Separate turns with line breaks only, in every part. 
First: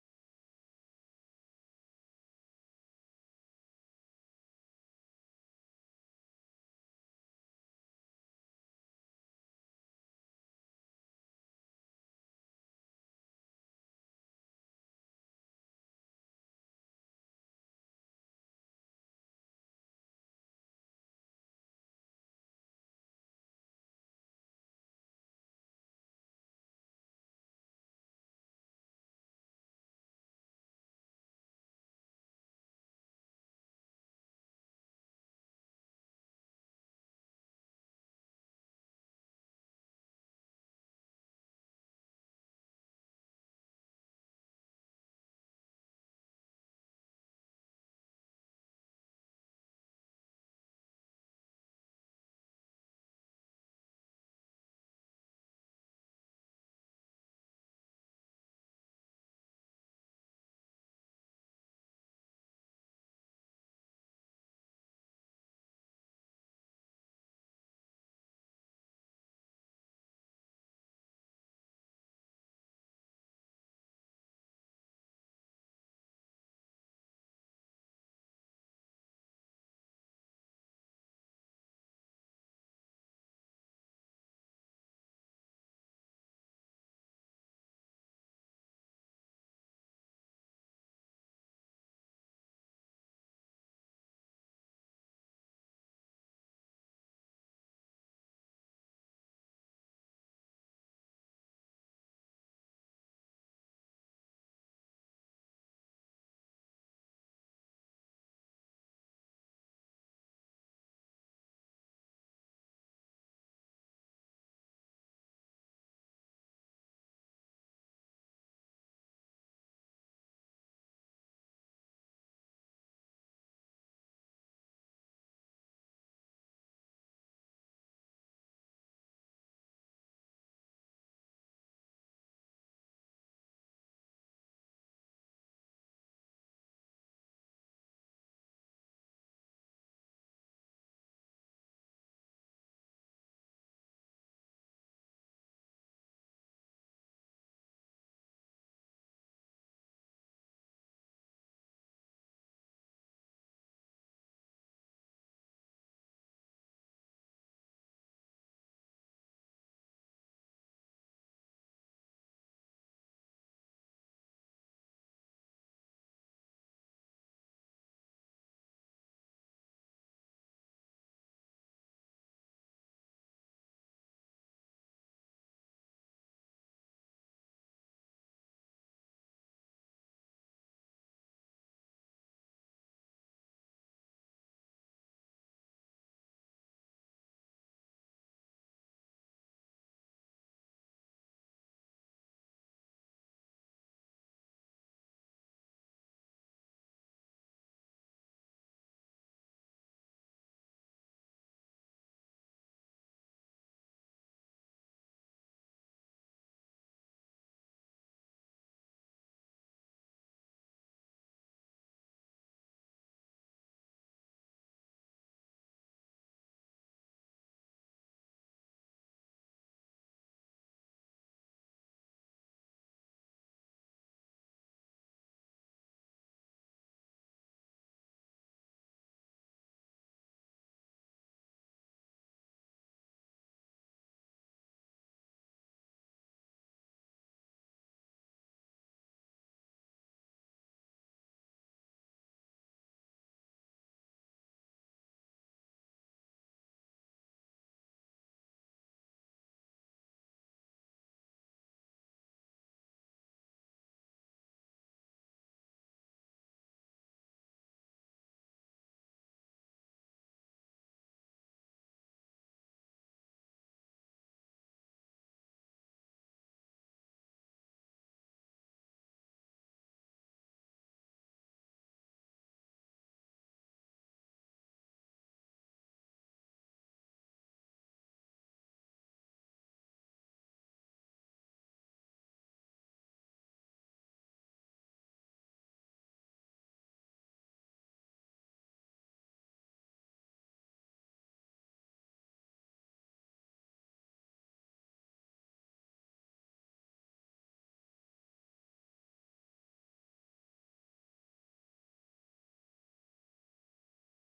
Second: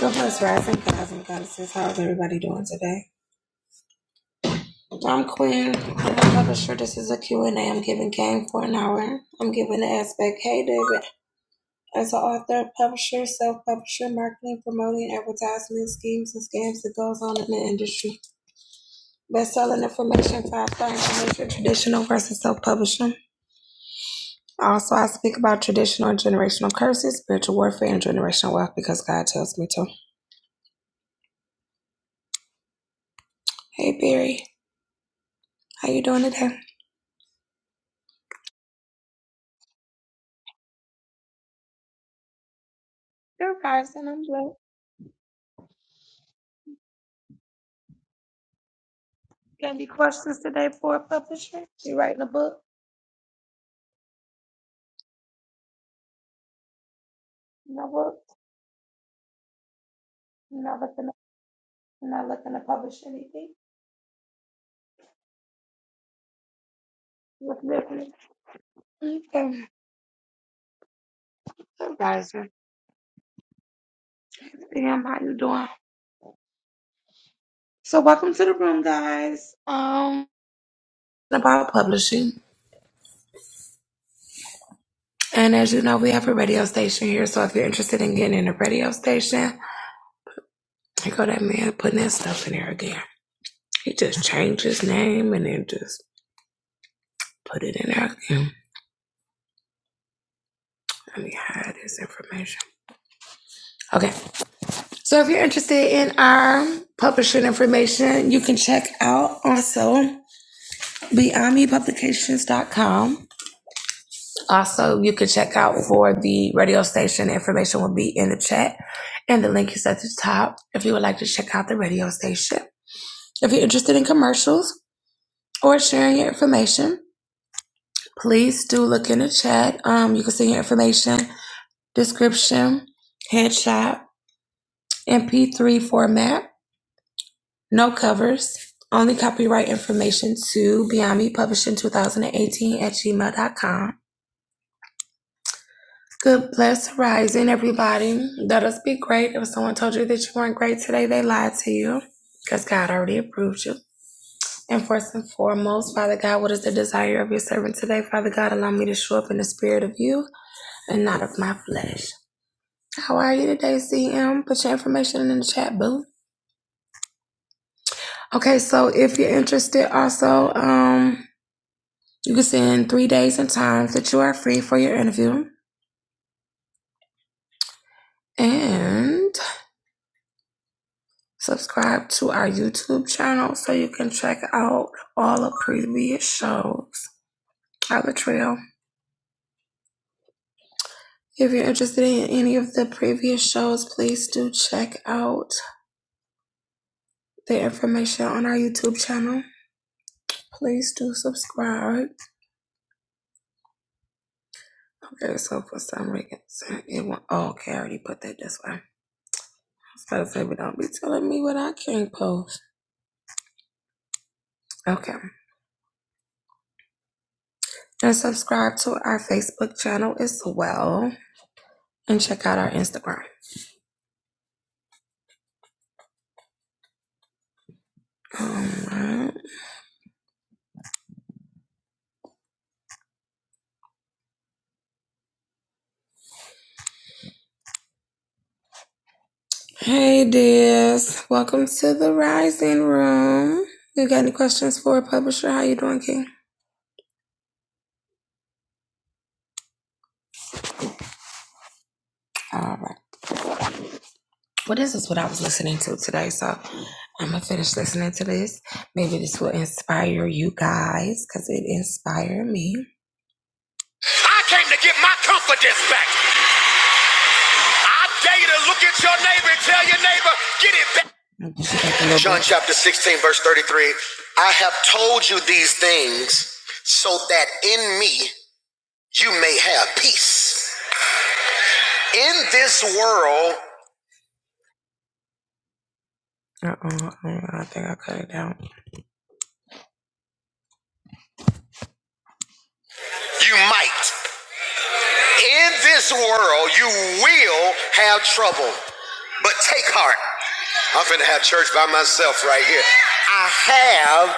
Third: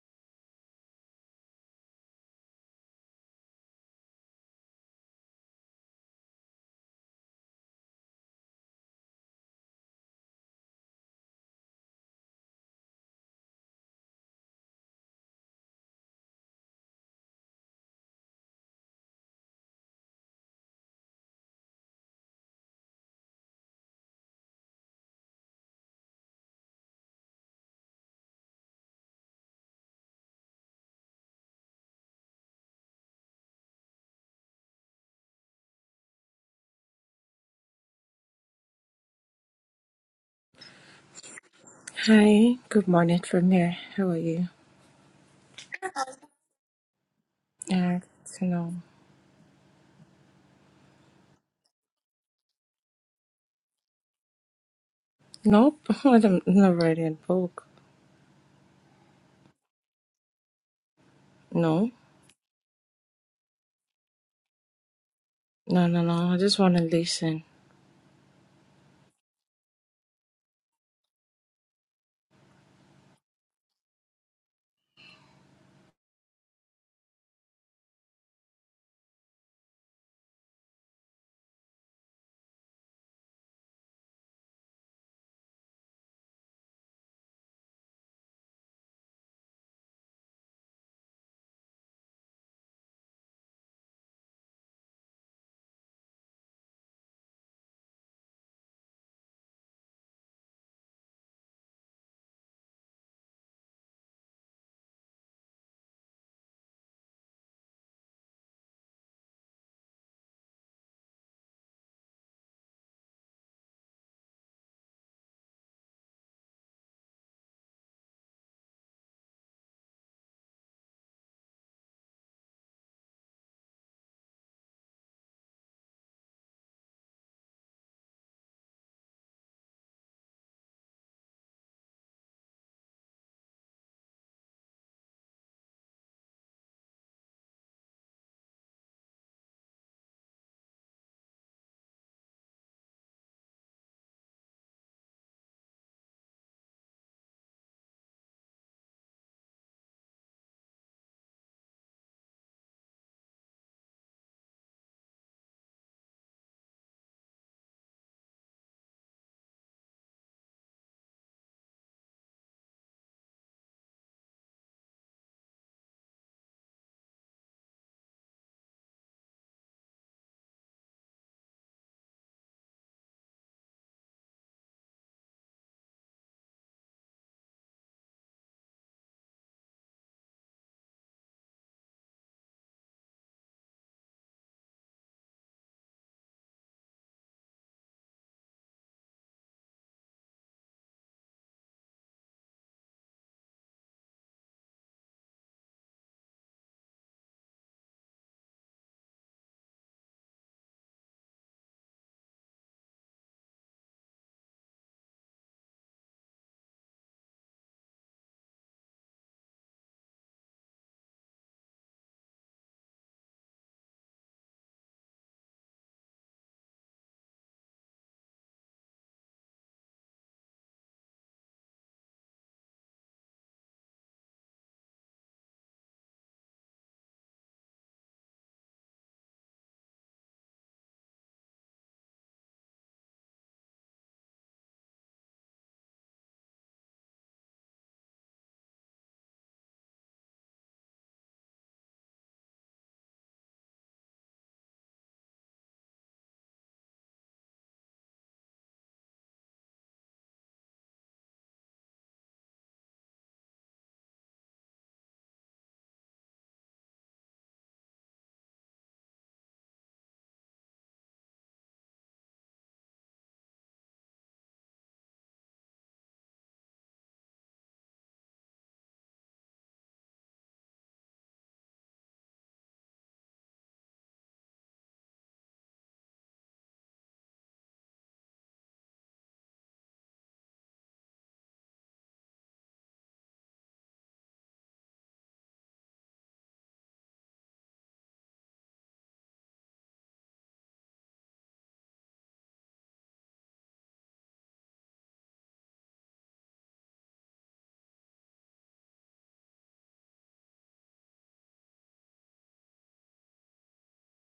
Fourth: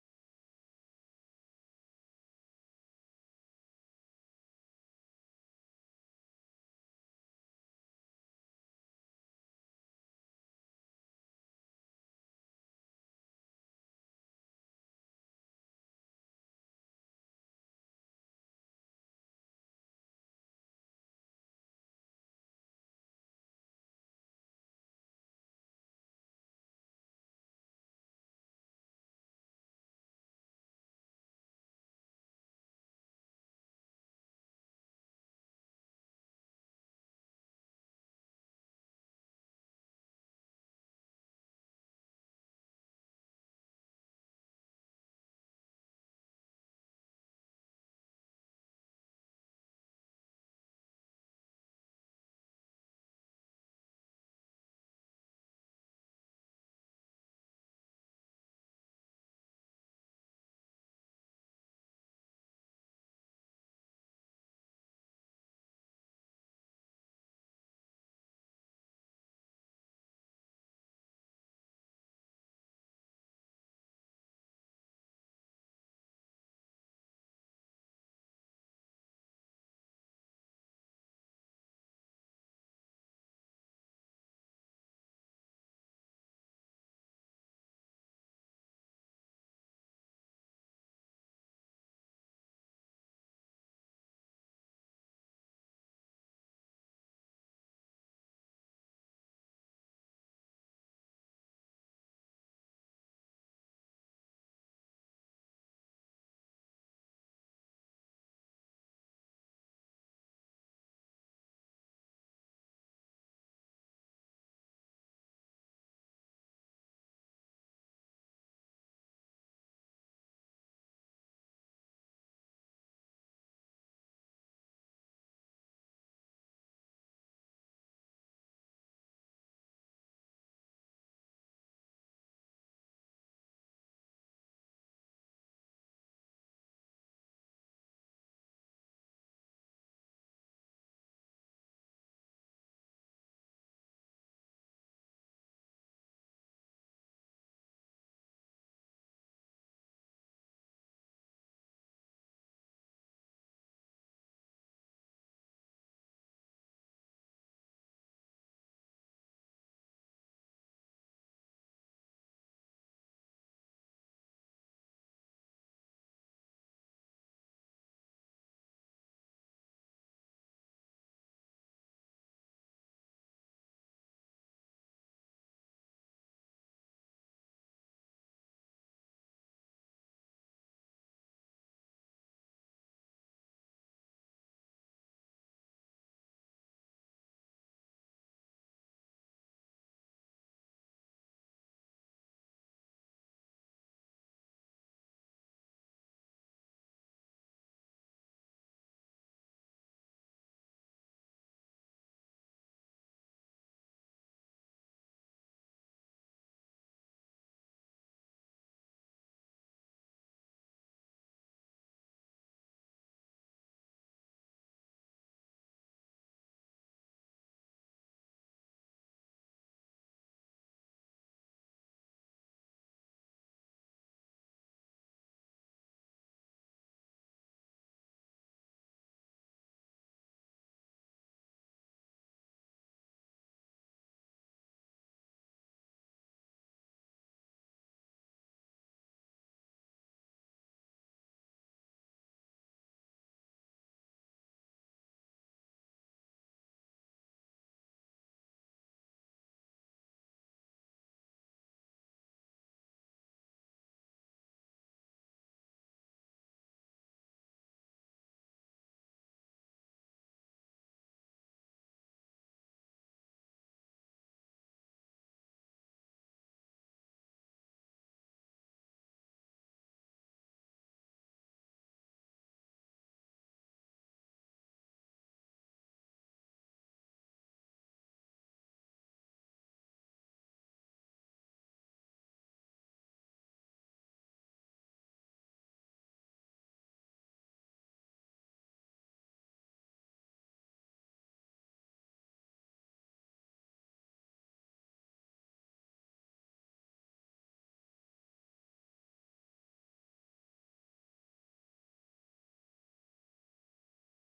Good bless rising guys and goddesses. How's everybody doing today? I'm Quinn. I'm not ever sure this is a Q and A. am giving game for an hour. I'm giving the aspect, hey David, as an author, publisher, self-publisher, marketing, promoting, advertisement schemes and scams that goes on in the industry. Best-selling information, five-star information, traditional versus self-publishing. Also, I speak about traditional and generational curses, spiritual warfare, and generational wealth because God tells me to. Hey, Barry, how you doing today?
Hi, good morning from
Good,
here.
Carson.
How are
I'm blessed.
you? Uh, no.
Any questions today for a publisher? You writing a book?
Nope, I don't, never read a book.
No book? You're Not looking. to,
No,
you're Not looking to publish anything.
no, no, no. I just want to listen.
Just listening. Okay. Advisor. Damn, how you doing? So welcome to the room, guys. Um, about publishing. And as you know, we have a radio station here. So if you're interested in getting in a radio station, I go that man putting that stuff in there again. He just changed his name and then just put it in there again. Let me hide this information. Okay. So if you're interested in our publishing information, you can check out also beyondmepublications.com. Also, you can check out for the radio station. Information will be in the chat and the link is at the top if you would like to check out the radio station. If you're interested in commercials or sharing your information, please do look in the chat. Um, you can see your information, description, headshot, MP3 format No covers. Only copyright information to Beyond Me Publishing 2018 at Gmail dot com. Good blessed horizon, everybody. Let us be great. If someone told you that you weren't great today, they lied to you because God already approved you. And first and foremost, Father God, what is the desire of your servant today? Father God, allow me to show up in the spirit of you and not of my flesh. How are you today, CM? Put your information in the chat, boo. Okay, so if you're interested, also, um, You can send three days and times that you are free for your interview. And subscribe to our YouTube channel so you can check out all the previous shows out the trail. If you're interested in any of the previous shows, please do check out the information on our YouTube channel. Please do subscribe. Okay, so for some reason it won't. Oh, okay, I already put that this way. So, baby, don't be telling me what I can't post. Okay. And subscribe to our Facebook channel as well. And check out our Instagram. Alright. Hey, dears. Welcome to the Rising Room. You got any questions for a publisher? How you doing, King? All right. Well, this is what I was listening to today, so I'm gonna finish listening to this. Maybe this will inspire you guys, cause it inspired me. I came to get my confidence back. I dare you to look at your neighbor and tell your neighbor, get it back. like John chapter 16, verse 33. I have told you these things so that in me you may have peace. In this world, uh-oh, I think I cut it down. You might. In this world, you will have trouble, but take heart. I'm finna have church by myself right here. I have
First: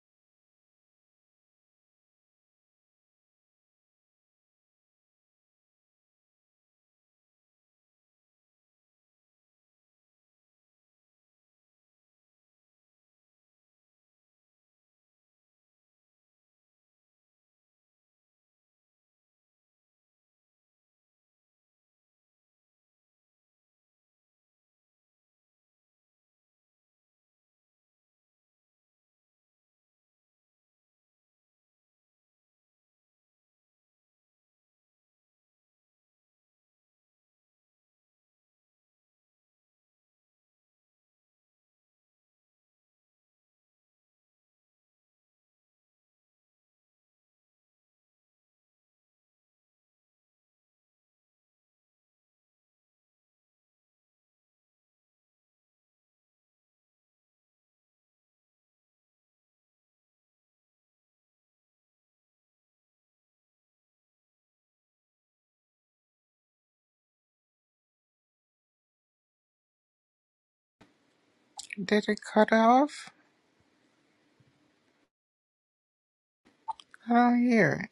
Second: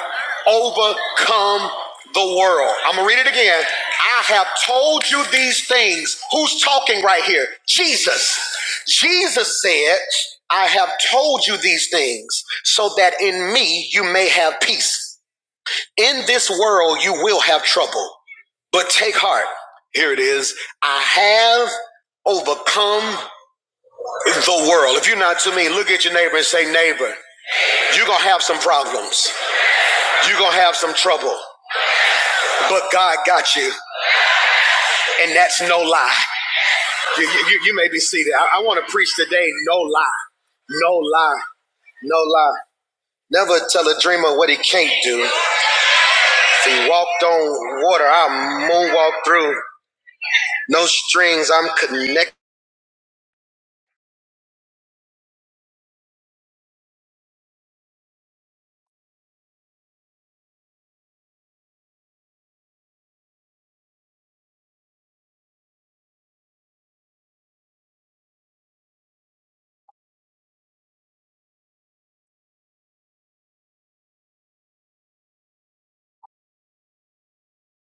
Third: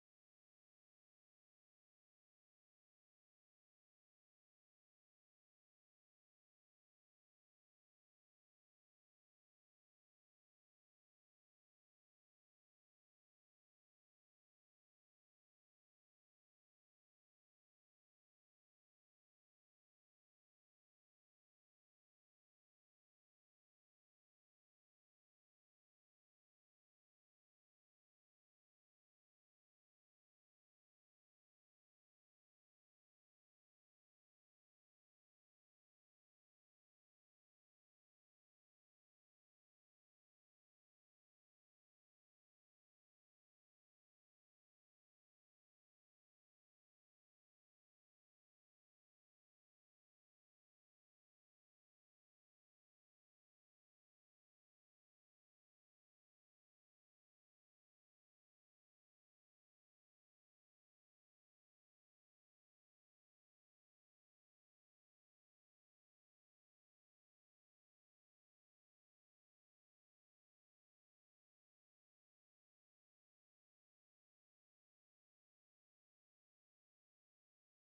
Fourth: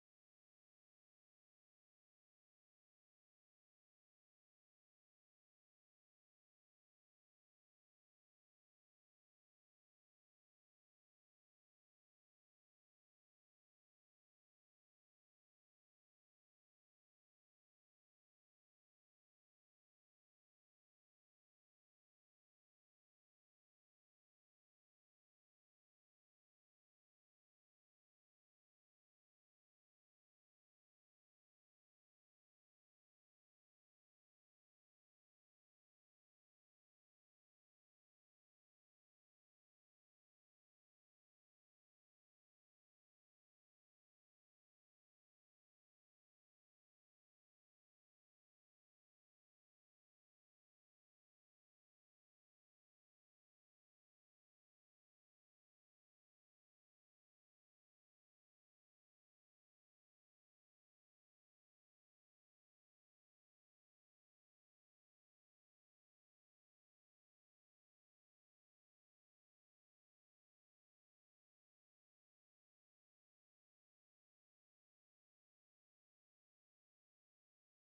overcome the world. I'm gonna read it again. I have told you these things. Who's talking right here? Jesus. Jesus said, I have told you these things so that in me you may have peace. In this world, you will have trouble, but take heart. Here it is. I have overcome the world. If you're not to me, look at your neighbor and say, neighbor, you're going to have some problems. You're going to have some trouble, but God got you. And that's no lie. You, you, you- may be seated. I, I want to preach today no lie. No lie. No lie. Never tell a dreamer what he can't do. He walked on water. I moonwalked through. No strings. I'm connected.
Did it cut off? I don't hear it.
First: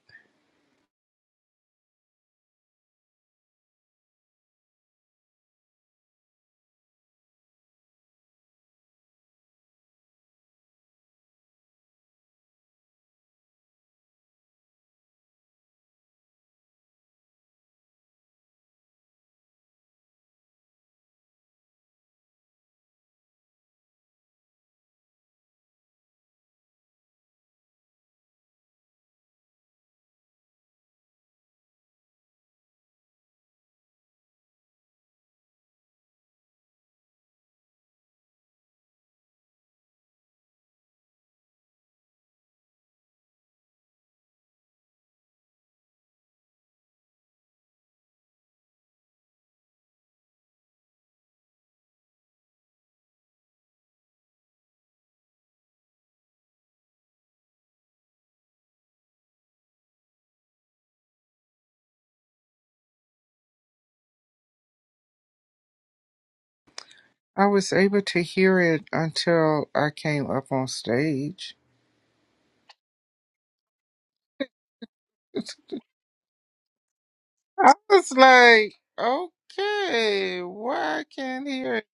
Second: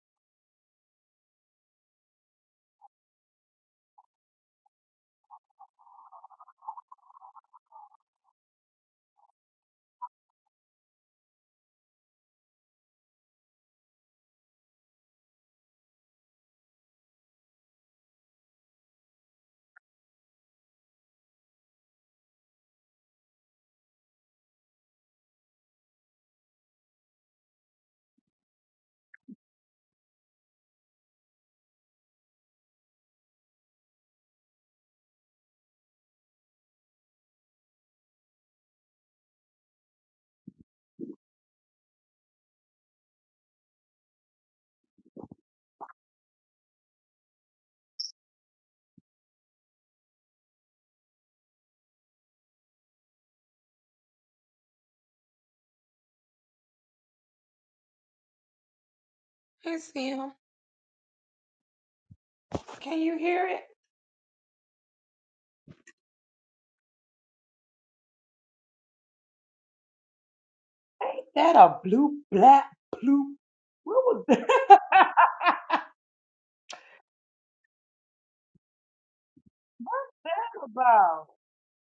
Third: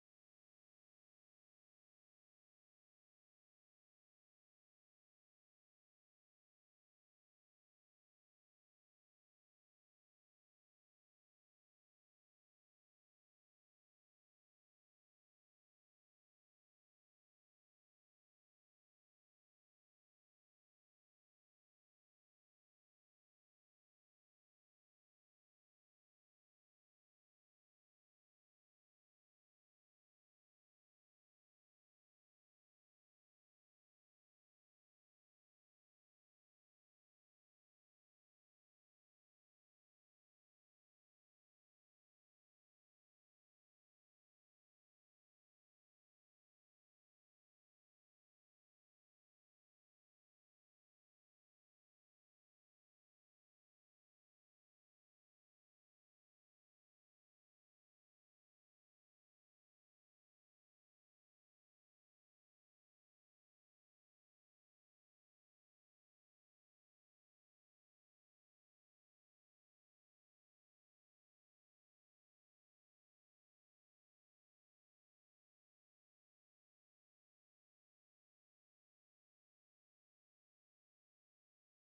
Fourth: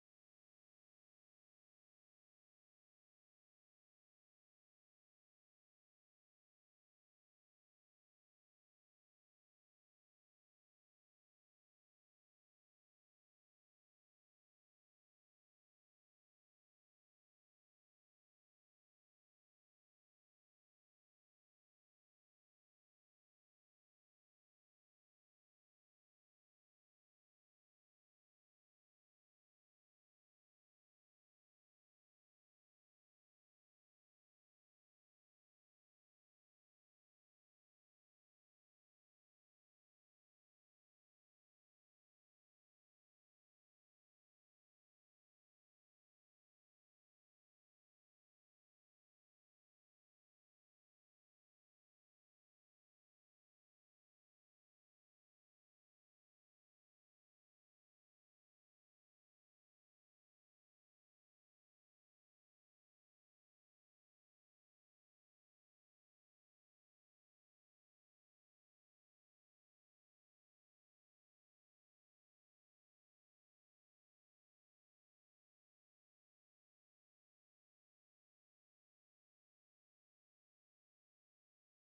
It's him. Can you hear it?
I was able to hear it until I came up on stage. I was like, okay, why I can't hear it?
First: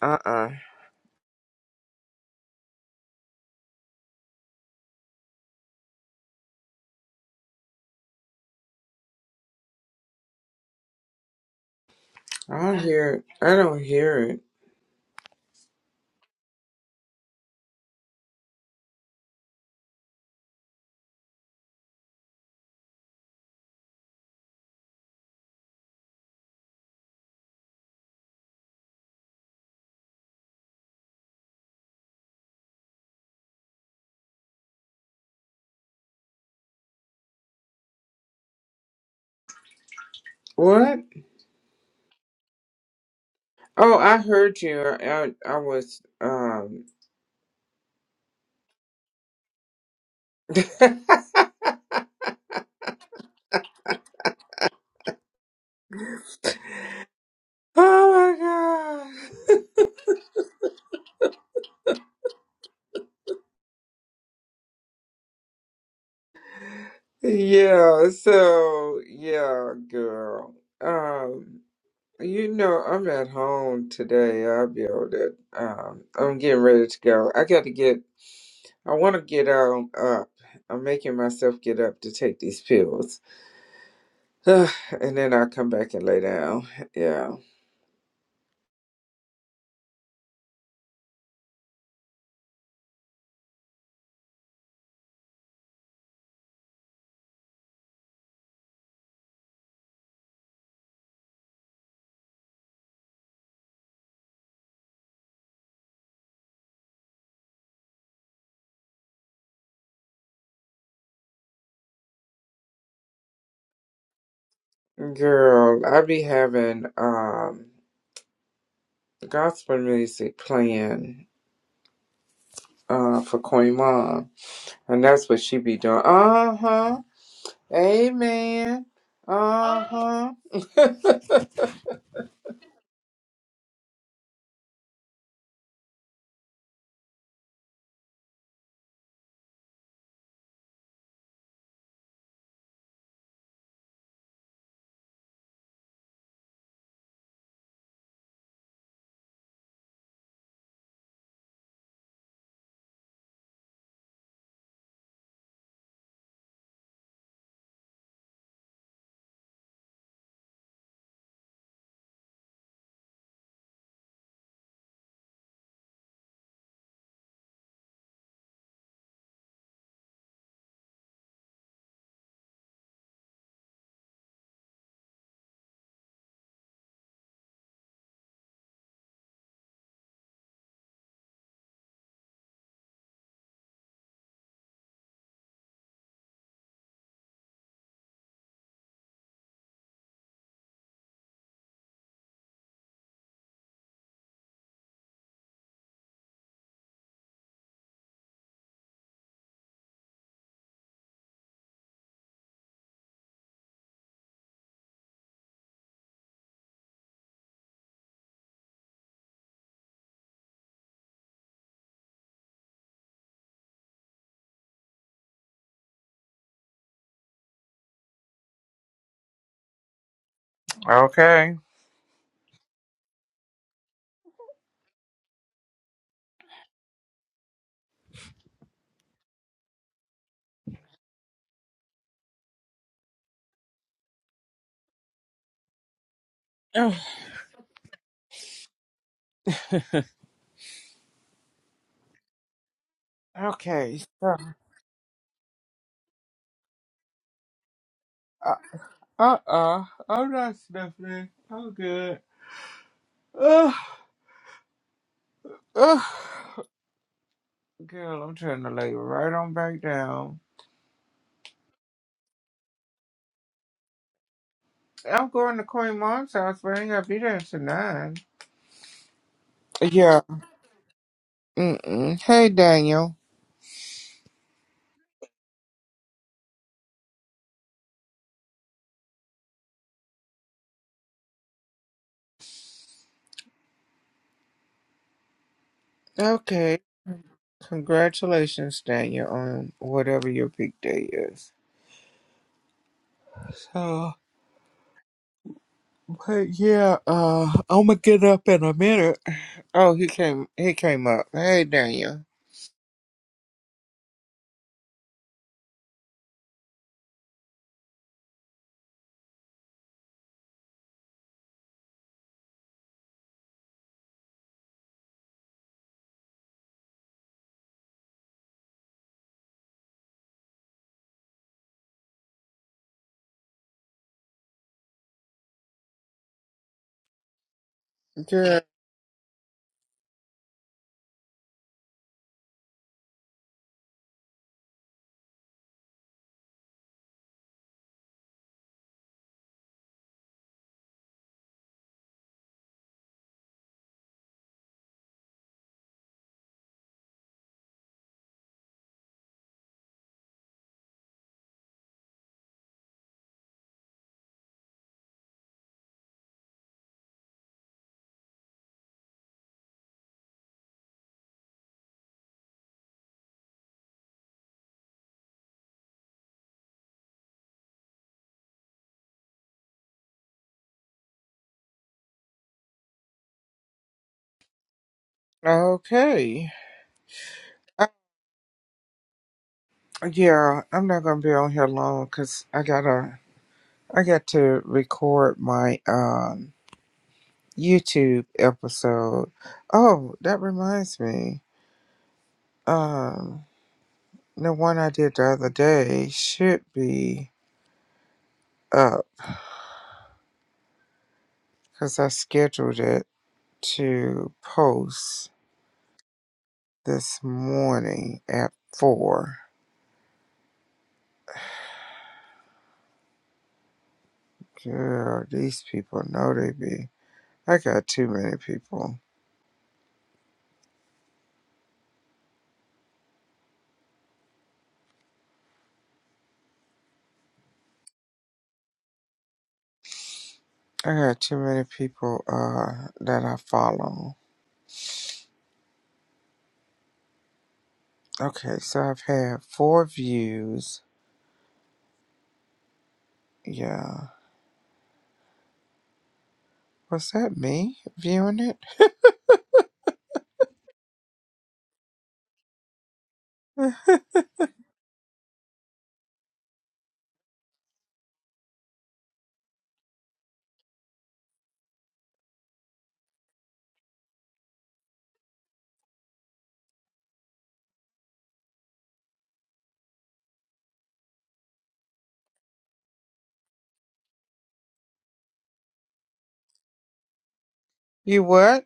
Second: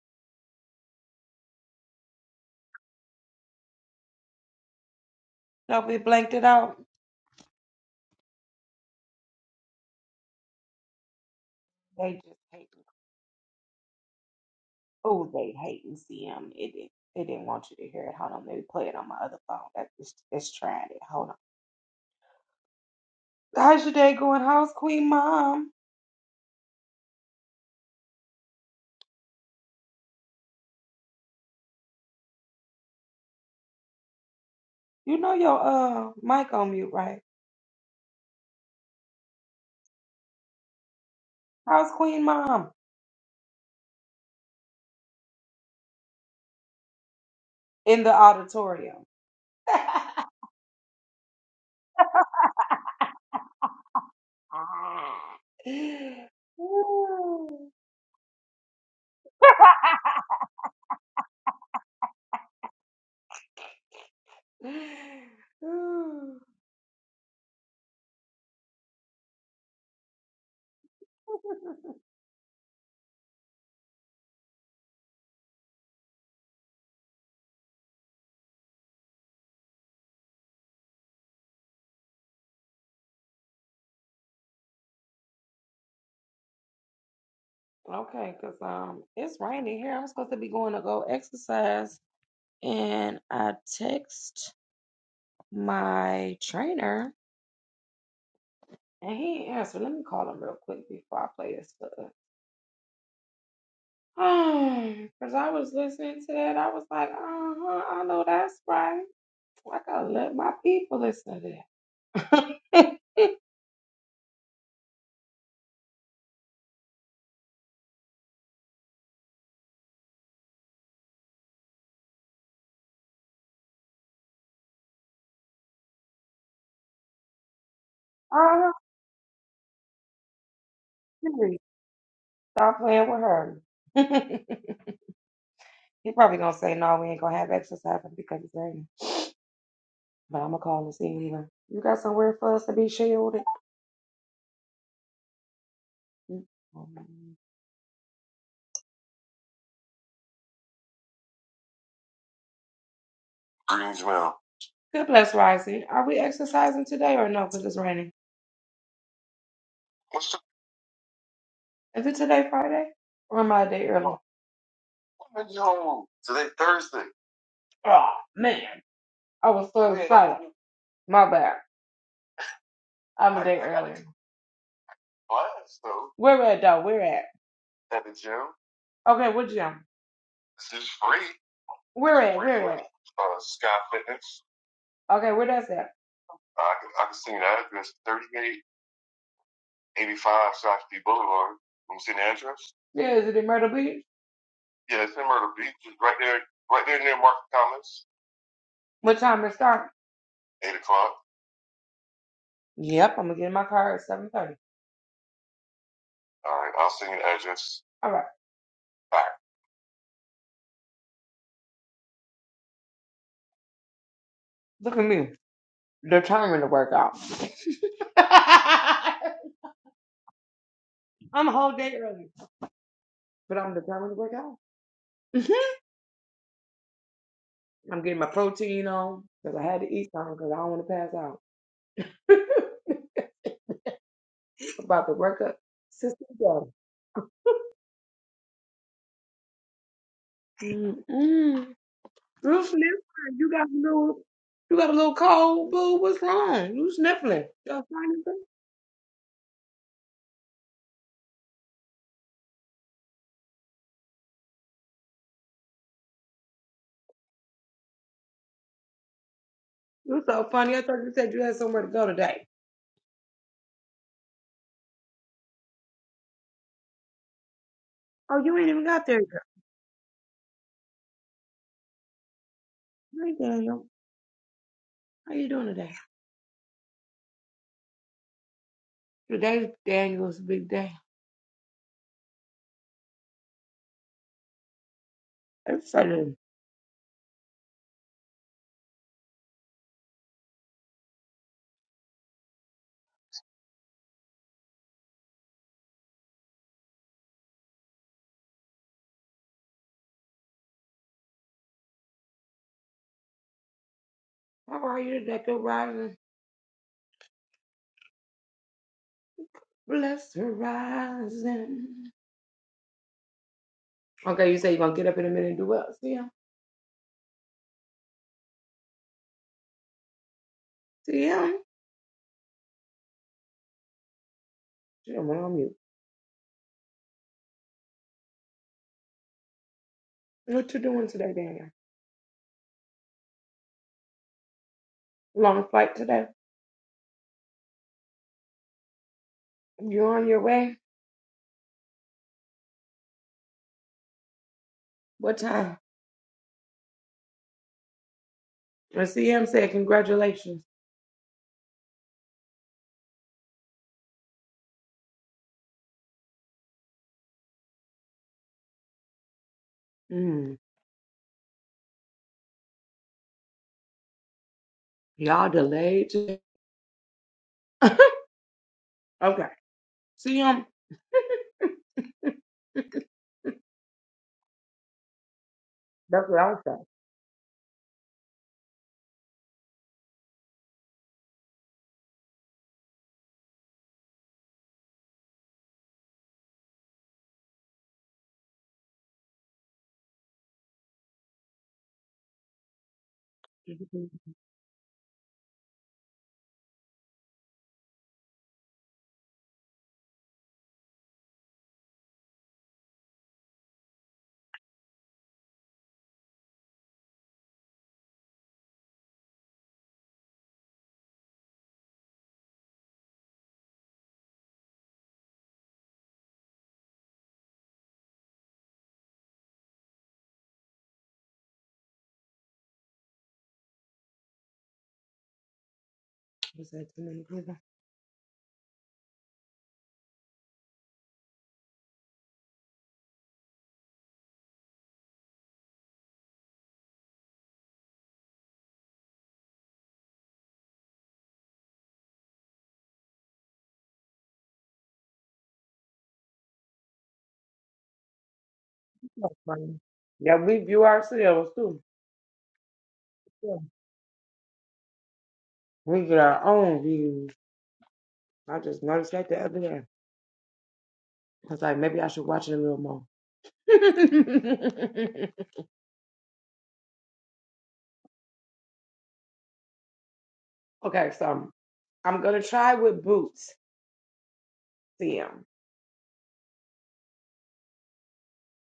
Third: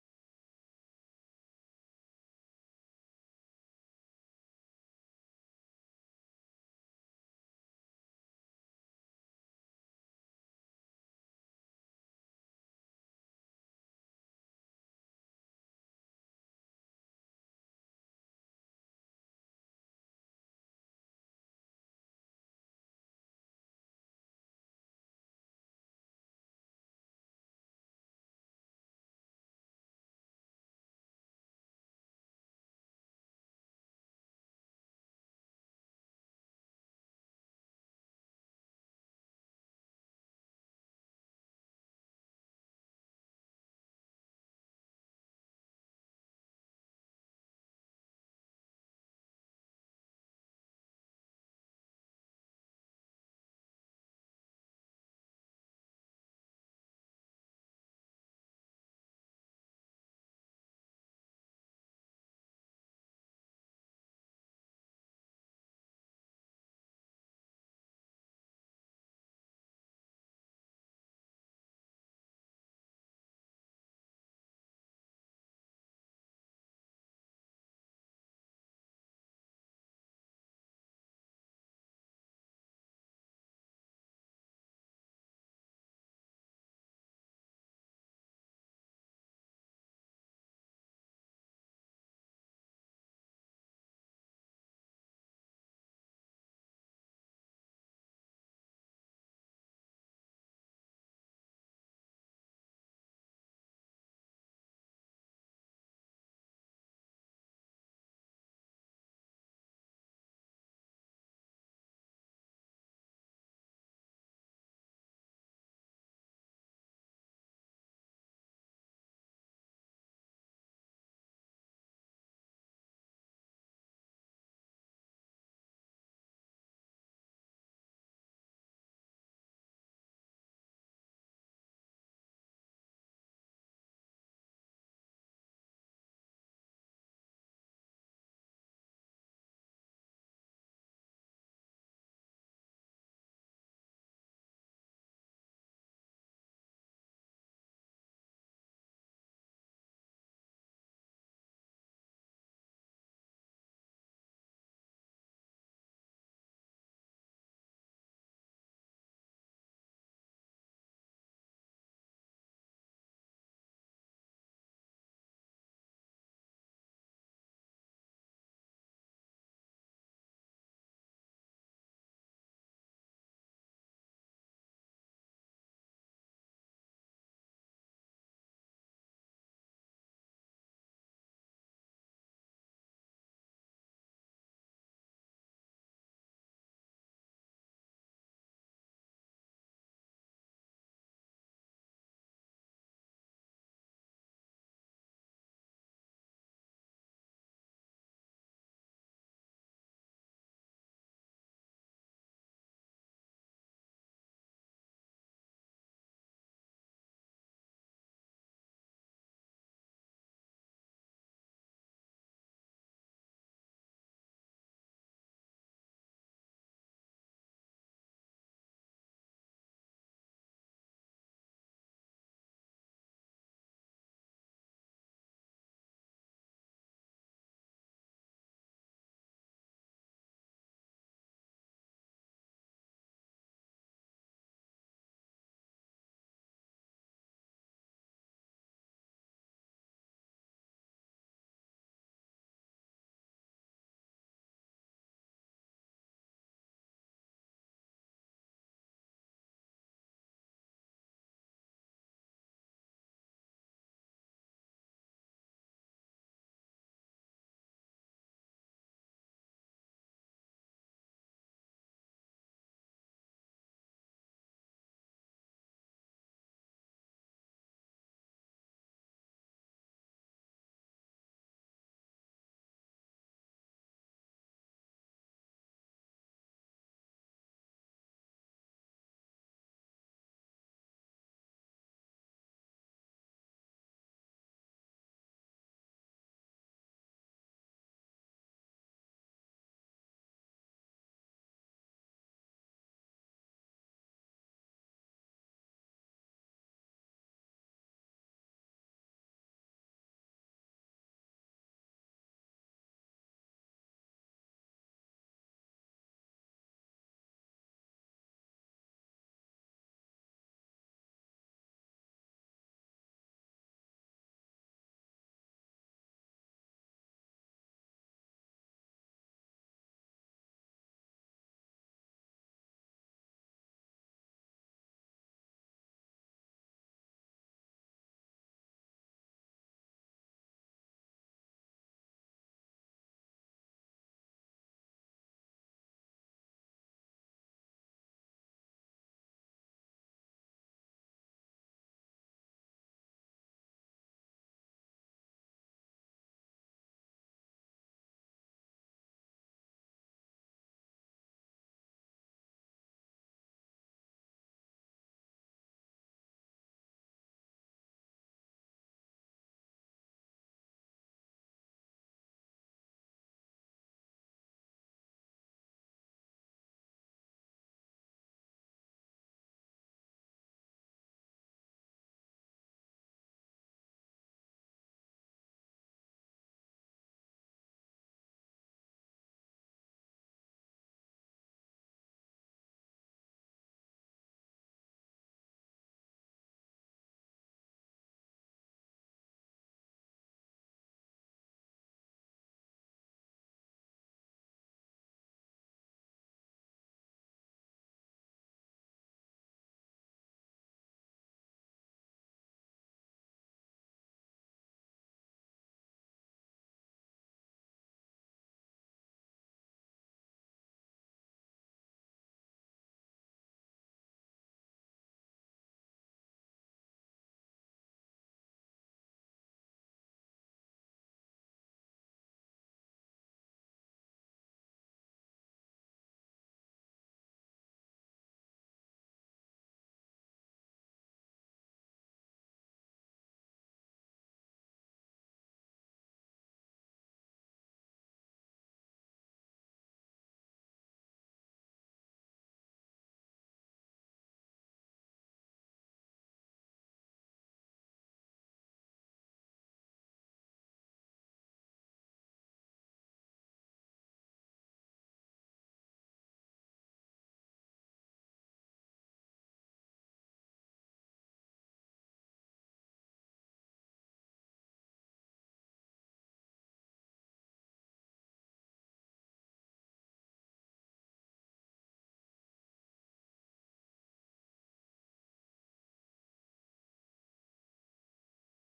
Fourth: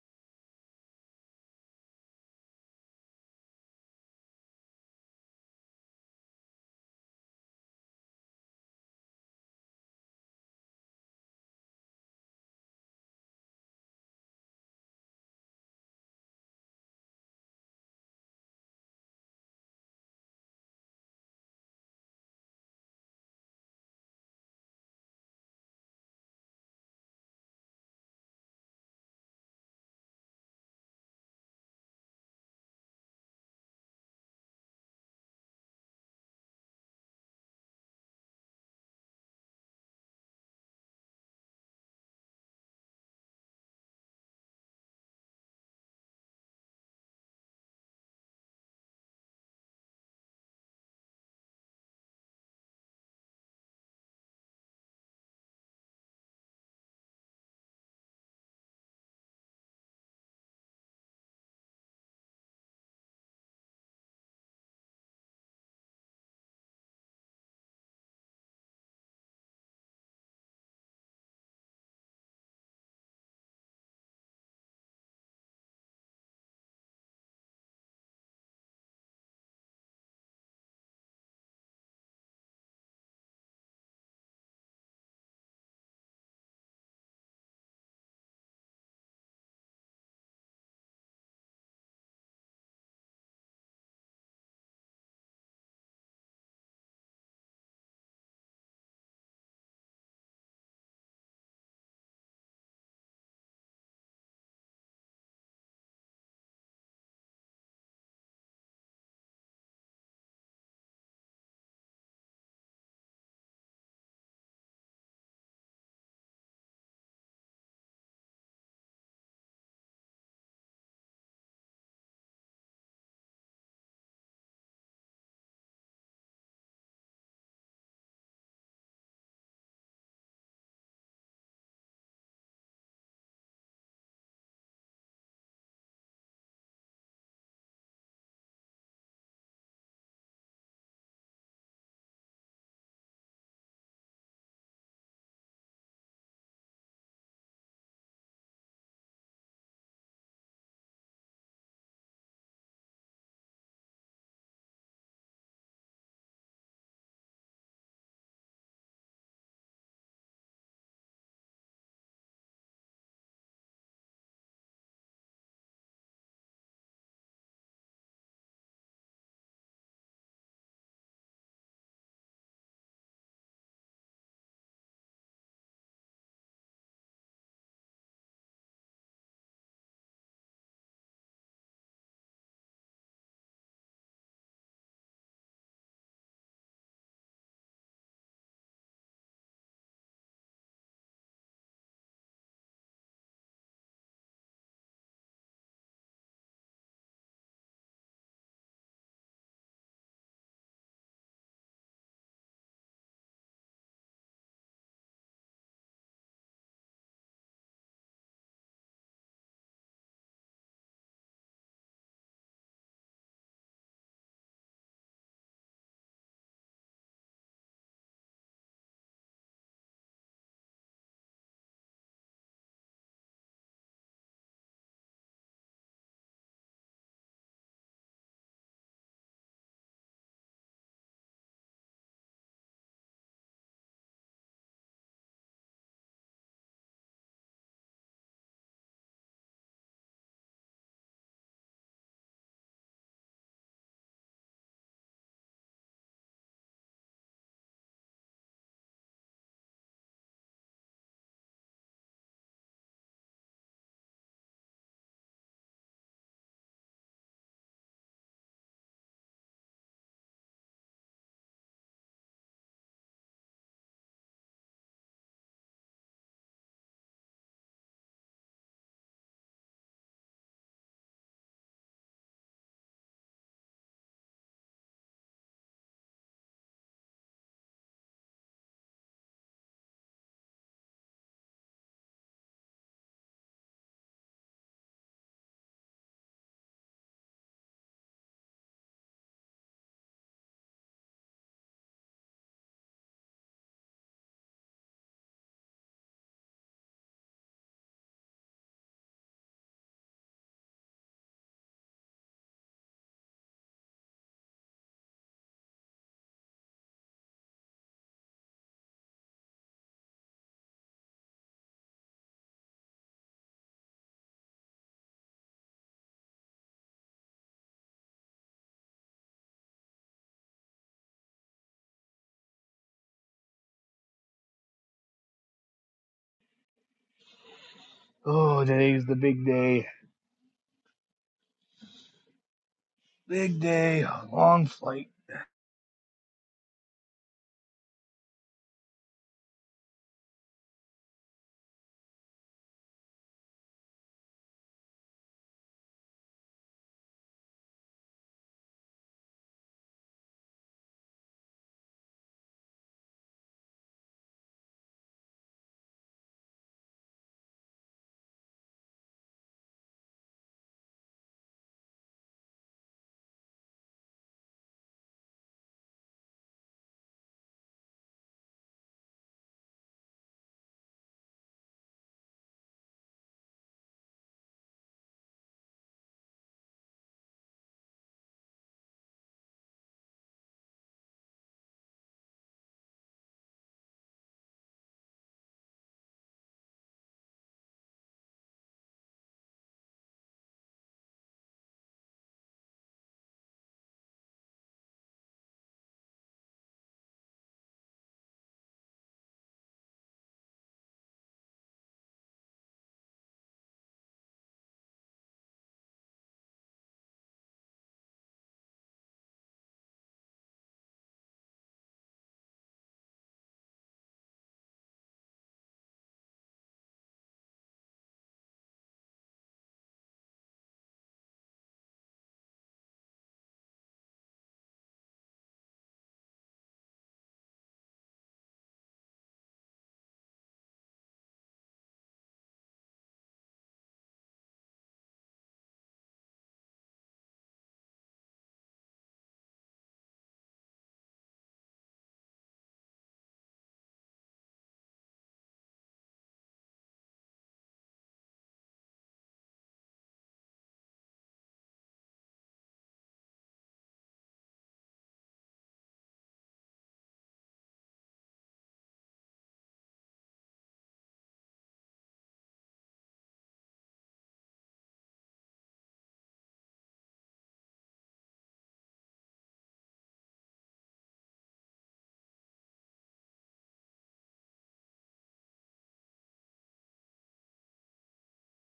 Uh uh I don't hear it. I don't hear it. What? Oh, I heard you. I I, I was um. oh my god. yeah. So yeah, girl. Um. You know, I'm at home today. I'll be able to. Um, I'm getting ready to go. I got to get. I want to get um up. I'm making myself get up to take these pills, and then I'll come back and lay down. Yeah, girl, I be having um gospel music playing uh for Queen Mom, and that's what she be doing. Uh huh. Amen. Uh huh.
Greetings, ma'am. What's the woman yo? Today Thursday.
Okay. okay. So. uh, Uh uh, I'm not sniffing. I'm good. Ugh, ugh. Girl, I'm trying to lay right on back down. I'm going to Queen Mom's house, but I ain't gonna be there until nine. Yeah. Mm-mm. Hey, Daniel. Okay. Congratulations, Daniel, on whatever your big day is. So, but yeah, uh, I'm gonna get up in a minute. Oh, he came. He came up. Hey, Daniel.
Oh,
Good.
today's the big day. Big day. Long flight.
Okay. Yeah, I'm not gonna be on here long because I gotta I got to record my um YouTube episode. Oh, that reminds me. Um, the one I did the other day should be up because I scheduled it to post this morning at four. Girl, these people know they be. I got too many people. I got too many people uh that I follow Okay, so I've had four views. Yeah. Was that me viewing it? You what?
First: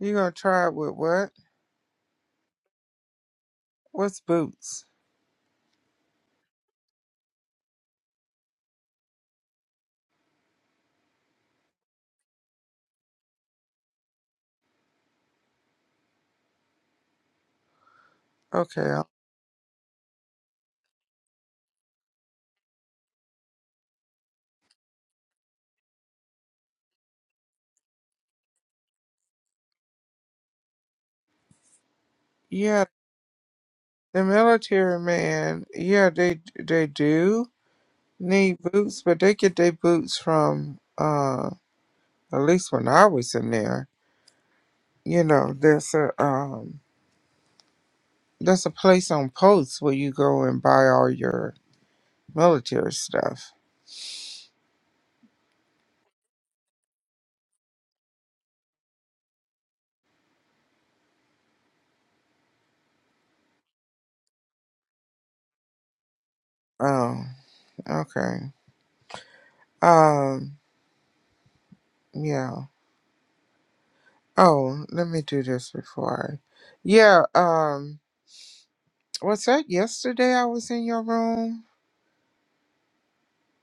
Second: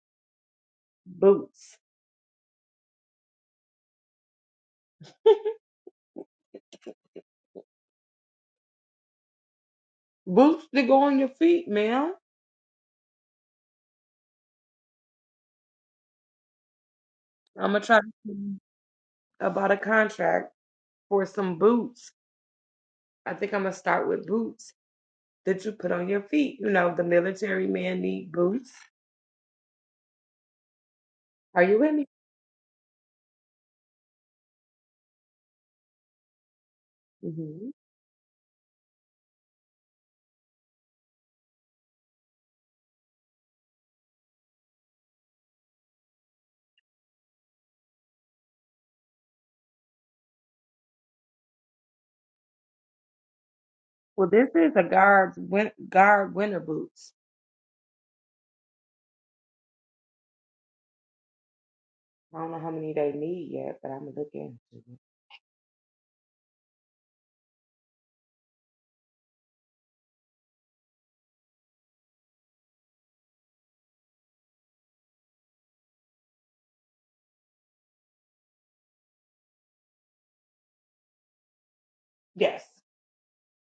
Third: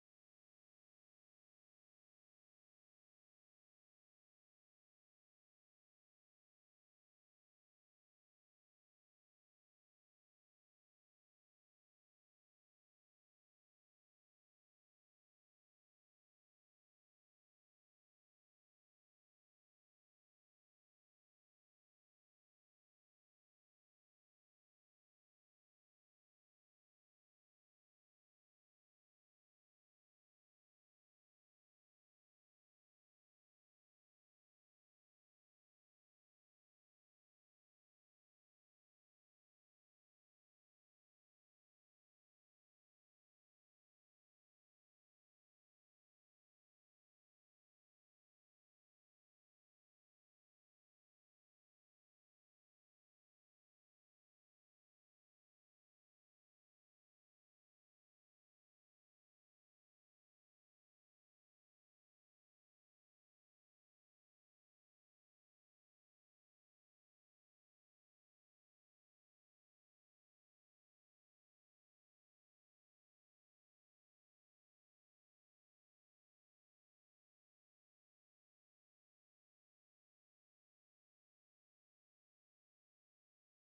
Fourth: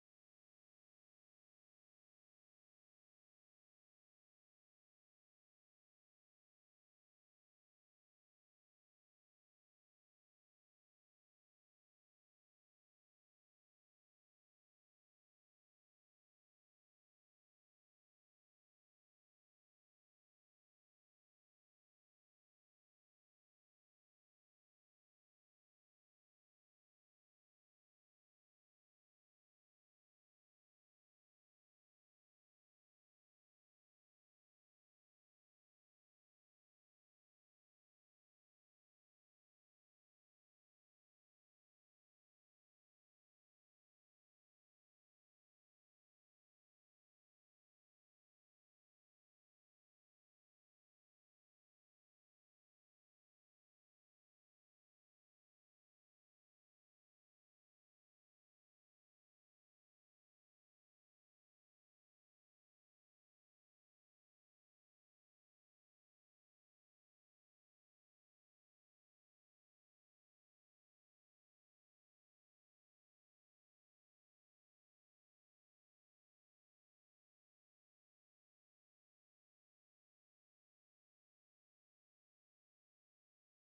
You gonna try it with what? What's boots? Okay. uh, Yeah, the military man. Yeah, they they do need boots, but they get their boots from uh at least when I was in there. You know, there's a um there's a place on posts where you go and buy all your military stuff. Oh, okay. Um. Yeah. Oh, let me do this before. I... Yeah. Um. Was that yesterday? I was in your room.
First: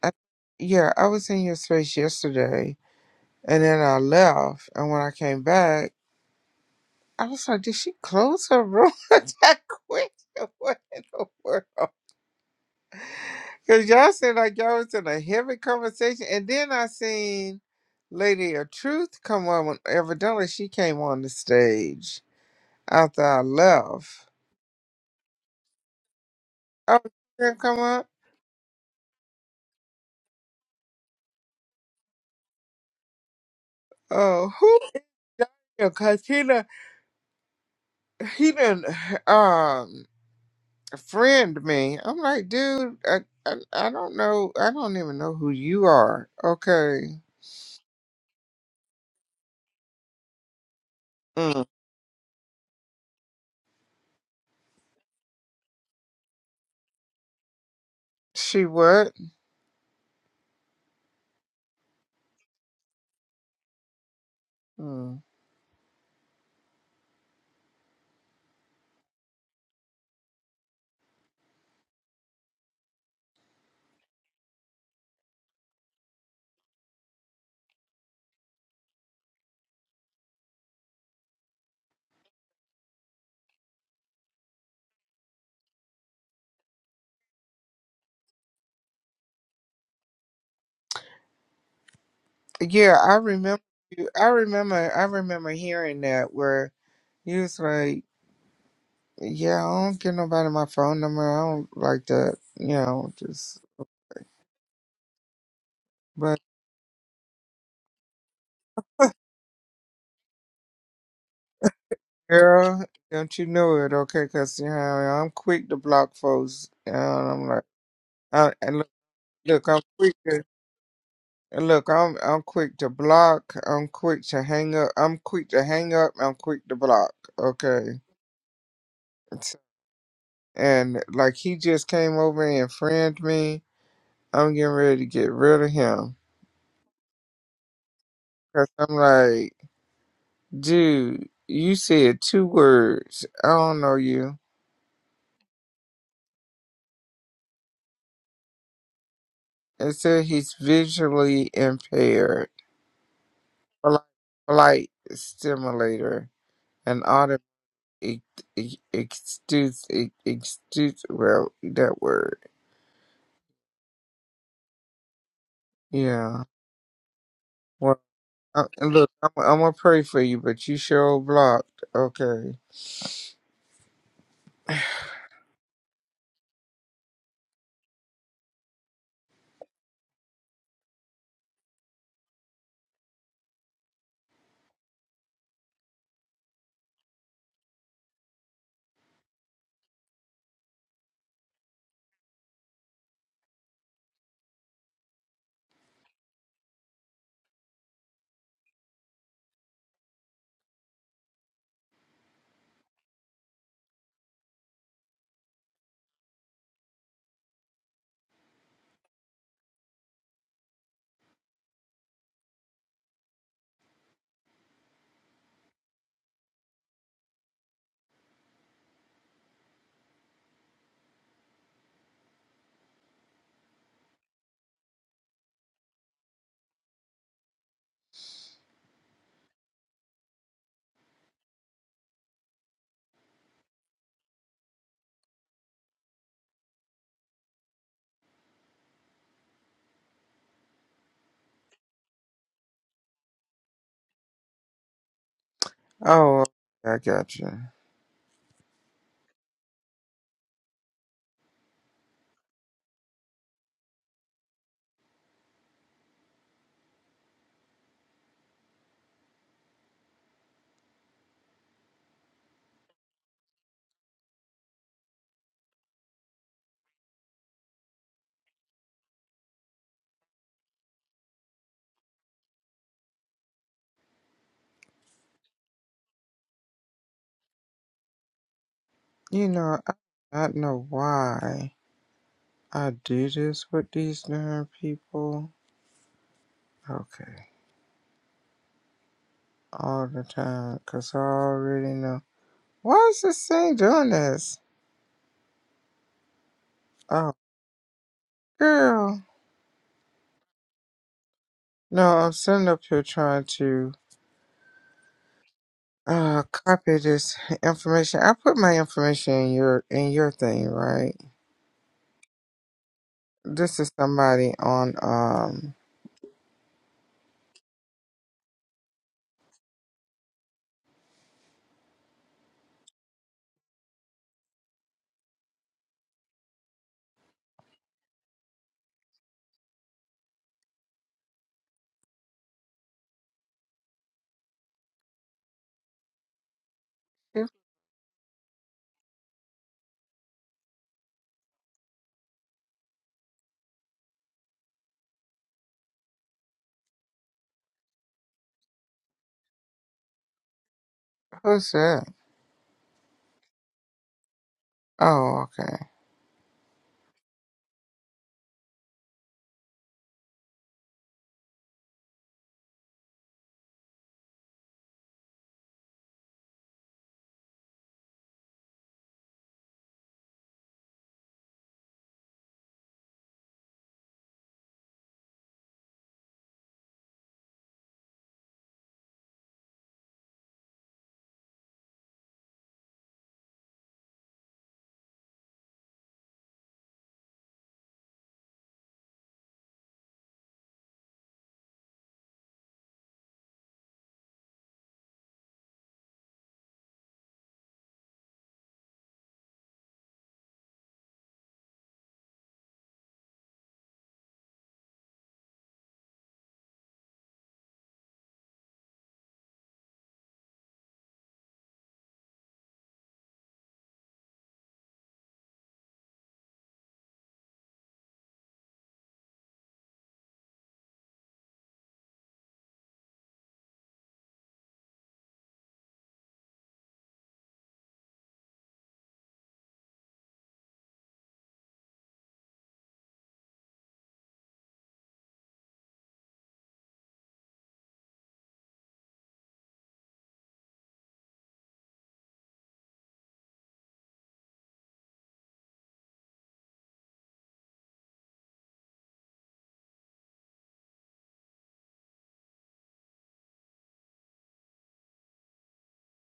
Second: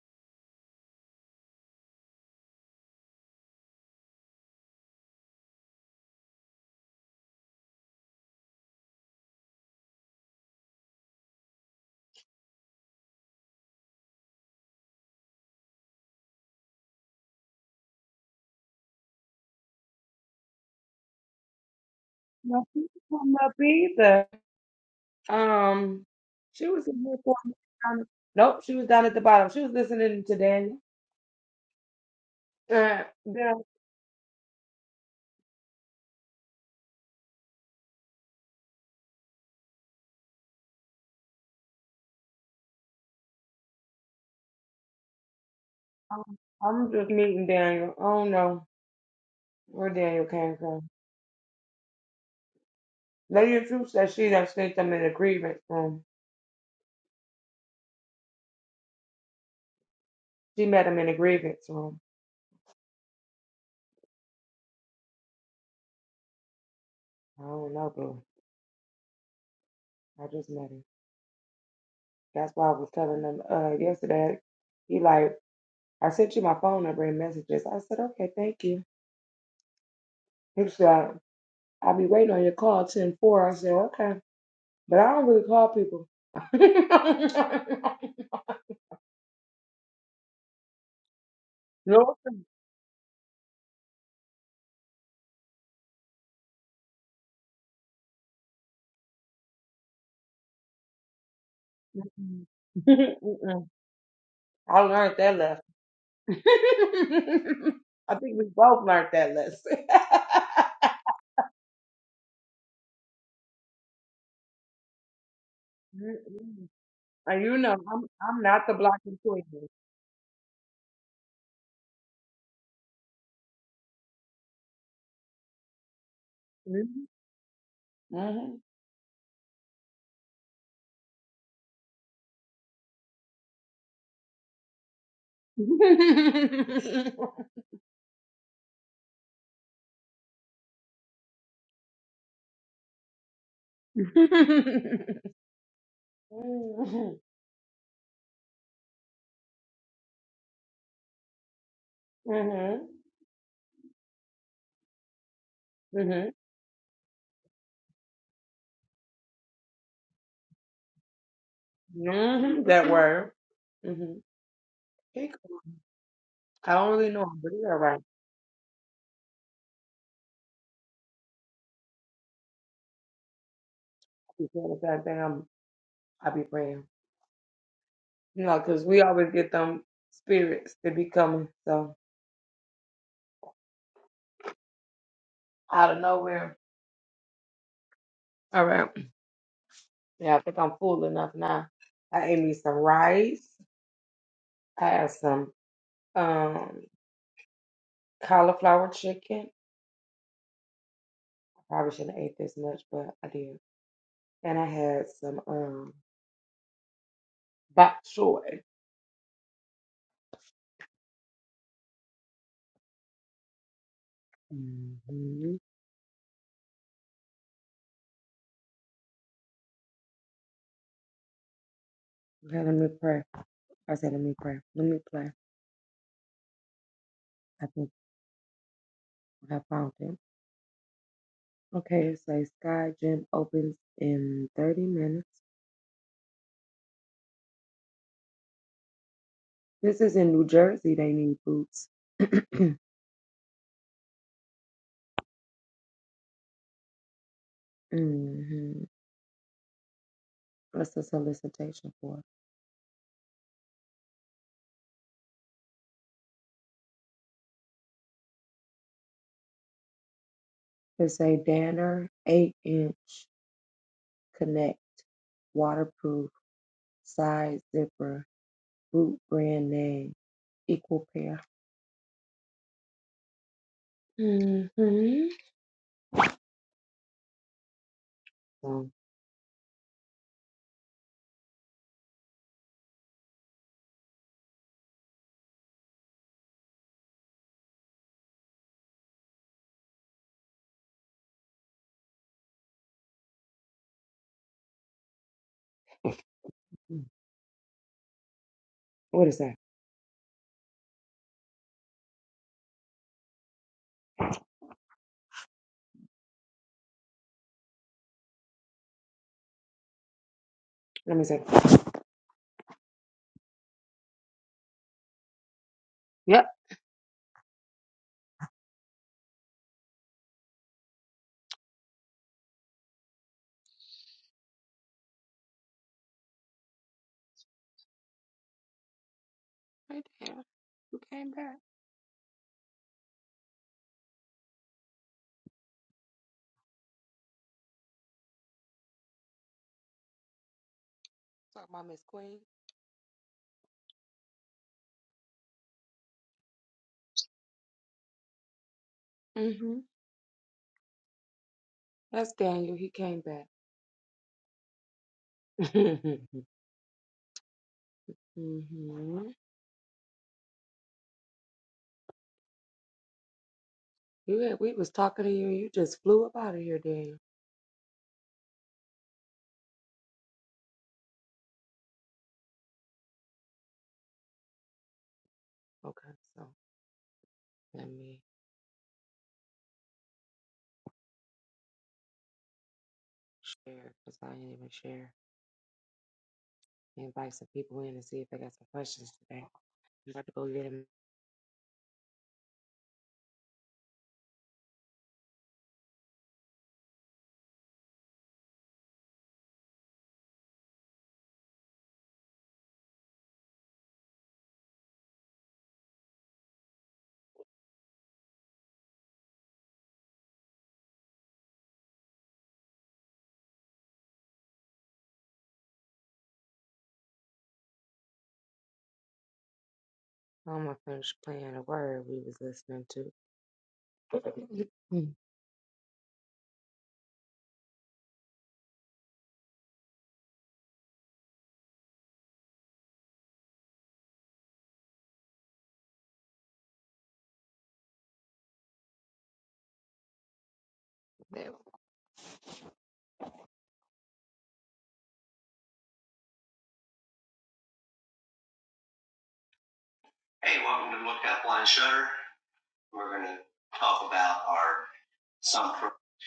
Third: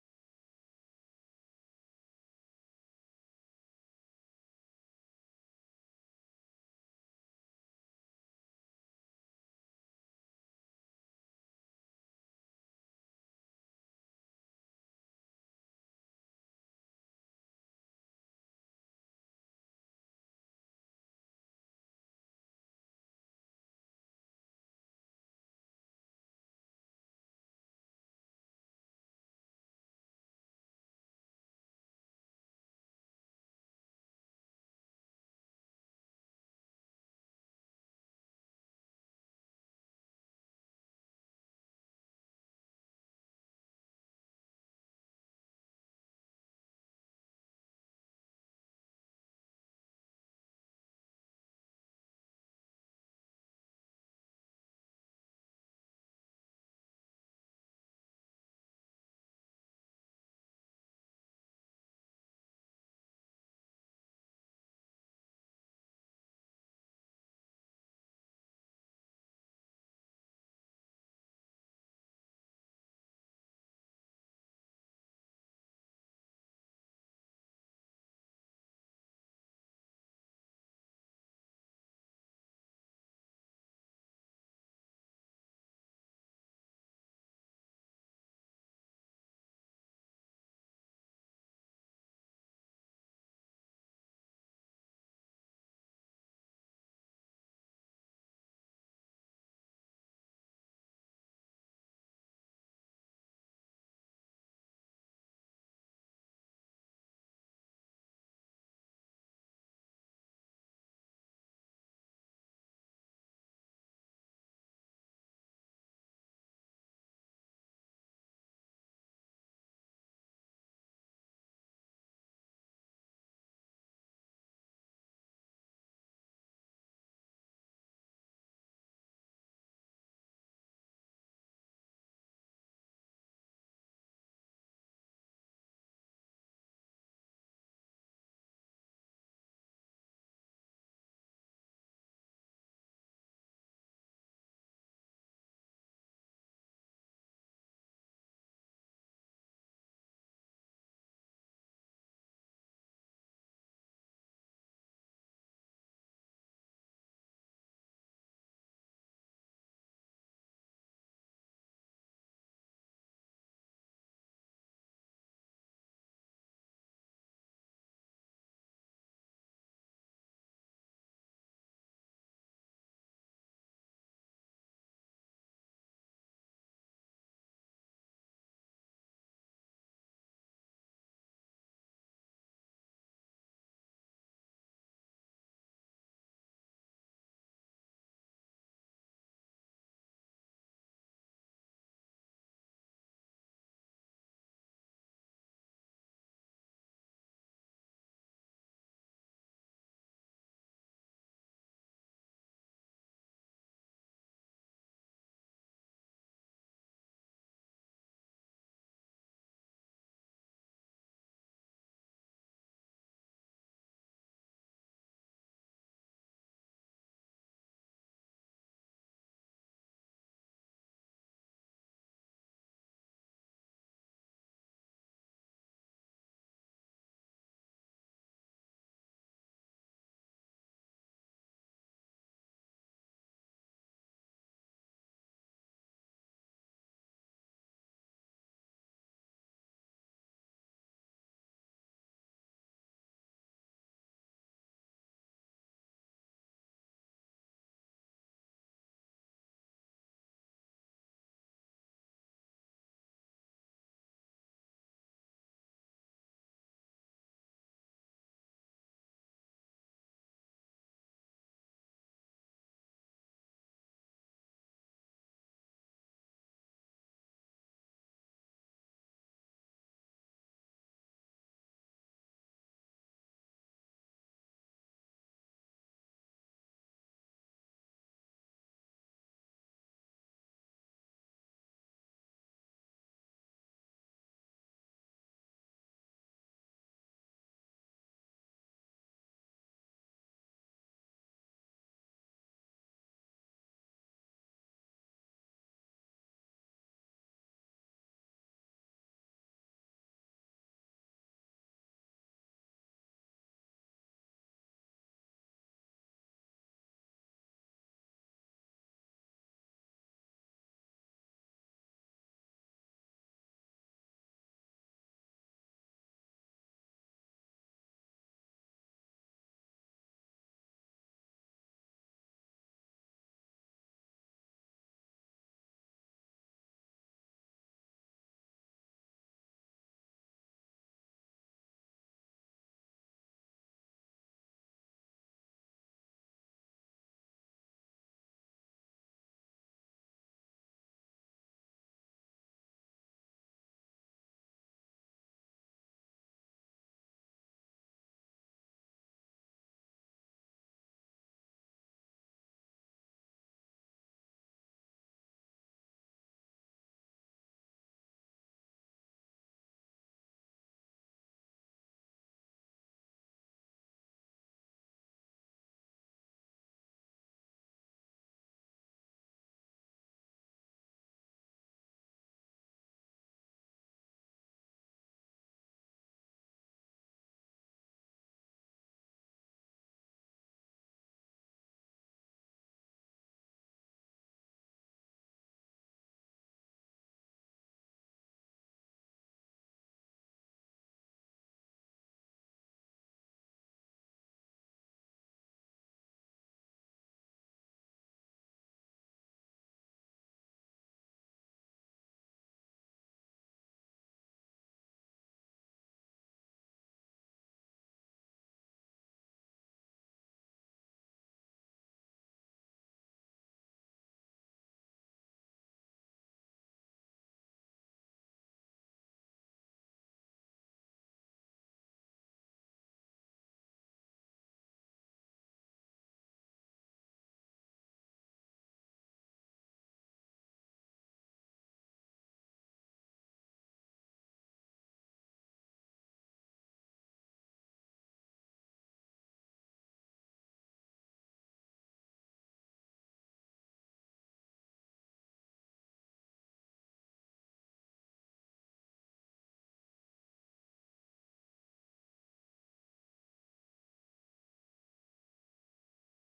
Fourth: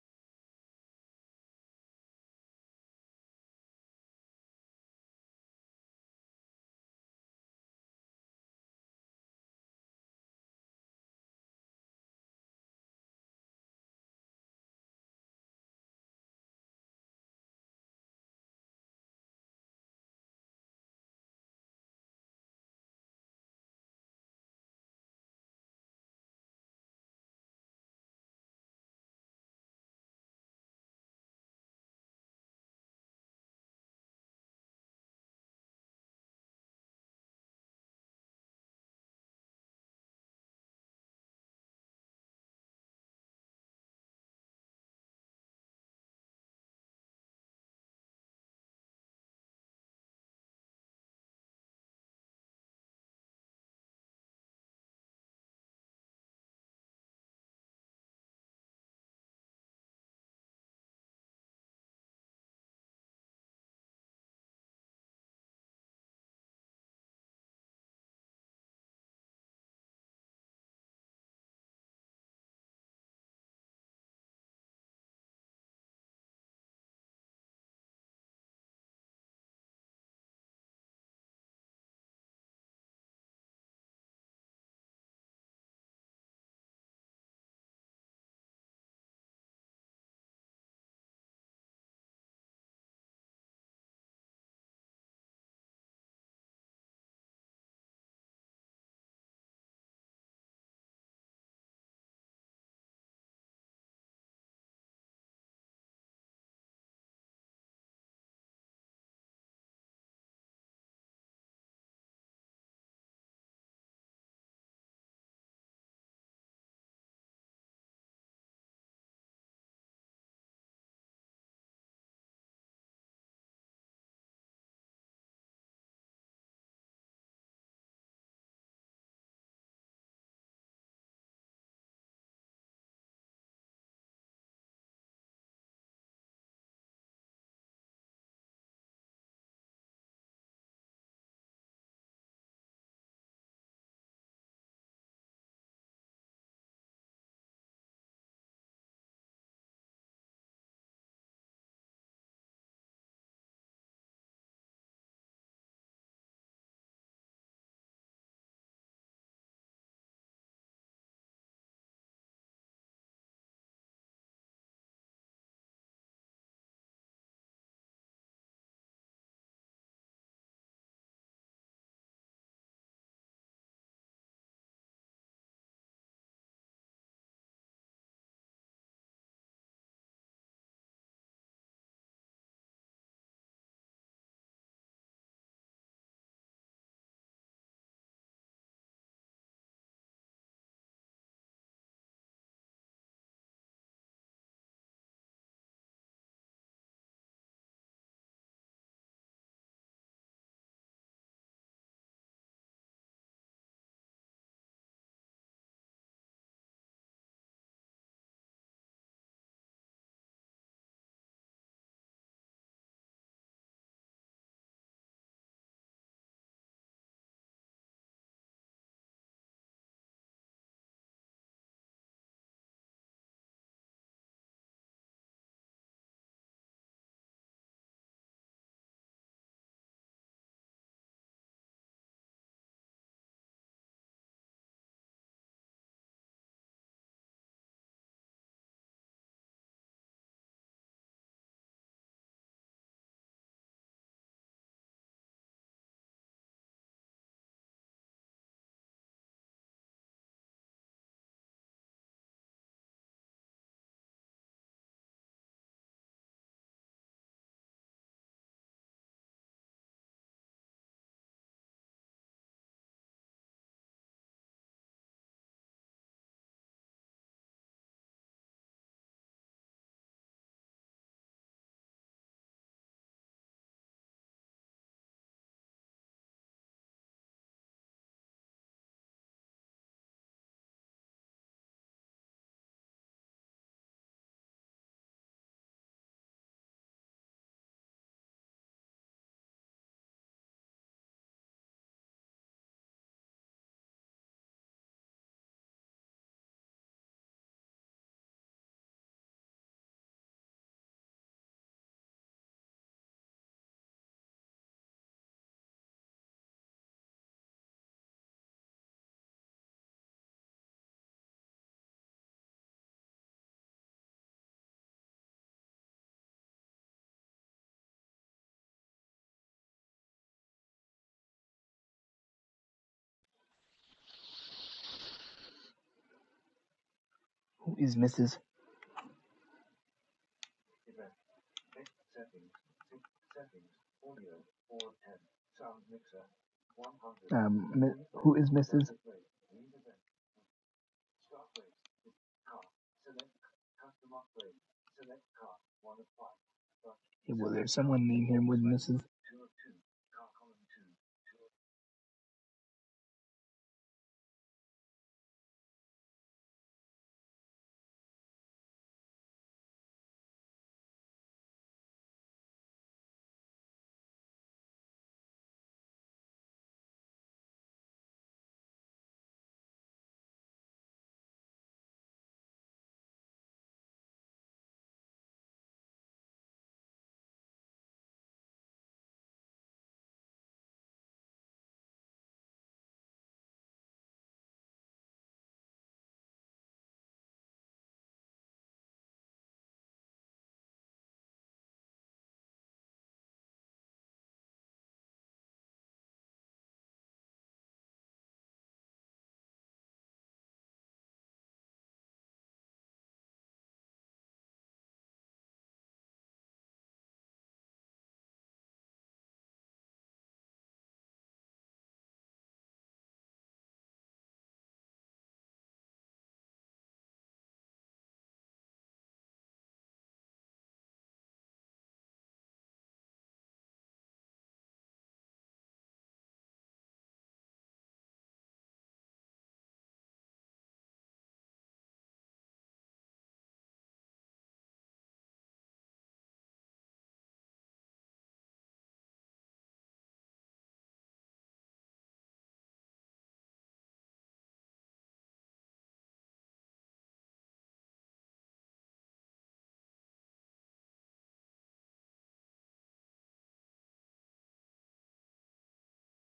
I, yeah, I was in your space yesterday, and then I left. And when I came back, I was like, "Did she close her room that quick? What in the world?" Because y'all said like y'all was in a heavy conversation, and then I seen Lady of Truth come on. When, evidently, she came on the stage after I left. Oh, she didn't come on. Oh, who because he done he done um friend me. I'm like, dude, I, I I don't know, I don't even know who you are. Okay, mm. she what? Mm. Yeah, I remember you. I remember, I remember hearing that where you was like, yeah, I don't give nobody my phone number. I don't like that, you know, just but. Girl, don't you know it, okay? Cause you know, I'm quick to block folks, and I'm like. Uh, and look, look, I'm quick to and look. I'm I'm quick to block. I'm quick to hang up. I'm quick to hang up. I'm quick to block. Okay. It's- And like he just came over and friend me. I'm getting ready to get rid of him because I'm like, dude, you said two words. I don't know you. It said he's visually impaired, like, like stimulator, an It it extends it extends well that word. Yeah. Well, I, and look, I'm I'm gonna pray for you, but you sure blocked. Okay. Oh, okay, I got you. You know, I I don't know why I do this with these darn people. Okay, all the time, cause I already know. Why is this thing doing this? Oh, girl. No, I'm sitting up here trying to. Uh, copy this information. I put my information in your in your thing, right? This is somebody on um.
Who is Mrs.? Um, who is Mrs.? Well, there's someone named him with Mrs.?
Who's that? Oh, okay.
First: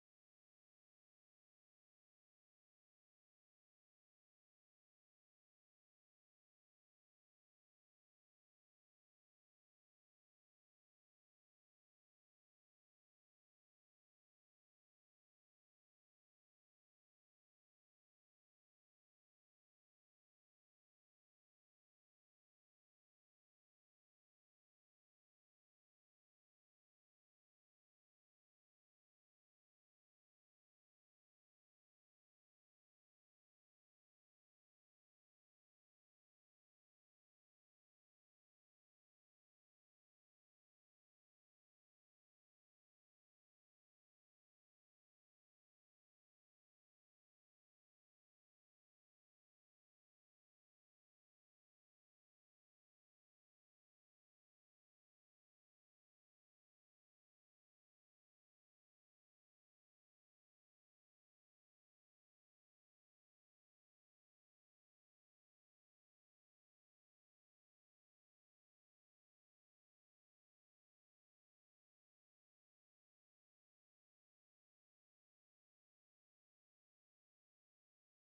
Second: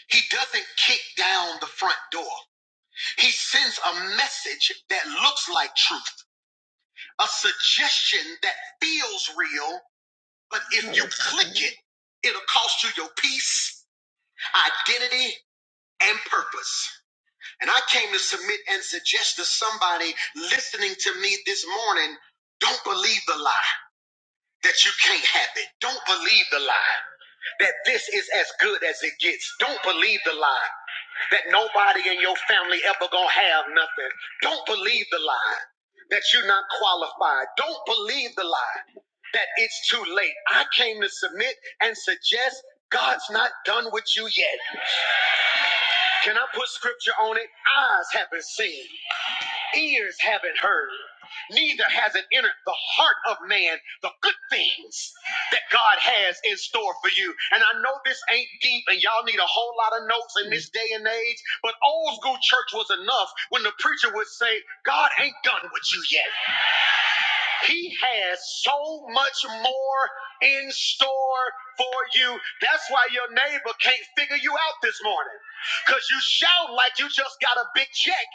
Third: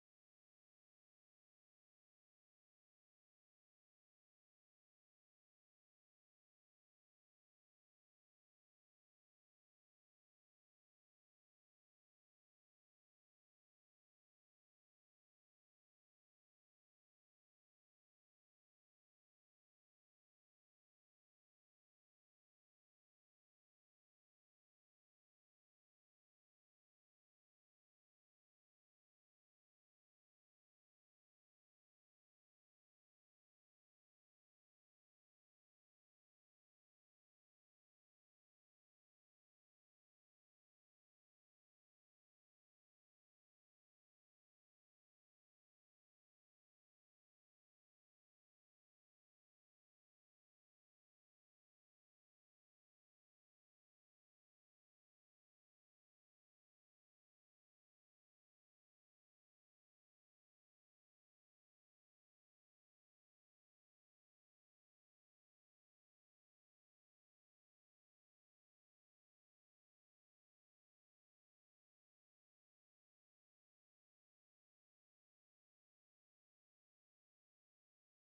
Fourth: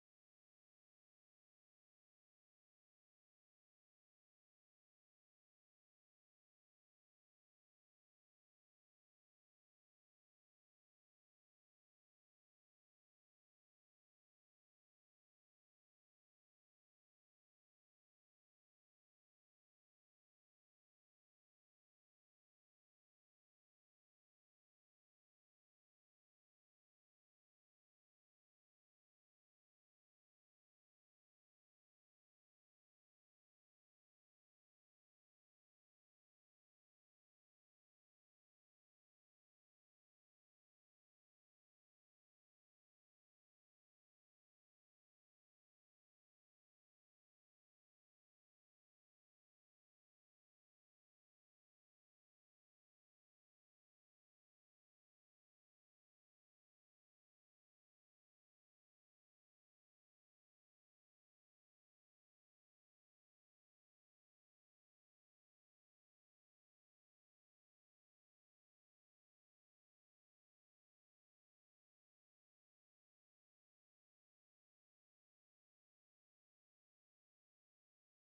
He doesn't kick down the front door. He sends a message that looks like truth, a suggestion that feels real, but if click it, it'll cost you your peace, identity, and purpose. And I came to submit and suggest to somebody listening to me this morning, don't believe the lie. that you can't have it. Don't believe the lie that this is as good as it gets. Don't believe the lie that nobody in your family ever gonna have nothing. Don't believe the lie that you're not qualified. Don't believe the lie that it's too late. I came to submit and suggest God's not done with you yet. Can I put scripture on it? Eyes haven't seen. Ears haven't heard, neither has it entered the heart of man the good things that God has in store for you. And I know this ain't deep, and y'all need a whole lot of notes this day and age, but old school church was enough when the preacher would say, God ain't done with you yet. He has so much more in store for you. That's why your neighbor can't figure you out this morning. Because you shout like you just got a big check.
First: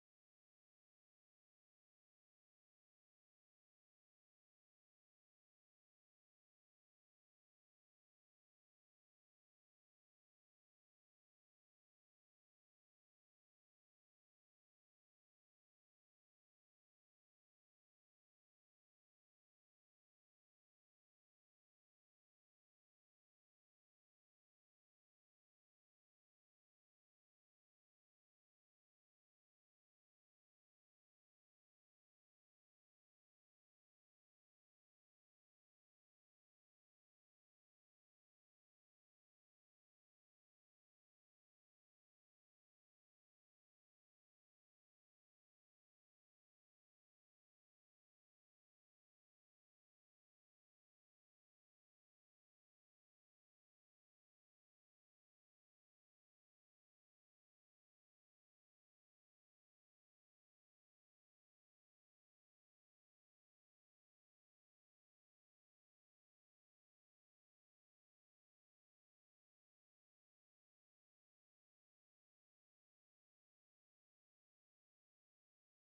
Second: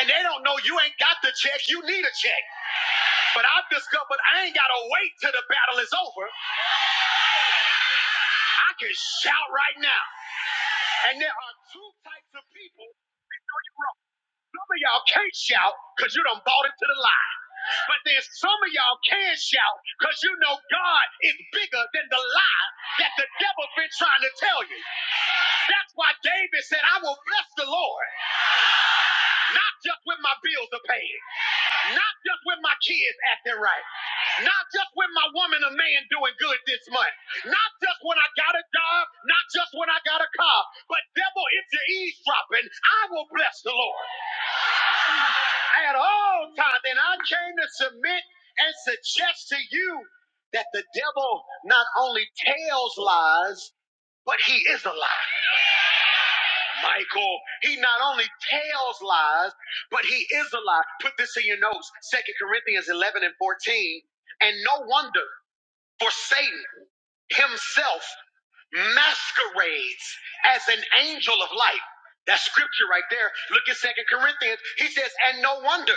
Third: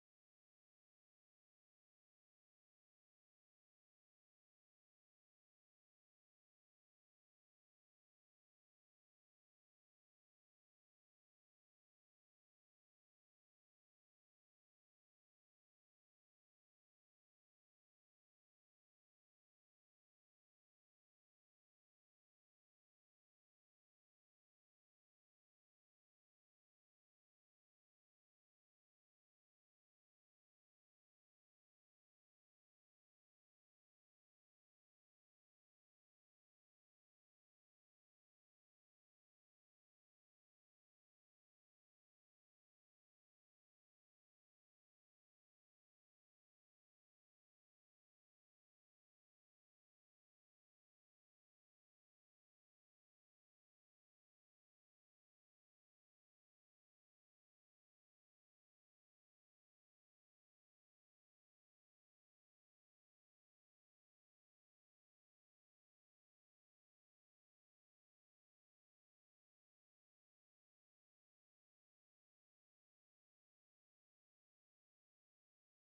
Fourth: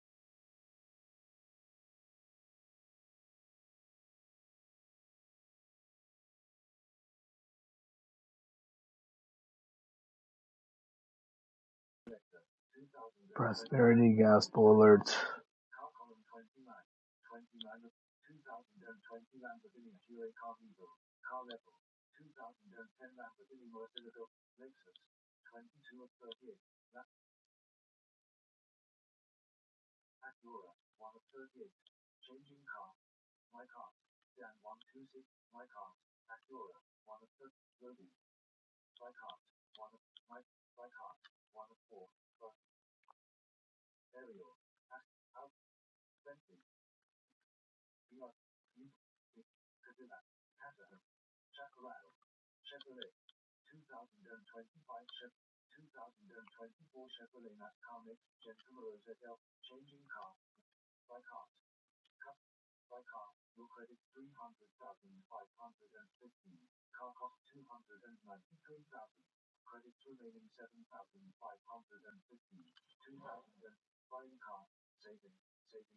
And they don't know you ain't got the check. You need a check. But I've discovered I ain't got to wait till the battle is over. I can shout right now. And there are two types of people.
Prosperity
Some
gospel
of y'all
alert.
can't shout because you done bought into the lie. But there's some of y'all can shout because you know God is bigger than the lie that the devil been trying to tell you. That's why David said, I will bless the Lord, not just when my bills are paid. Not just when my kids acting right. Not just when my woman or man doing good this month. Not just when I got a job. Not just when I got a car. But devil, if you're eavesdropping, I will bless the Lord at all times. And I came to submit and suggest to you that the devil not only tells lies, but he is a lie. Michael, he not only tells lies, but he is alive. Put this in your notes, Second Corinthians 11 and 14. And no wonder, for Satan himself masquerades as an angel of light. That scripture right there. Look at Second Corinthians. He says, and no wonder,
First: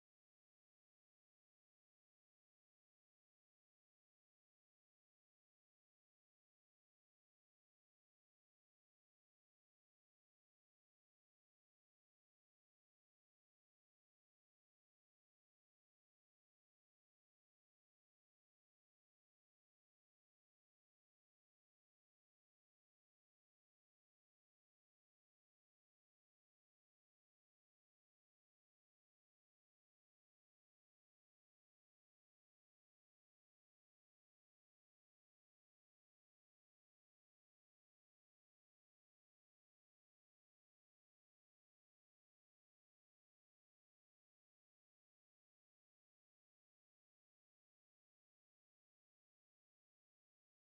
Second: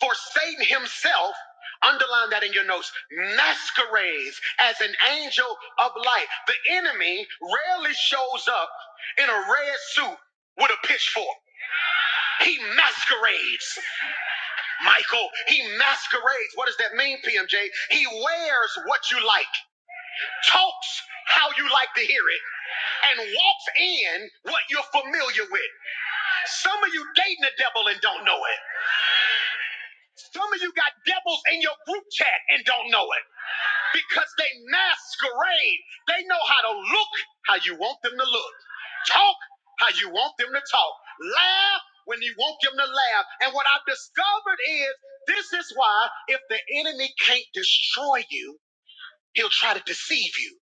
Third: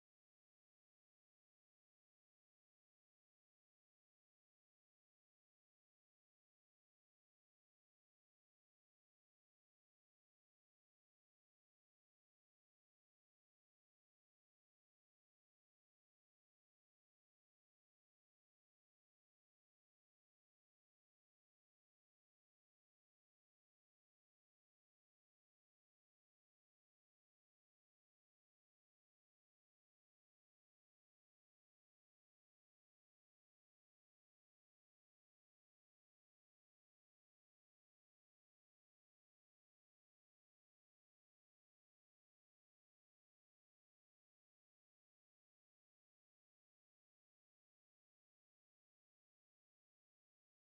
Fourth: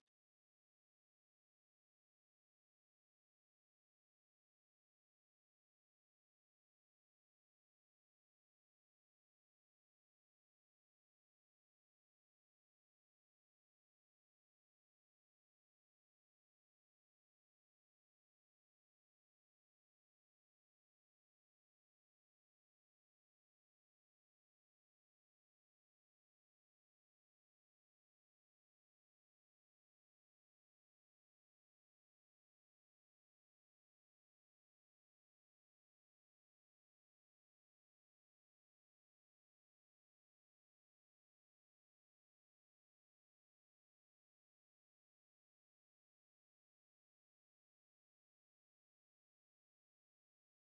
for Satan himself, underline that in your notes, masquerades as an angel of light. The enemy rarely shows up in a red suit with a pitchfork. He masquerades. Michael, he masquerades. What does that mean, PMJ? He wears what you like, talks how you like to hear it, and walks in what you're familiar with. Some of you dating the devil and don't know it. Some of you got devils in your group chat and don't know it. because they masquerade. They know how to look how you want them to look, talk how you want them to talk, laugh when you want them to laugh. And what I've discovered is this is why if the enemy can't destroy you, he'll try to deceive you.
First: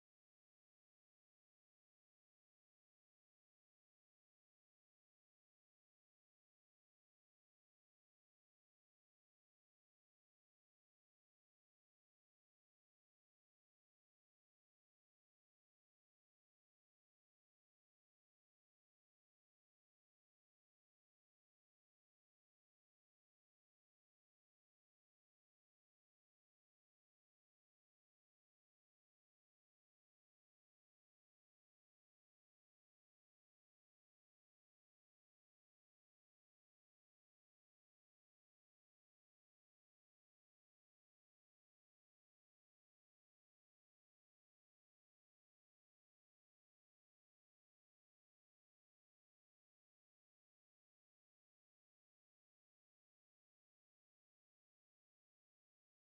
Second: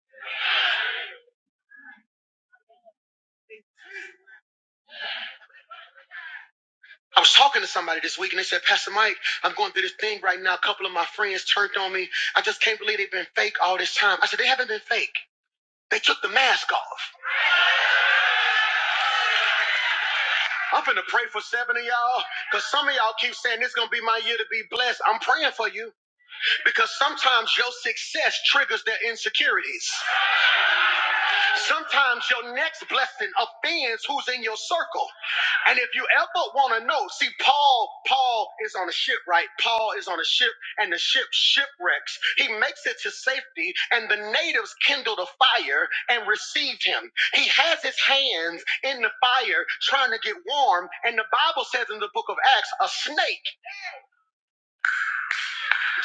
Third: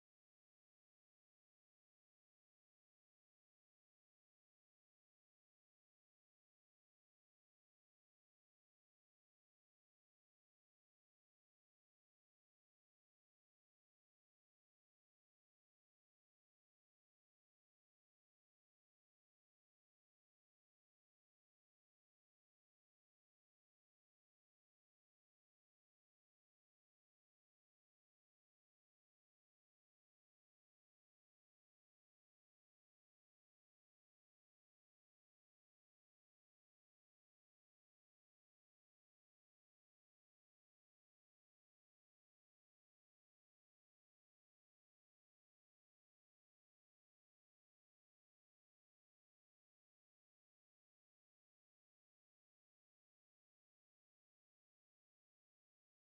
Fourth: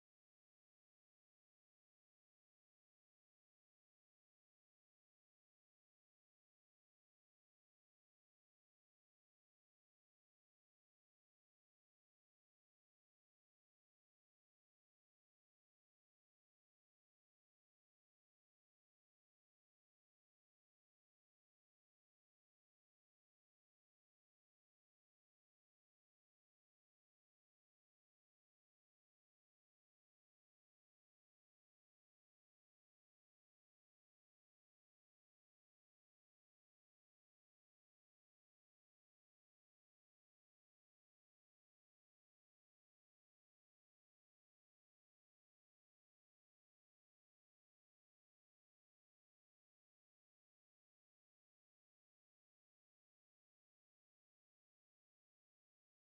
I was talking to somebody this week and they said, Pastor Mike, I'm going through this thing right now. A couple of my friends turned on me. I just can't believe they've been fake all this time. I said, they haven't been fake. They took the mask off. I'm finna pray for seven of y'all because some of y'all keep saying this gonna be my year to be blessed. I'm praying for you because sometimes your success triggers their insecurities. Sometimes your next blessing offends who's in your circle. And if you ever want to know, see, Paul, Paul is on a ship, right? Paul is on a ship, and the ship shipwrecks. He makes it to safety, and the natives kindled a fire and received him. He has his hands in the fire trying to get warm, and the Bible says in the book of Acts, a snake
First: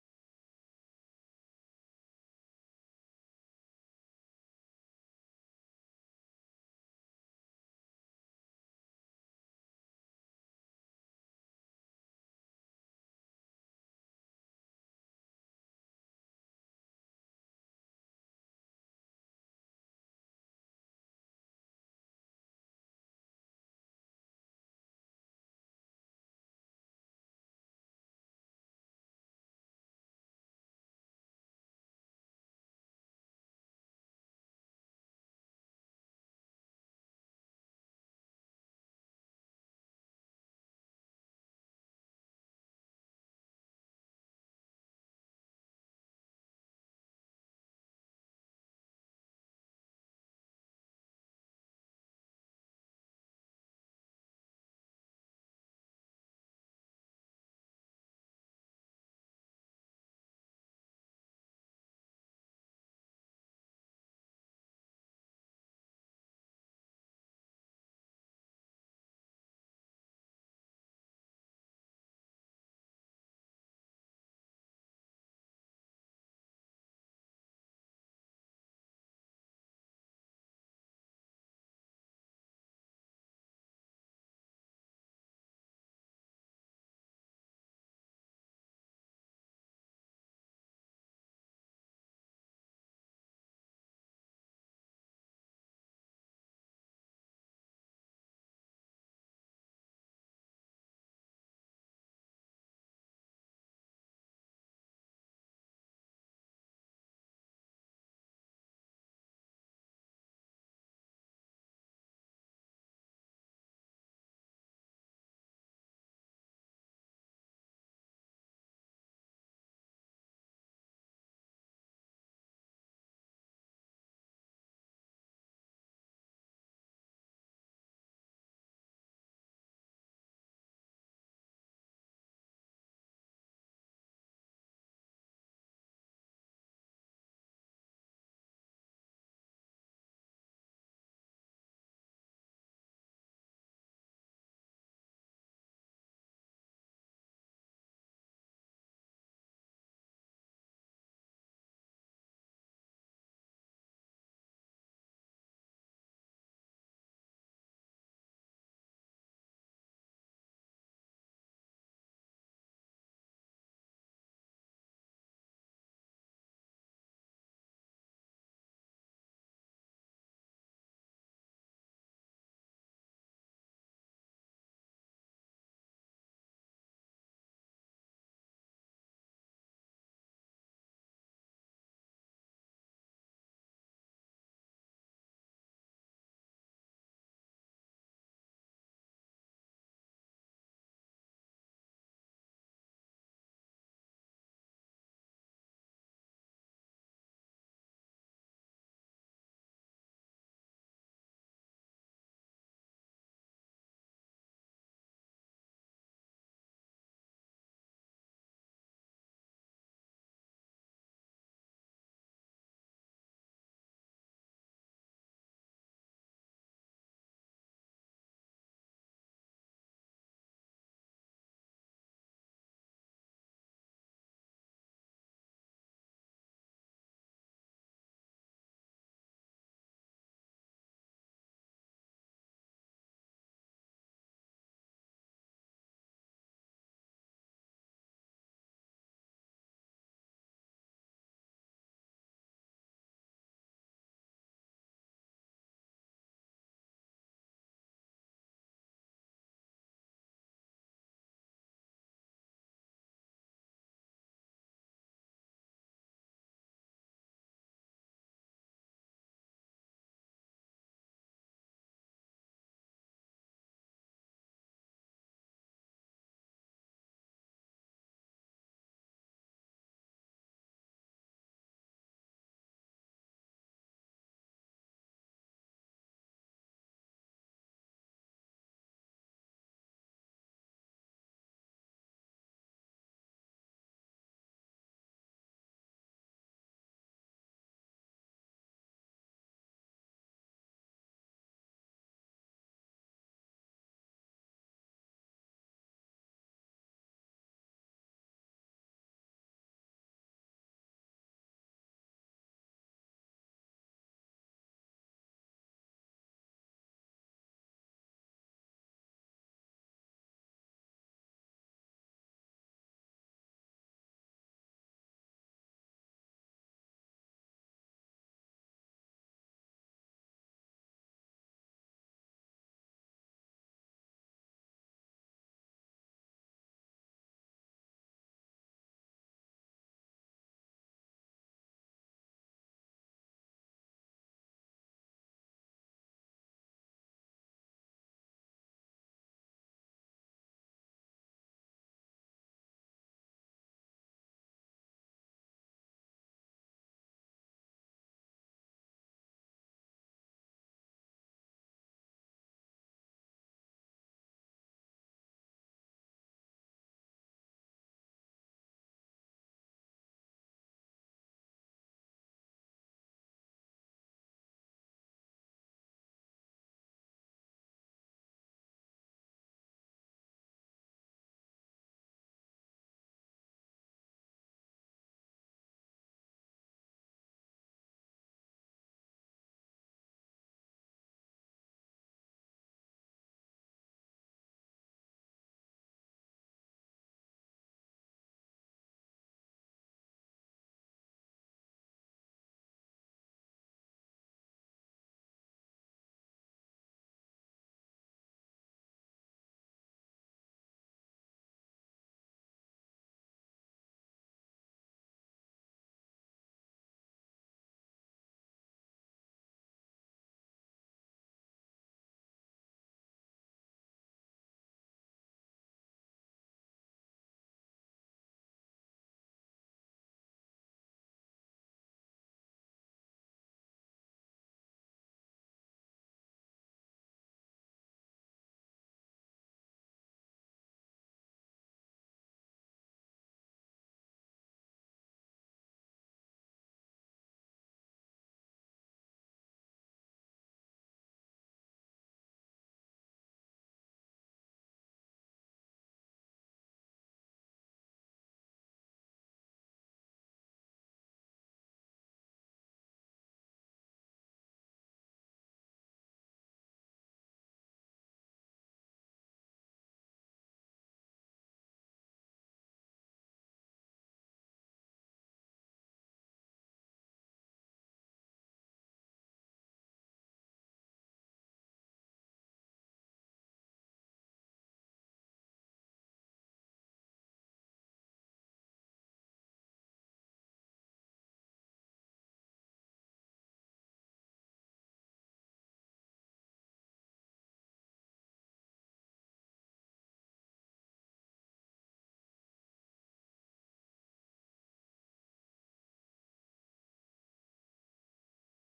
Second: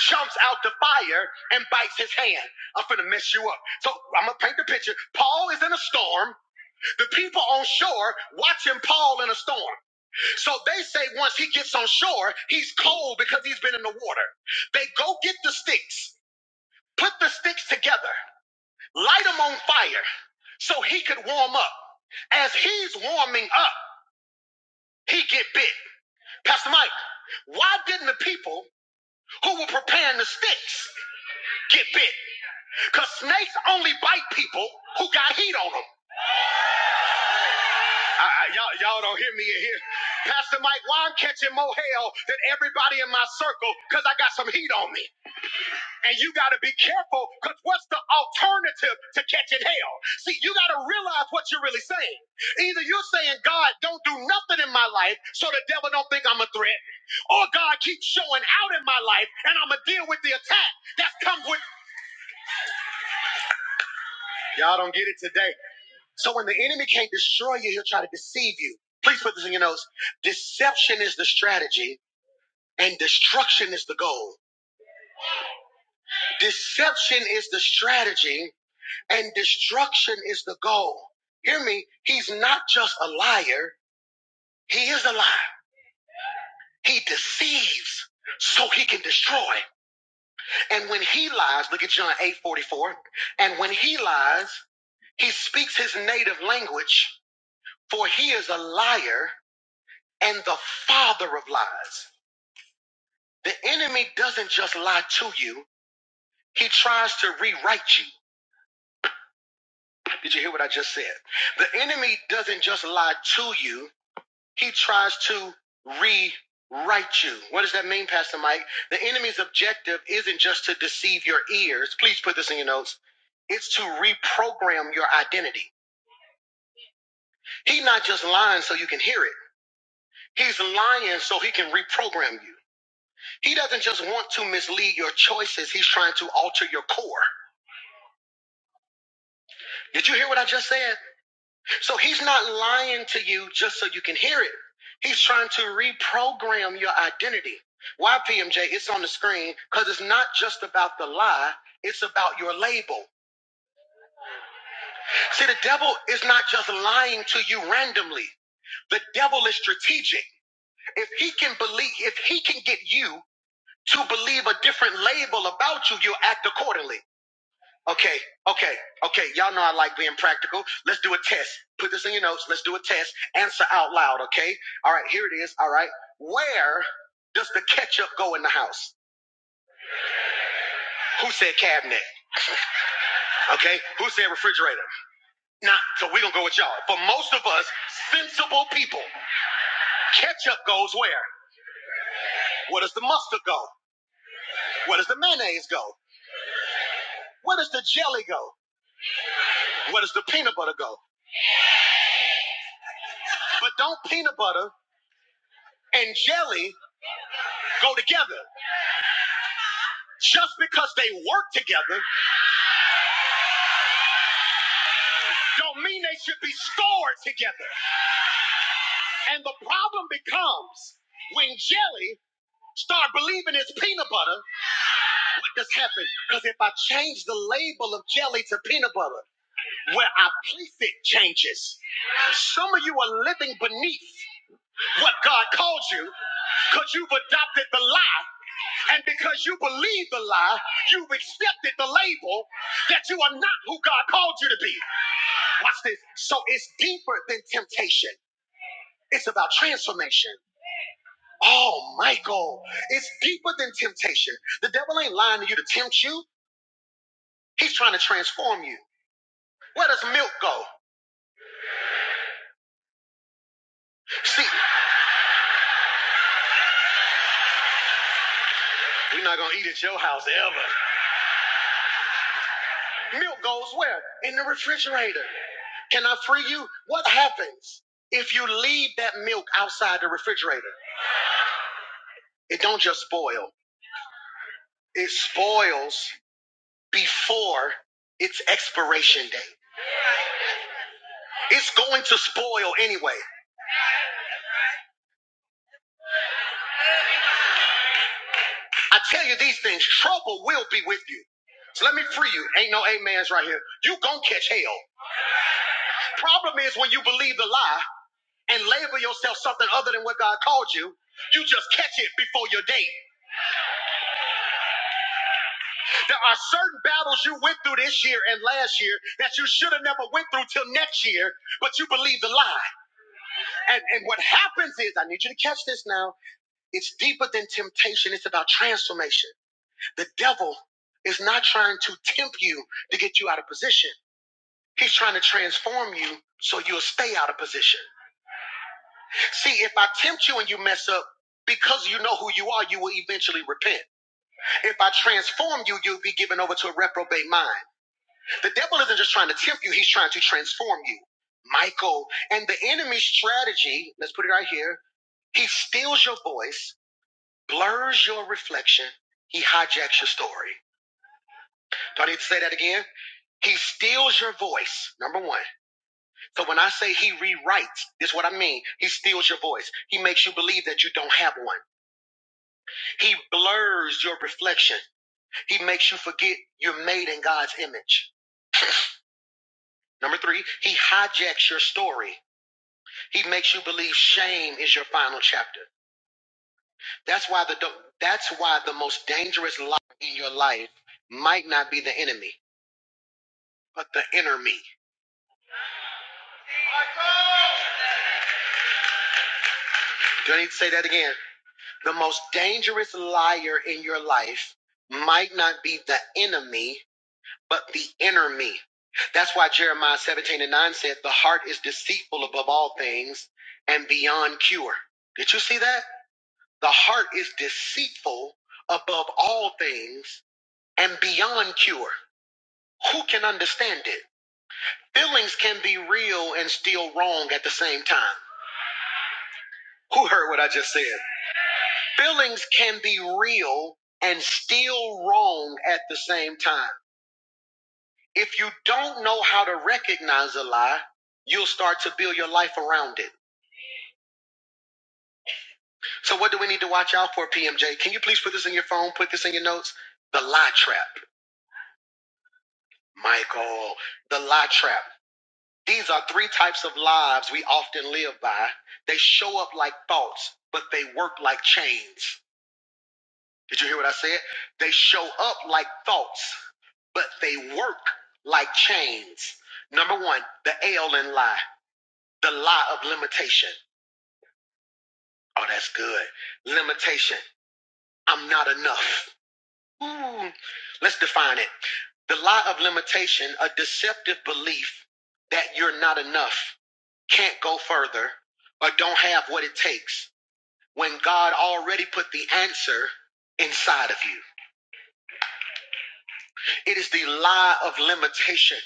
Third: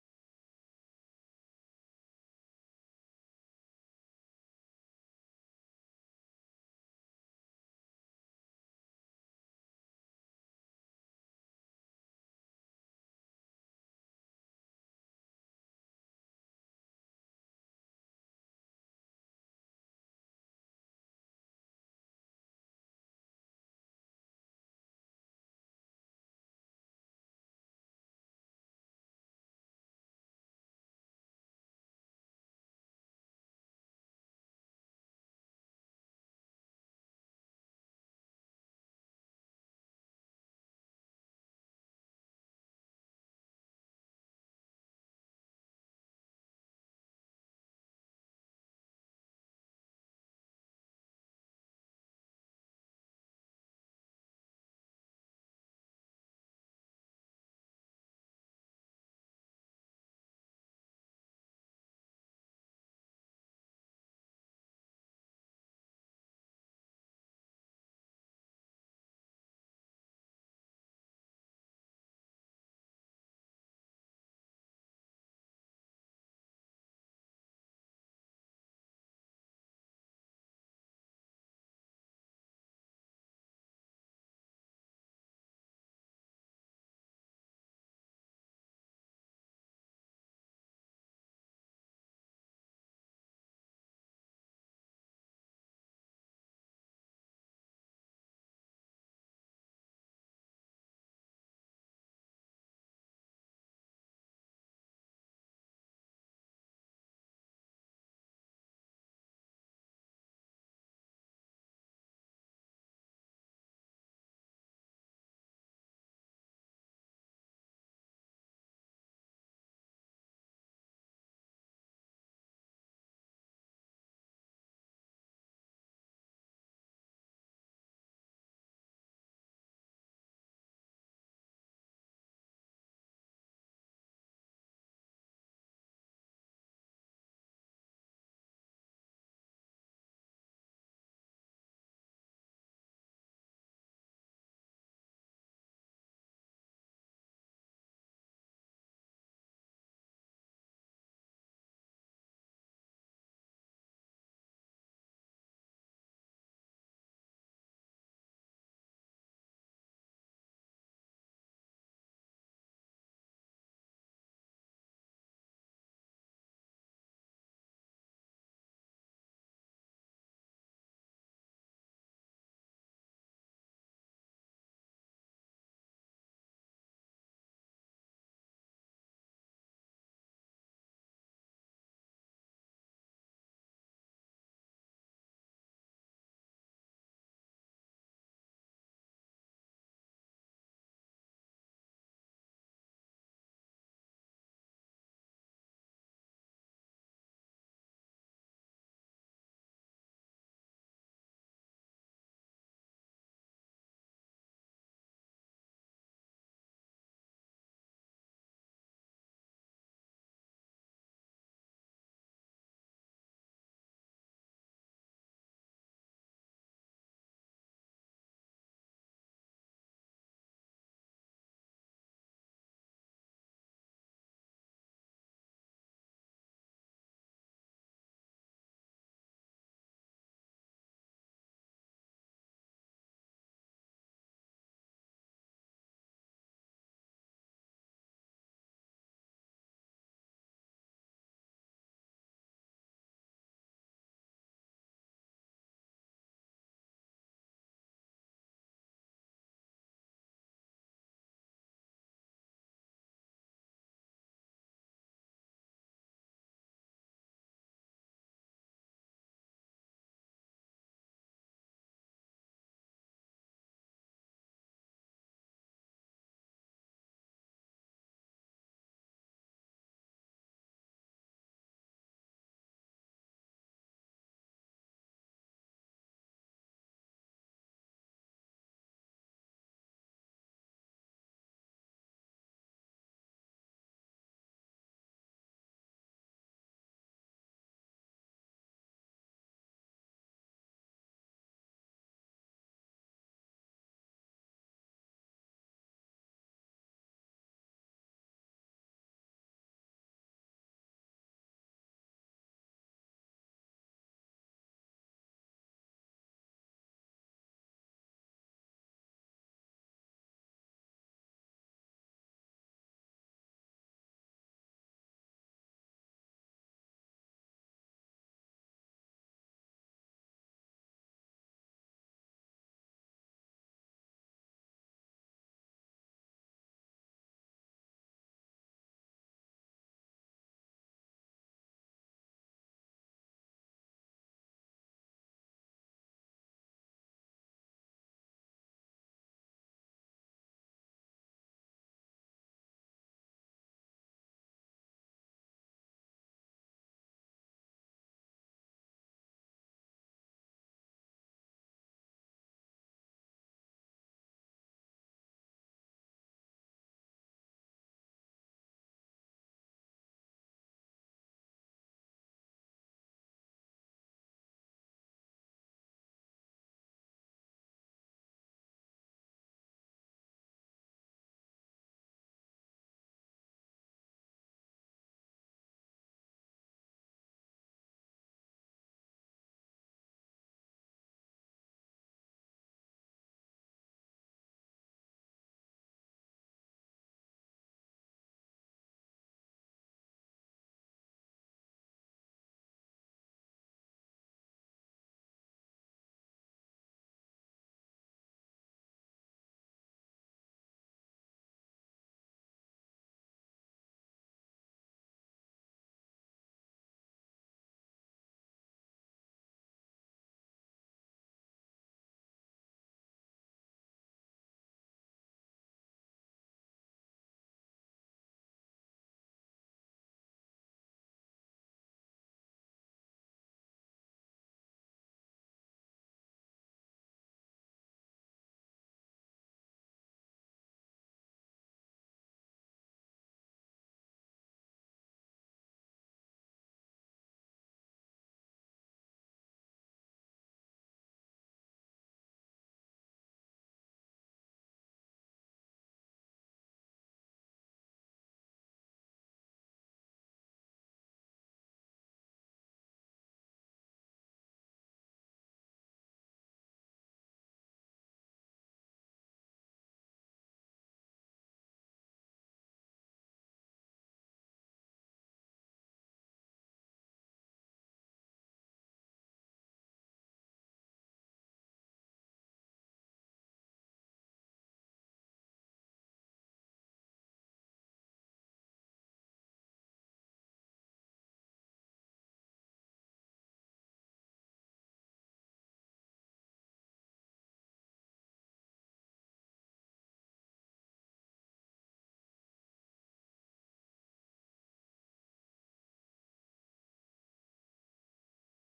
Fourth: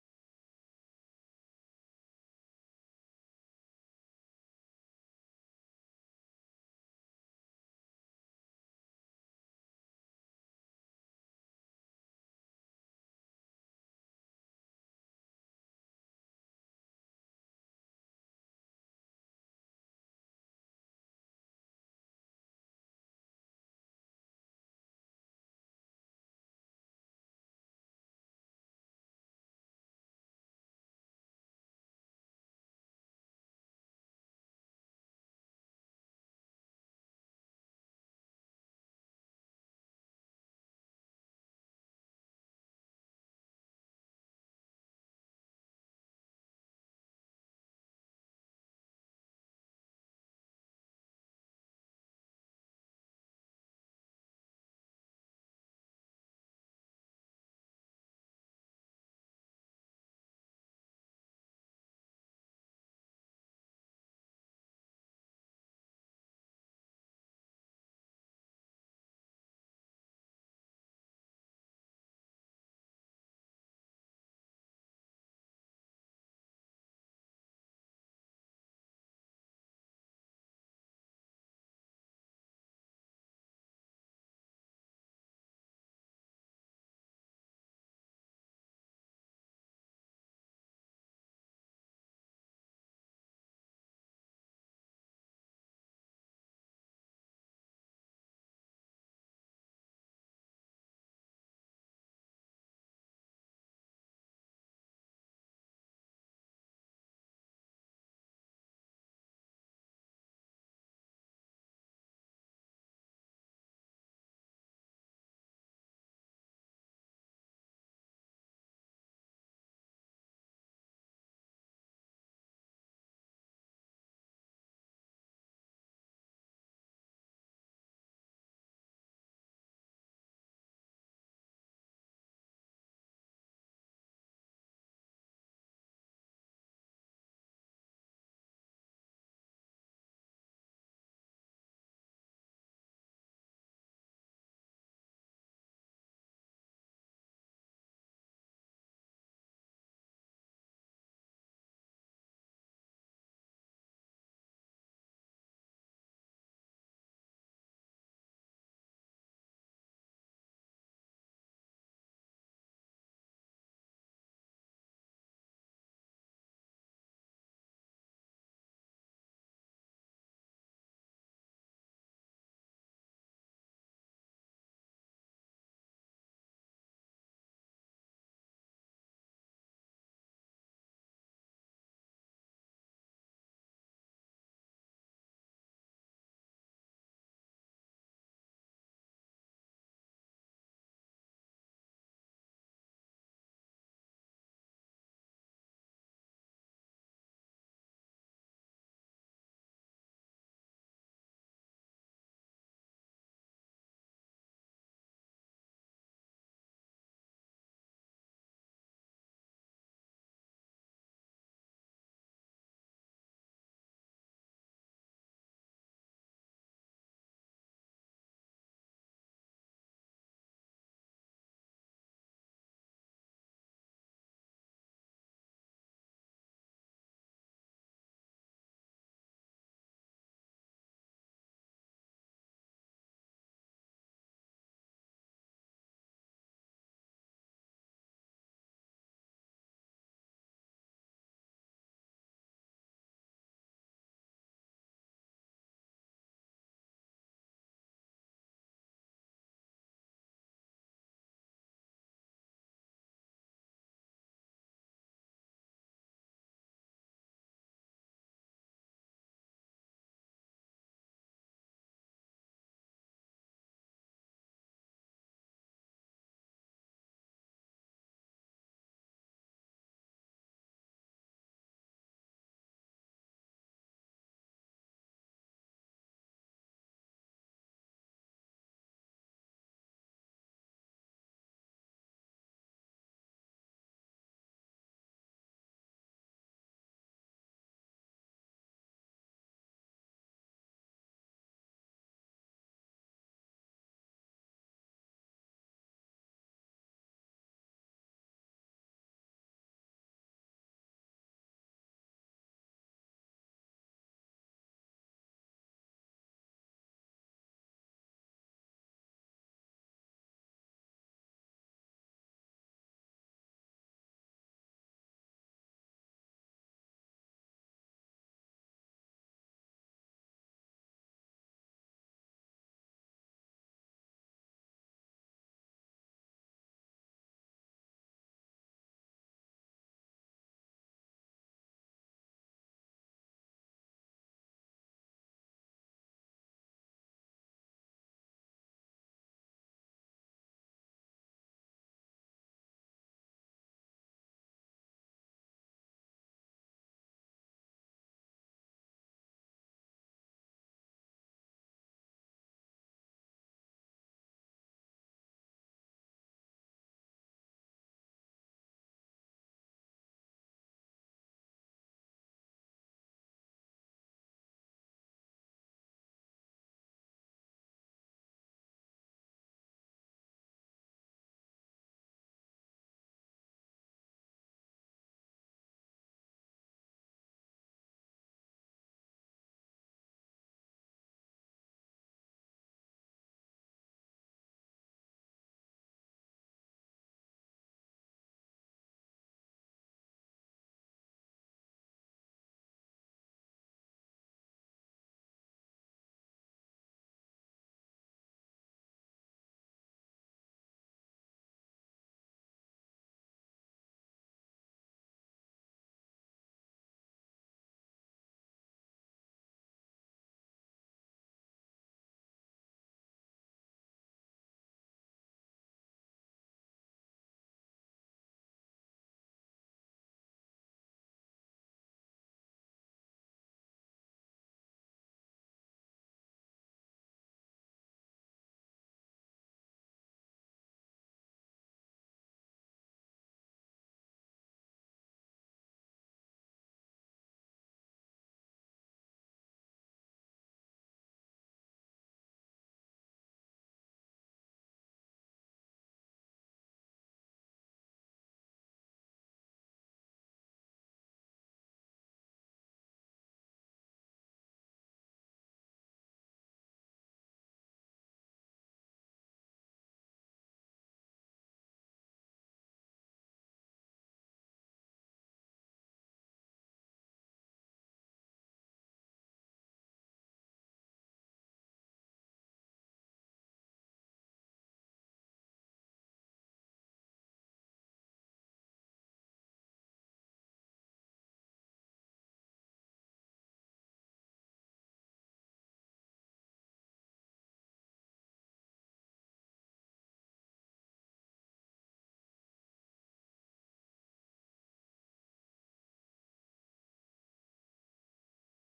jumps out the fire and bites his hand. I'm finna mess you up. So I'm gonna paint the picture. Paul is in a storm. The people on shore watching Paul in a storm. So they say once he gets on shore, he's cold because he's been in the water. They go get the sticks, put the sticks together, light them on fire so he could warm up. As he's warming up, he get bit. Pastor Mike, why didn't the people who were preparing the sticks get bit? Because snakes only bite people who got heat on them. I, I- y'all, y'all don't hear me in here. Pastor Mike, why I'm catching more hell than everybody in my circle? Because I got some heat on me. And you got to be careful because what's the alternative to catching hell? See, you got to realize what you're really saying. Either you're saying, God, don't do nothing in my life so the devil don't think I'm a threat, or God keeps showing out in my life and I'm going to deal with the attack that comes with. Y'all don't get it today. So when the enemy can't destroy you, he'll try to deceive you. Please put this in your notes. Deception is the strategy and destruction is the goal. Deception is the strategy and destruction is the goal. Hear me. He's not just a liar. He is a liar. He deceives so he can destroy. And when he lies, look at John 8 44. And when he lies, he speaks his native language for he is a liar and the father of lies. The enemy doesn't just lie to you, he tries to rewrite you. Did you hear what I just said? The enemy doesn't just lie to you, he tries to rewrite you. What does that mean, Pastor Mike? The enemy's objective isn't just to deceive your ears. Please put this in your notes. It's to reprogram your identity. He's not just lying so you can hear it. He's lying so he can reprogram you. He doesn't just want to mislead your choices. He's trying to alter your core. Did you hear what I just said? So he's not lying to you just so you can hear it. He's trying to reprogram your identity. Why, PMJ? It's on the screen because it's not just about the lie, it's about your label. See, the devil is not just lying to you randomly. The devil is strategic. If he can believe, if he can get you to believe a different label about you, you'll act accordingly. Okay, okay, okay. Y'all know I like being practical. Let's do a test. Put this in your notes. Let's do a test. Answer out loud, okay? All right, here it is. All right. Where does the ketchup go in the house? Who said cabinet? Okay. Who said refrigerator? Nah, so we're gonna go with y'all. For most of us, sensible people, ketchup goes where? Where does the mustard go? Where does the mayonnaise go? Where does the jelly go? Where does the peanut butter go? But don't peanut butter and jelly go together? Just because they work together don't mean they should be stored together. And the problem becomes when jelly start believing it's peanut butter, what does happen? Because if I change the label of jelly to peanut butter, where I place it changes. Some of you are living beneath what God called you because you've adopted the lie. And because you believe the lie, you've accepted the label that you are not who God called you to be. Watch this. So it's deeper than temptation. It's about transformation. Oh, Michael, it's deeper than temptation. The devil ain't lying to you to tempt you. He's trying to transform you. Where does milk go? See, we're not gonna eat at your house ever. Milk goes where? In the refrigerator. Can I free you? What happens if you leave that milk outside the refrigerator? It don't just spoil. It spoils before its expiration date. It's going to spoil anyway. I tell you these things, trouble will be with you. So let me free you. Ain't no amens right here. You gonna catch hell. Problem is when you believe the lie and label yourself something other than what God called you, you just catch it before your date. There are certain battles you went through this year and last year that you should have never went through till next year, but you believe the lie. And, and what happens is, I need you to catch this now. It's deeper than temptation. It's about transformation. The devil is not trying to tempt you to get you out of position. He's trying to transform you so you'll stay out of position. See, if I tempt you and you mess up, because you know who you are, you will eventually repent. If I transform you, you'll be given over to a reprobate mind. The devil isn't just trying to tempt you, he's trying to transform you. Michael, and the enemy's strategy, let's put it right here, he steals your voice, blurs your reflection, he hijacks your story. Do I need to say that again? He steals your voice, number one. So when I say he rewrites, this is what I mean. He steals your voice. He makes you believe that you don't have one. He blurs your reflection. He makes you forget you're made in God's image. Number three, he hijacks your story. He makes you believe shame is your final chapter. That's why the that's why the most dangerous lie in your life might not be the enemy, but the inner me. Do I need to say that again? The most dangerous liar in your life might not be the enemy, but the inner me. That's why Jeremiah 17 and 9 said, The heart is deceitful above all things and beyond cure. Did you see that? The heart is deceitful above all things and beyond cure. Who can understand it? Feelings can be real and still wrong at the same time. Who heard what I just said? Feelings can be real and still wrong at the same time. If you don't know how to recognize a lie, you'll start to build your life around it. So, what do we need to watch out for, PMJ? Can you please put this in your phone? Put this in your notes? The lie trap, Michael. The lie trap. These are three types of lives we often live by. They show up like thoughts, but they work like chains. Did you hear what I said? They show up like thoughts, but they work like chains. Number one, the L in lie, the lie of limitation. Oh, that's good. Limitation. I'm not enough. Ooh. Let's define it. The lie of limitation, a deceptive belief that you're not enough, can't go further, or don't have what it takes when God already put the answer inside of you. It is the lie of limitation.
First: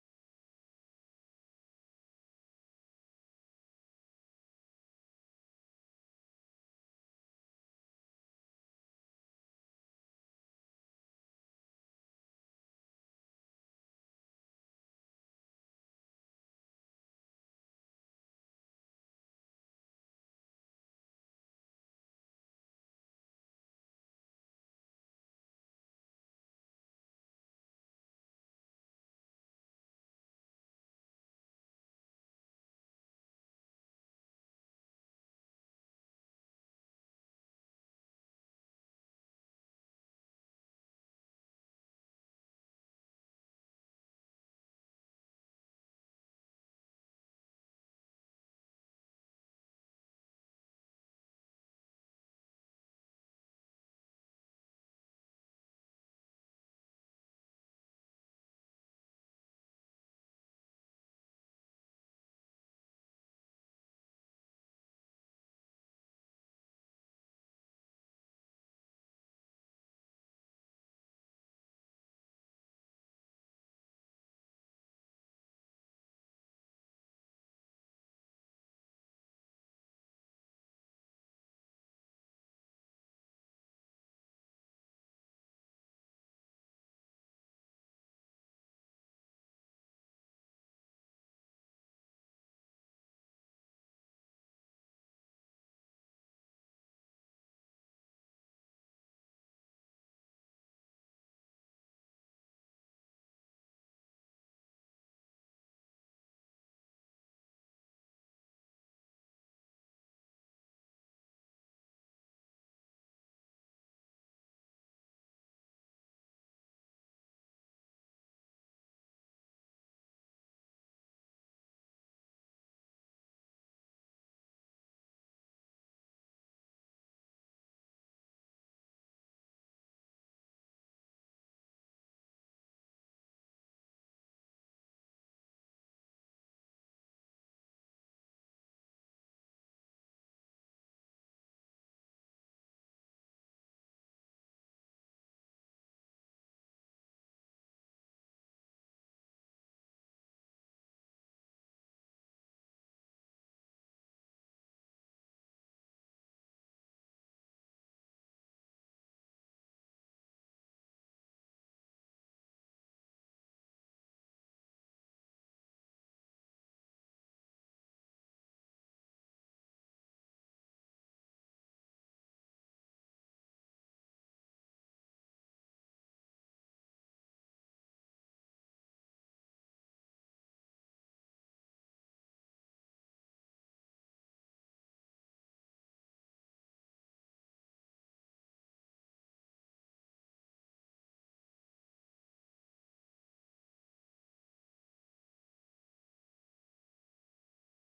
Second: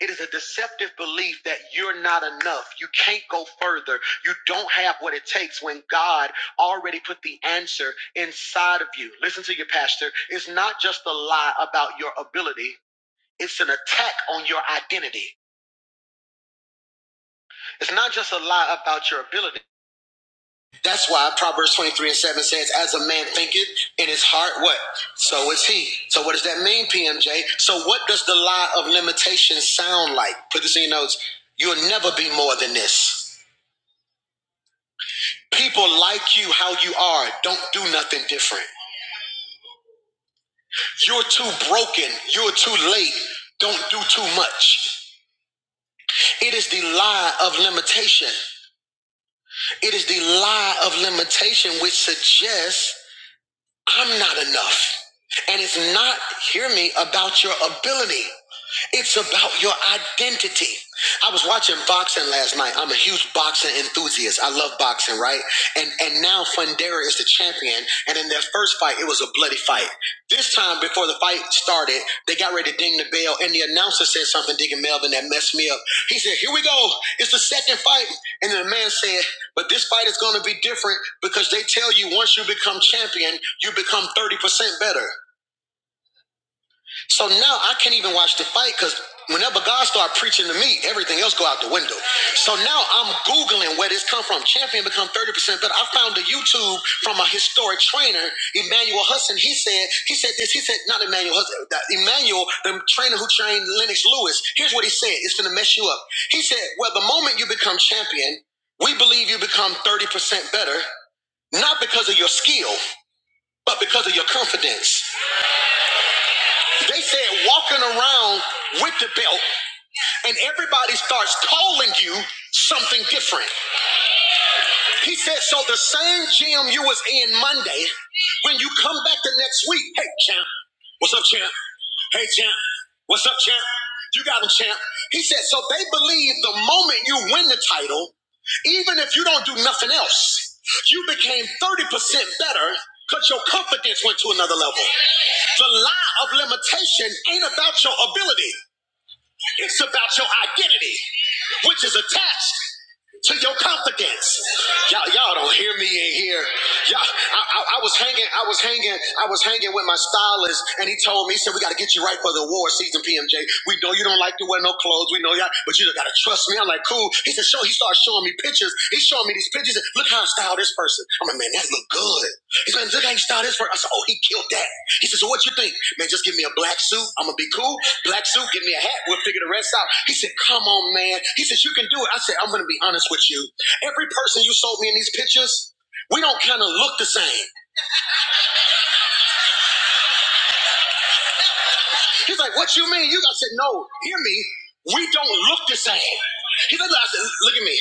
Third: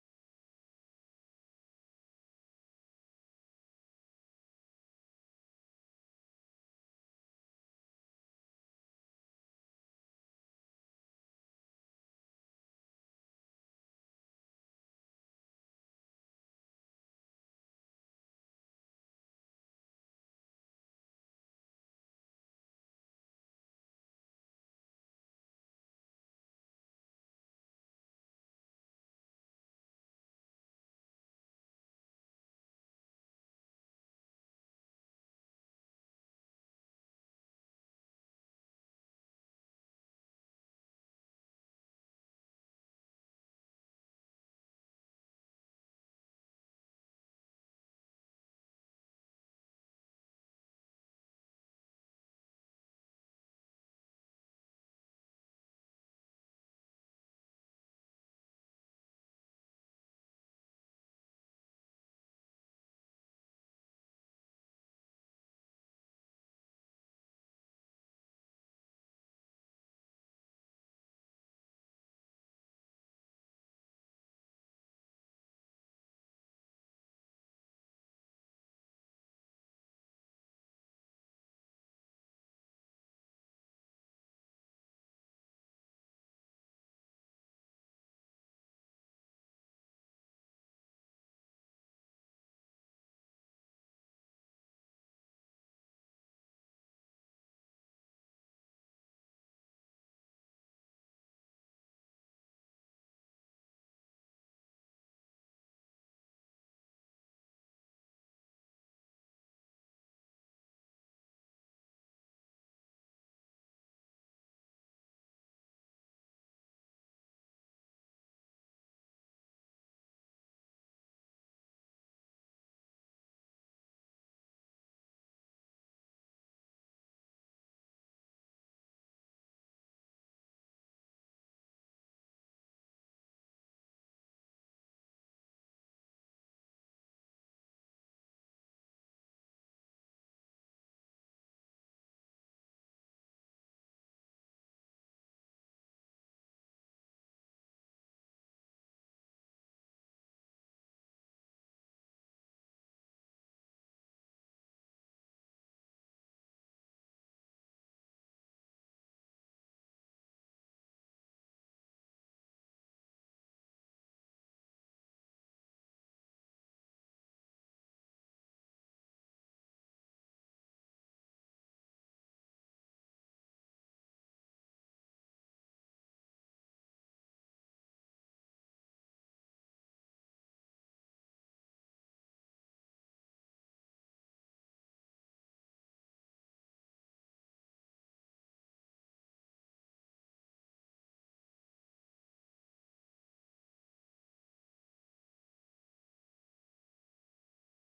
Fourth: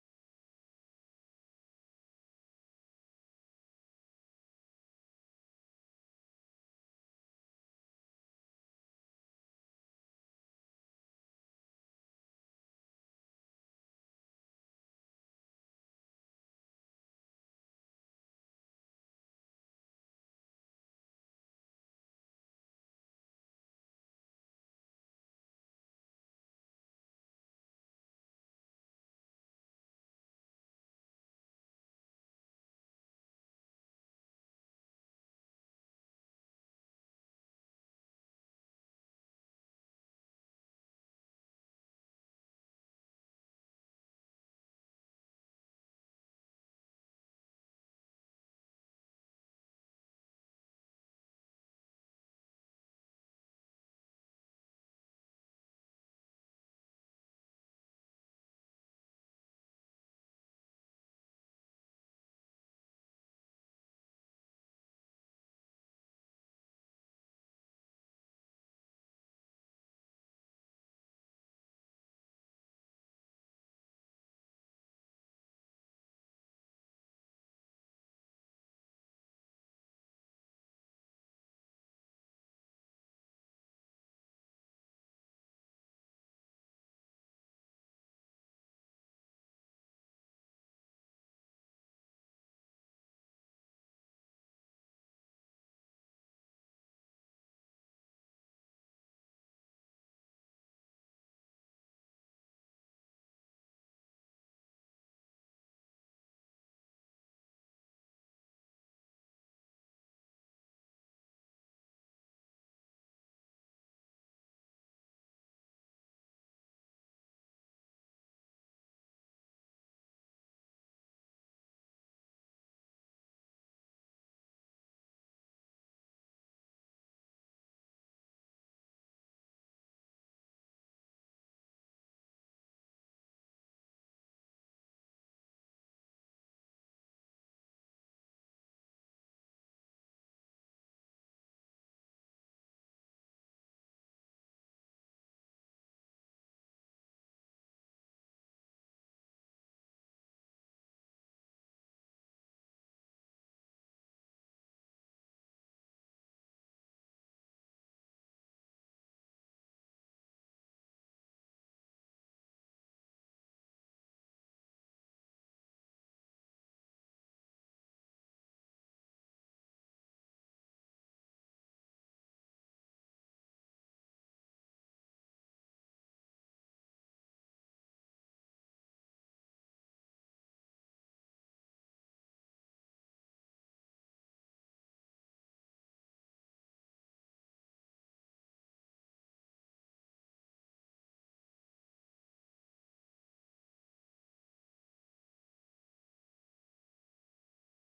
It is a deceptive belief that you're not enough. You can't go further. You don't have what it takes when God already put the answer inside of you. Listen to your pastor. It's not just a lie about your ability. It's an attack on your identity. It's not just a lie about your ability. That's why Proverbs 23 and 7 says, As a man thinketh in his heart, what? So is he. So what does that mean, PMJ? So what does the lie of limitation sound like? Put this in your notes. You'll never be more than this. People like you how you are. Don't do nothing different. You're too broken. You're too late. Don't do too much. It is the lie of limitation. It is the lie of limitation which suggests I'm not enough. And it's not, hear me, about your ability. It's about your identity. I was watching boxing last night. I'm a huge boxing enthusiast. I love boxing, right? And and now Fundera is the champion. And in their first fight, it was a bloody fight. This time, before the fight started, they got ready to ding the bell, and the announcer said something. Deacon Melvin that messed me up. He said, said. "Here we go. It's the the second fight." And the man said, but this fight is going to be different because they tell you once you become champion, you become 30% better. So now I can't even watch the fight because whenever God start preaching to me, everything else go out the window. So now I'm Googling where this come from. Champion become 30% better. I found a YouTube from a historic trainer, Emmanuel Hudson. He said, he said this, he said, not Emmanuel Hudson, that Emmanuel, the trainer who trained Lennox Lewis. Here's what he said. It's going to mess you up. He said, well, the moment you become champion, we believe you become 30% better not because of your skill, but because of your confidence. They said walking around with the belt, and everybody starts calling you something different. He said, so the same gym you was in Monday, when you come back the next week, hey champ, what's up, champ? Hey champ, what's up, champ? You got him, champ. He said, so they believe the moment you win the title, even if you don't do nothing else, you became 30% better because your confidence went to another level. The lie of limitation ain't about your ability. It's about your identity, which is attached to your confidence. Y'all, y'all don't hear me in here. Y'all, I, I, I was hanging, I was hanging, I was hanging with my stylist, and he told me, he said, "We got to get you right for the award season, PMJ. We know you don't like to wear no clothes. We know y'all, but you got to trust me." I'm like, "Cool." He said, "Show." He started showing me pictures. He's showing me these pictures. Look how I styled this person. I'm like, "Man, that look good." He's like, "Look how he styled this person." I said, "Oh, he killed that." He says, "So what you think, man? Just give me a black suit. I'm gonna be cool." Black suit, give me a hat. We'll figure the rest out. He said, Come on, man. He says, You can do it. I said, I'm going to be honest with you. Every person you sold me in these pictures, we don't kind of look the same. He's like, What you mean? You I said, No, hear me. We don't look the same. He said, I said, Look at me.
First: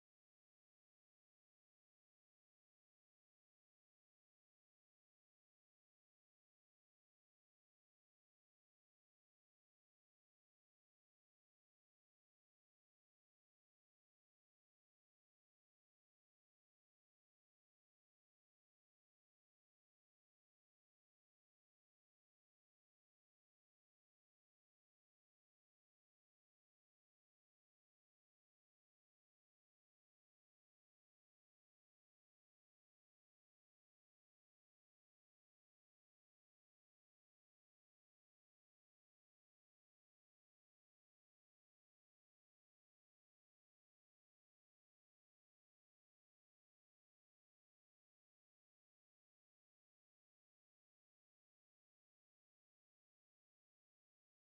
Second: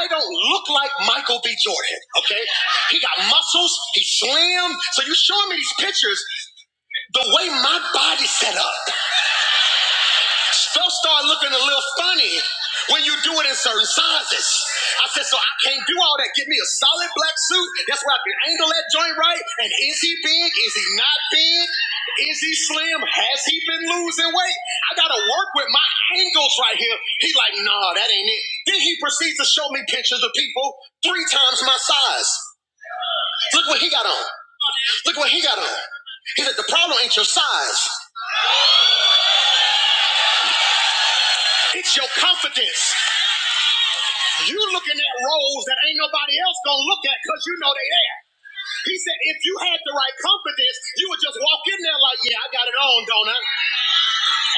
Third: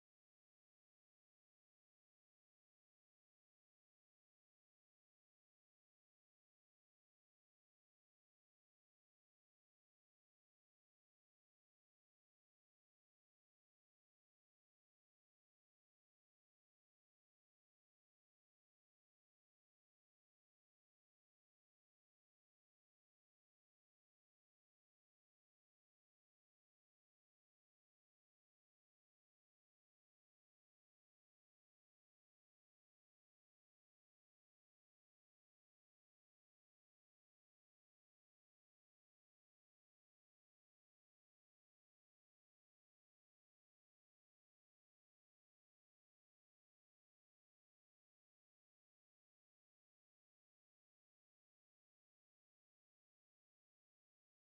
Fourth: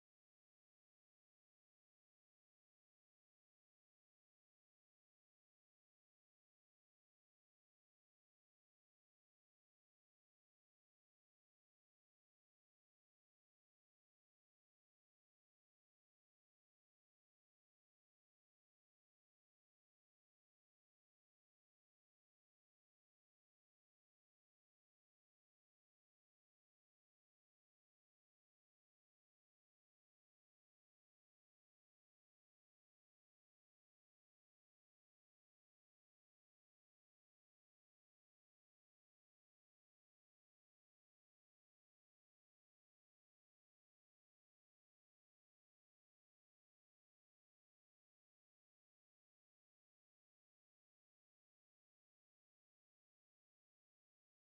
I don't look like Michael B. Jordan, okay? He got muscles, he's slim. So you showing me these pictures, the way my body's set up. Folks start looking a little funny when you do it in certain sizes. I said, so I can't do all that. Give me a solid black suit. That's where I can angle that joint right. And is he big? Is he not big? Is he slim? Has he been losing weight? I gotta work with my angles right here. He like, nah, that ain't it. Then he proceeds to show me pictures of people three times my size. Look what he got on. Look what he got on. He said, the problem ain't your size. It's your confidence. You looking at roles that ain't nobody else gonna look at because you know they there. He said, if you had the right confidence, you would just walk in there like, yeah, I got it on, don't I?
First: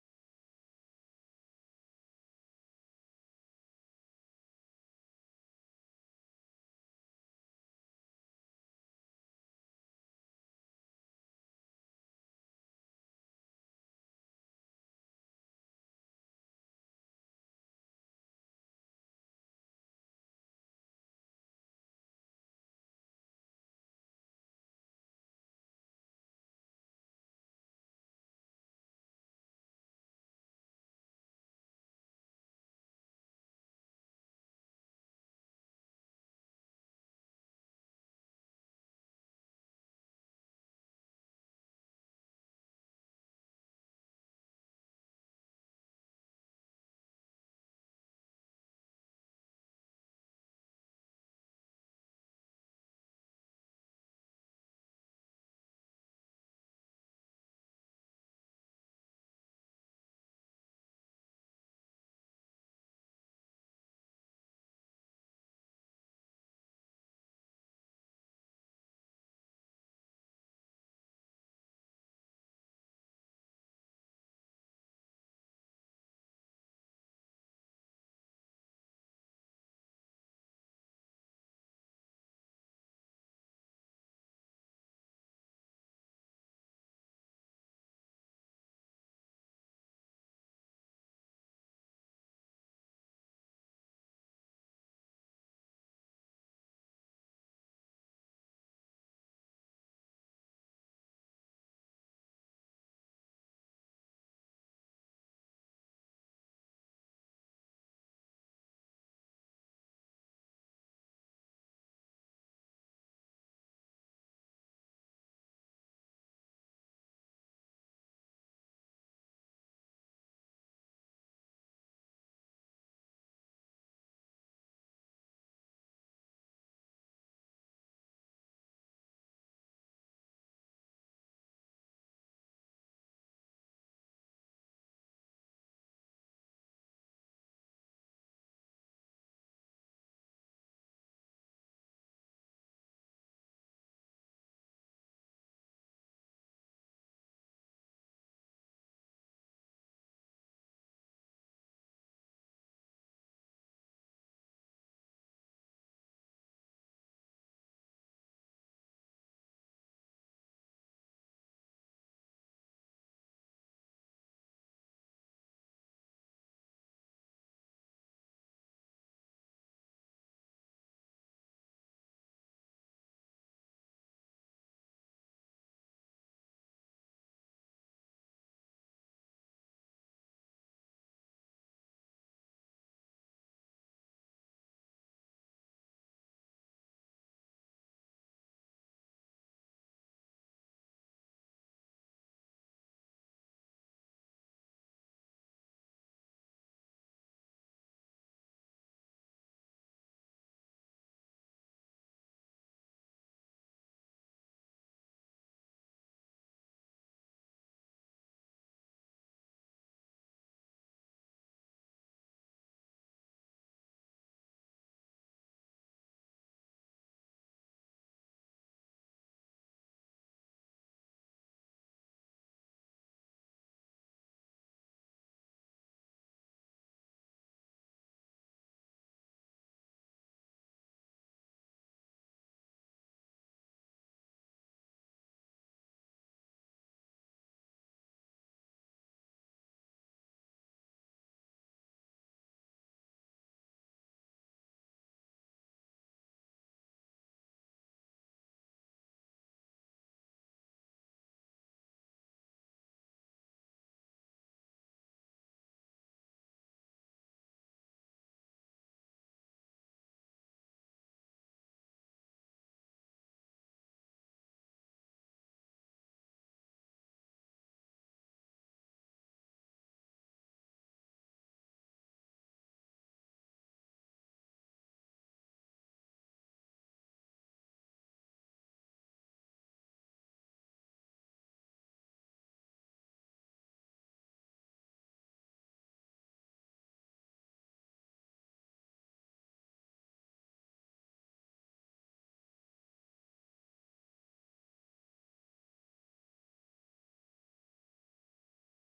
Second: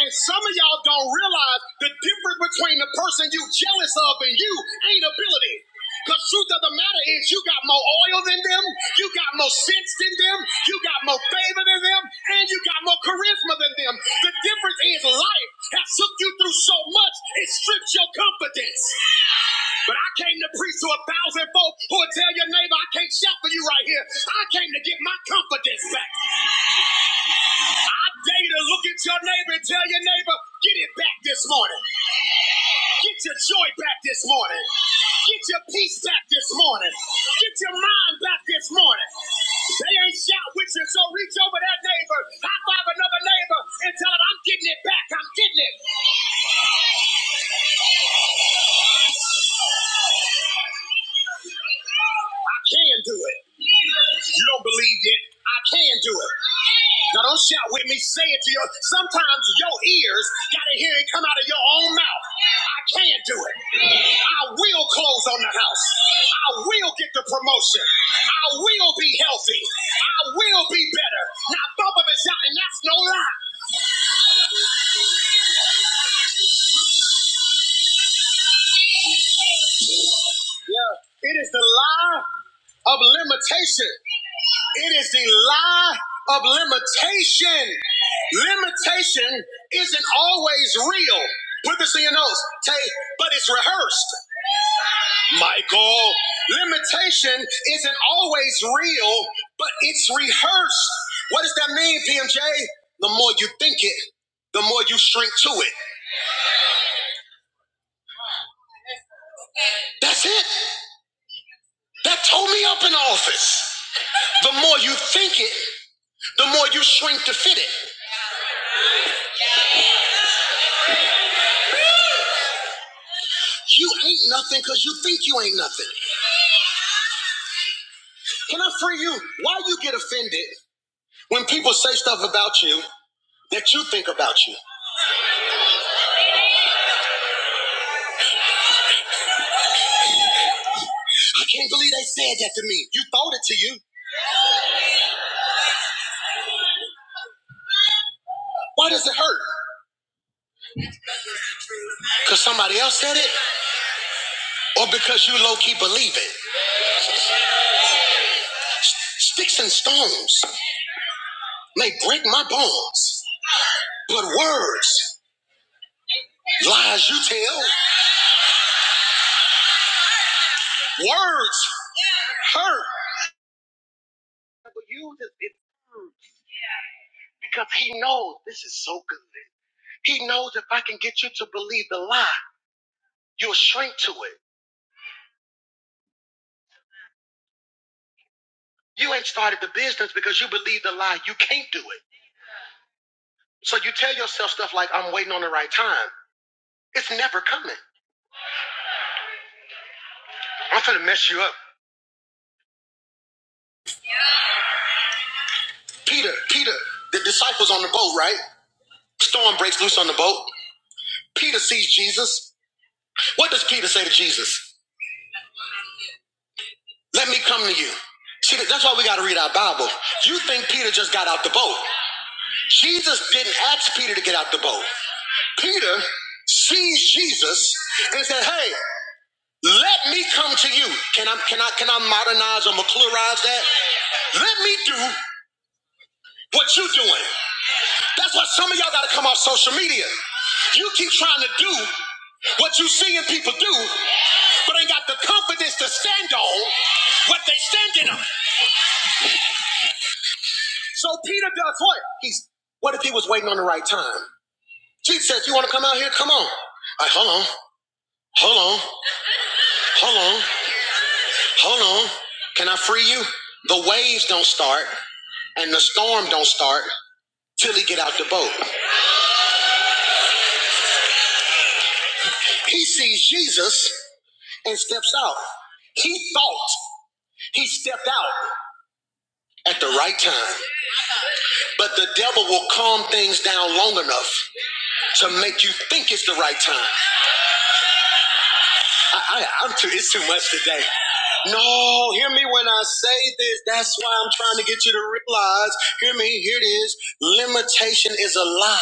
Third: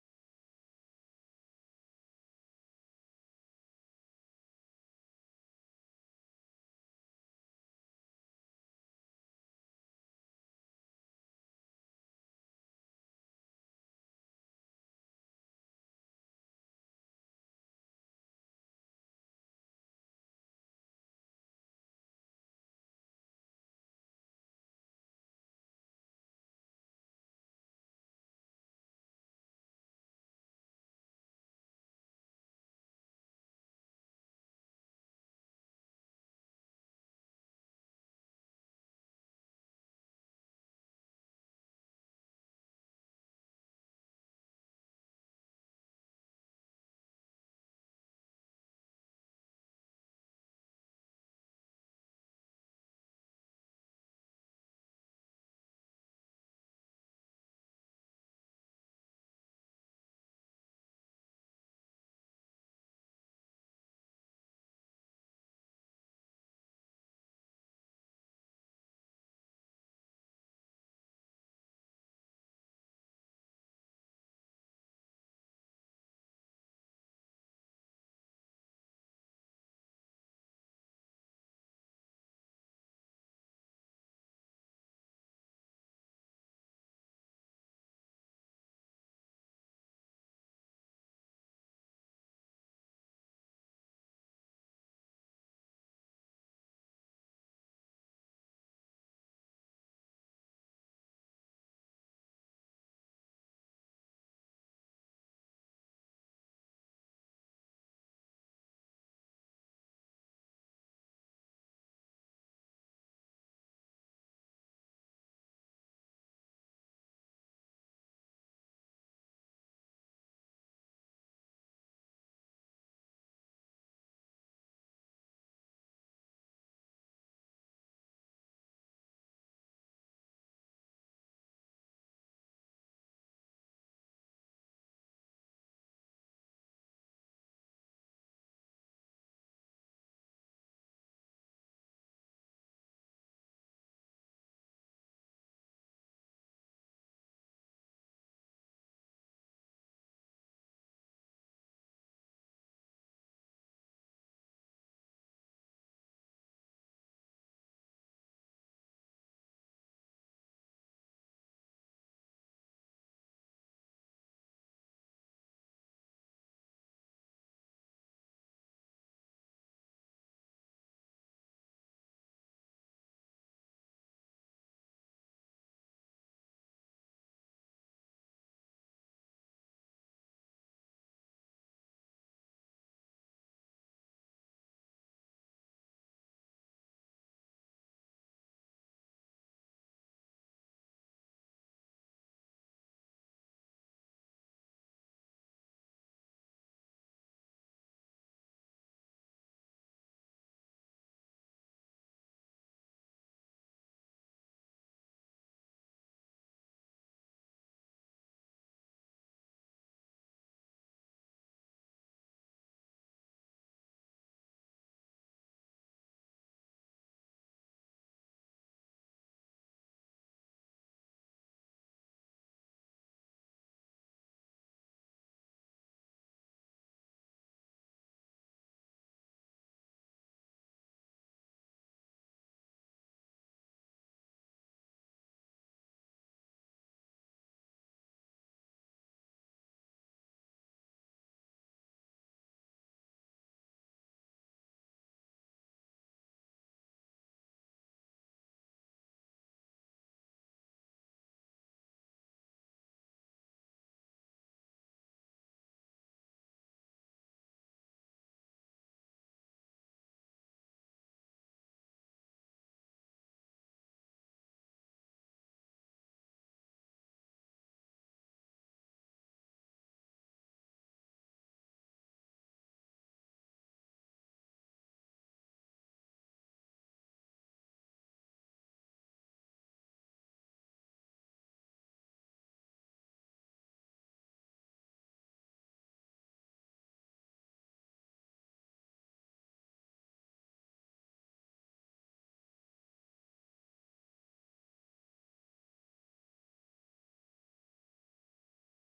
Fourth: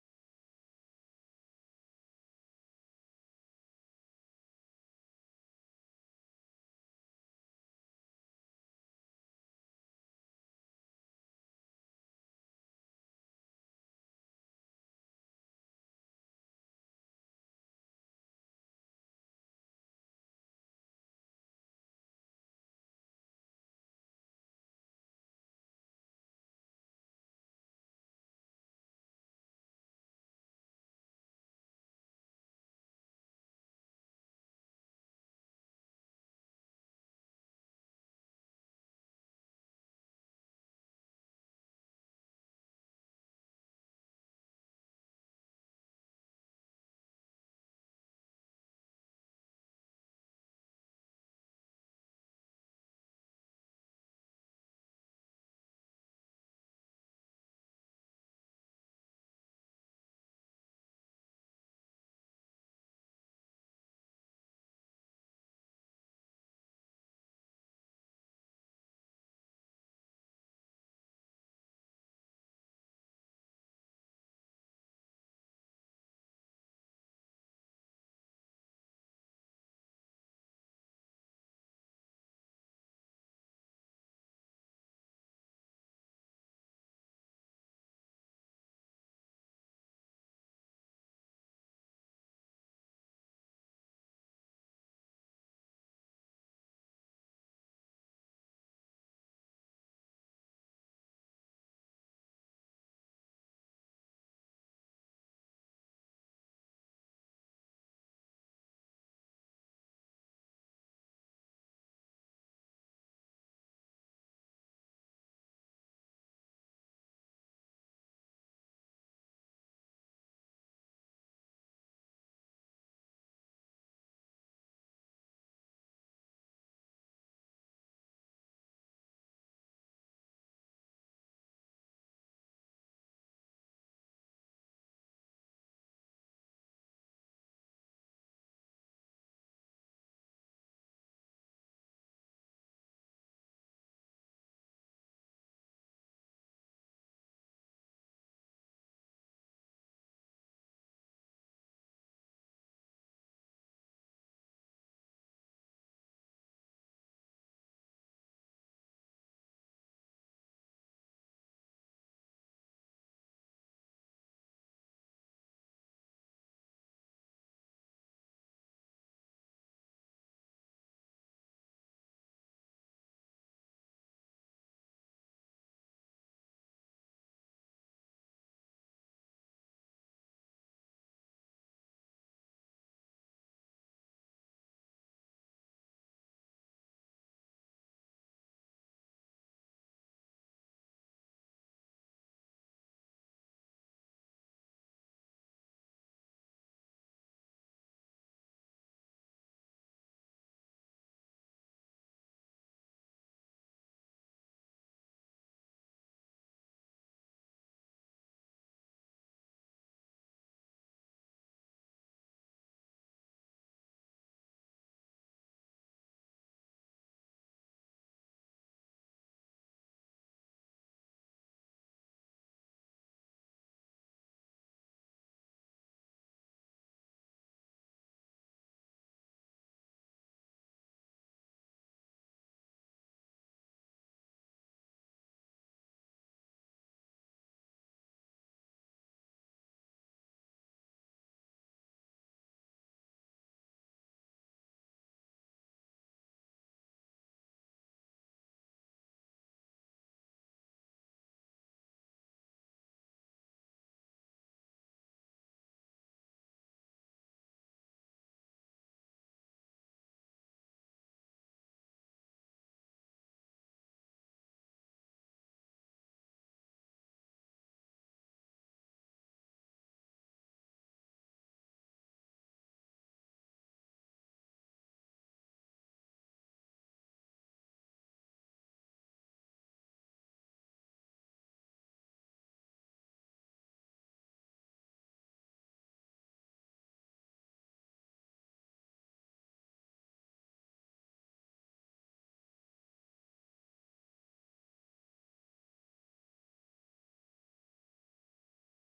And some of y'all don't realize the difference between the person you jealous of and you ain't ability. Because truth of the matter is you got more oil than them, you got more sense than them, you got more favor than them, and you got more charisma than them. The difference is life has took you through so much, it strips your confidence. But I came to preach to a thousand folk who will tell your neighbor, I can't shout for you right here. I came to get my confidence back. I dare you to look at your neighbor and tell your neighbor, get it back this morning. Get your joy back this morning. Get your peace back this morning. Get your mind back this morning. They ain't shout with you, so reach over that neighbor, high five another neighbor, and tell them, I'm getting it back. I'm getting it. can do it. You don't believe it. I can do it. Now don't shout with me. Say it to your. Sometimes your ears gotta hear it come out of your own mouth. I can do it. I will close on the house. I will get the promotion. I will be healthy. I will be better. Now both of us out, and that's no lie. Yeah. It is the lie of limitation. It is the lie of limitation. Limitation isn't always real. Put this in your notes, Tate, but it's rehearsed. Michael, limitation isn't always real, but it's rehearsed. What does that mean, PMJ? The more you think it, the more you shrink to it. That's it. That tore me up in office. The more you think it, the more you shrink to fit it. You ain't nothing because you think you ain't nothing. Can I free you? Why you get offended when people say stuff about you? that you think about you. I can't believe they said that to me. You thought it to you. Why does it hurt? Because somebody else said it? Or because you low key believe it? Sticks and stones may break my bones, but words, lies you tell, words hurt. But you just, it hurts because he knows this is so good. He knows if I can get you to believe the lie, you'll shrink to it. You ain't started the business because you believe the lie. You can't do it. So you tell yourself stuff like, I'm waiting on the right time. It's never coming. I'm going to mess you up. Peter, Peter, the disciples on the boat, right? Storm breaks loose on the boat. Peter sees Jesus. What does Peter say to Jesus? Let me come to you. See, that's why we got to read our Bible. You think Peter just got out the boat. Jesus didn't ask Peter to get out the boat. Peter sees Jesus and said, Hey, Let me come to you. Can I can I can I modernize or McClurize that? Let me do what you're doing. That's why some of y'all gotta come off social media. You keep trying to do what you seeing people do, but ain't got the confidence to stand on what they standing on. So Peter does what? He's what if he was waiting on the right time? Jesus says, You wanna come out here? Come on. All right, hold on, hold on, hold on. Hold on. Can I free you? The waves don't start and the storm don't start till he get out the boat. He sees Jesus and steps out. He thought he stepped out at the right time, but the devil will calm things down long enough to make you think it's the right time. I, I, I'm too. It's too much today. No, hear me when I say this. That's why I'm trying to get you to realize. Hear me. Here it is. Limitation is a lie.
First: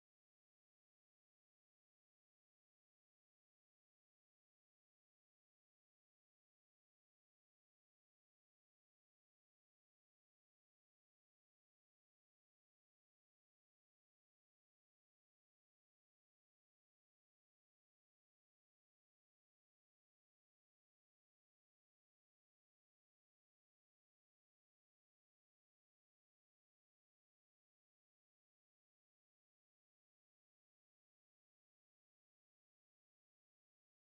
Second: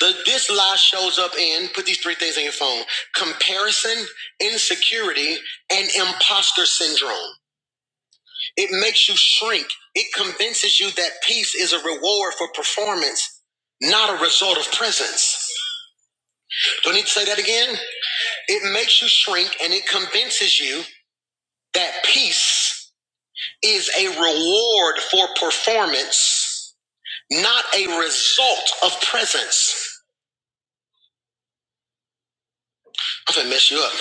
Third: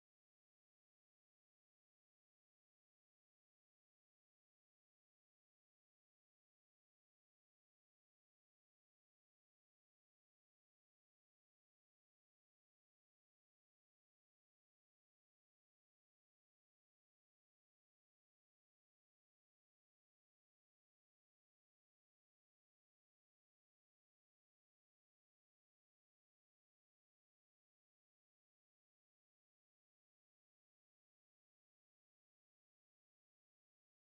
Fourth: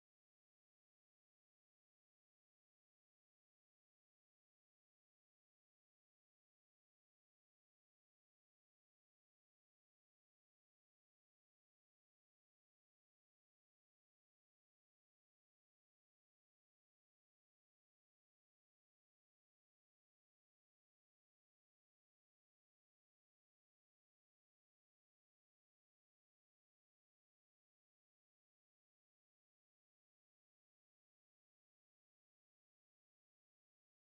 The, this lie shows up in, put these three things on your phone comparison, insecurity, and imposter syndrome. It makes you shrink. It convinces you that peace is a reward for performance, not a result of presence. Do I need to say that again? It makes you shrink and it convinces you that peace is a reward for performance, not a result of presence. I'm gonna mess you up.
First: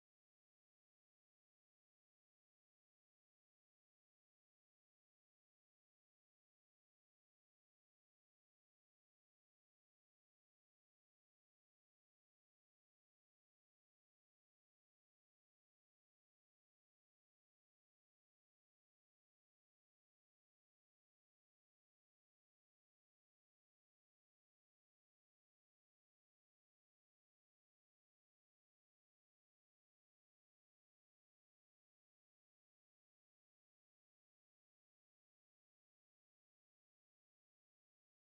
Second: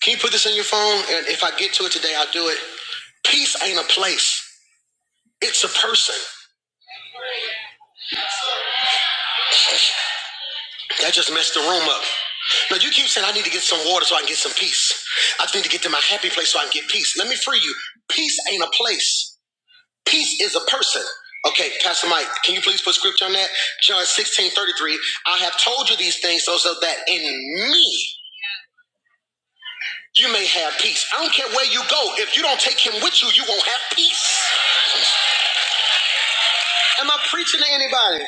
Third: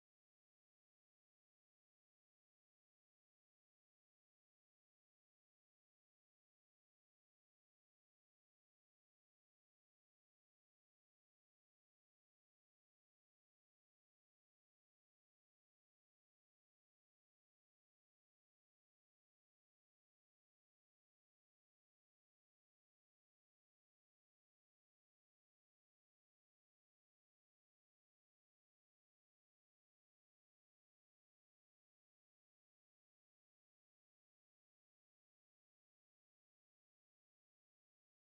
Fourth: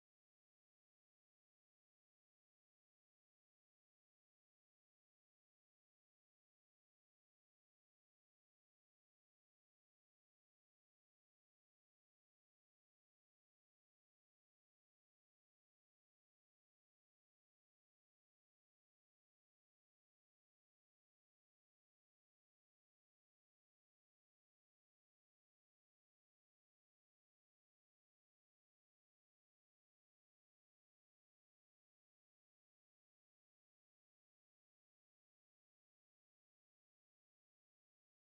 Can you put this in your phone? And if I get to it today, I'll do it. Peace ain't a place, it's a person. That just messed the room up. Now, you keep saying, I need to get some water so I can get some peace. I need to get to my happy place so I can get peace. Let me free you. Peace ain't a place, peace is a person. Okay, Pastor Mike, can you please put scripture on that? John 16 33. I have told you these things so, so that in me you may have peace. I don't care where you go. If you don't take him with you, you won't have peace. Am I preaching to anybody?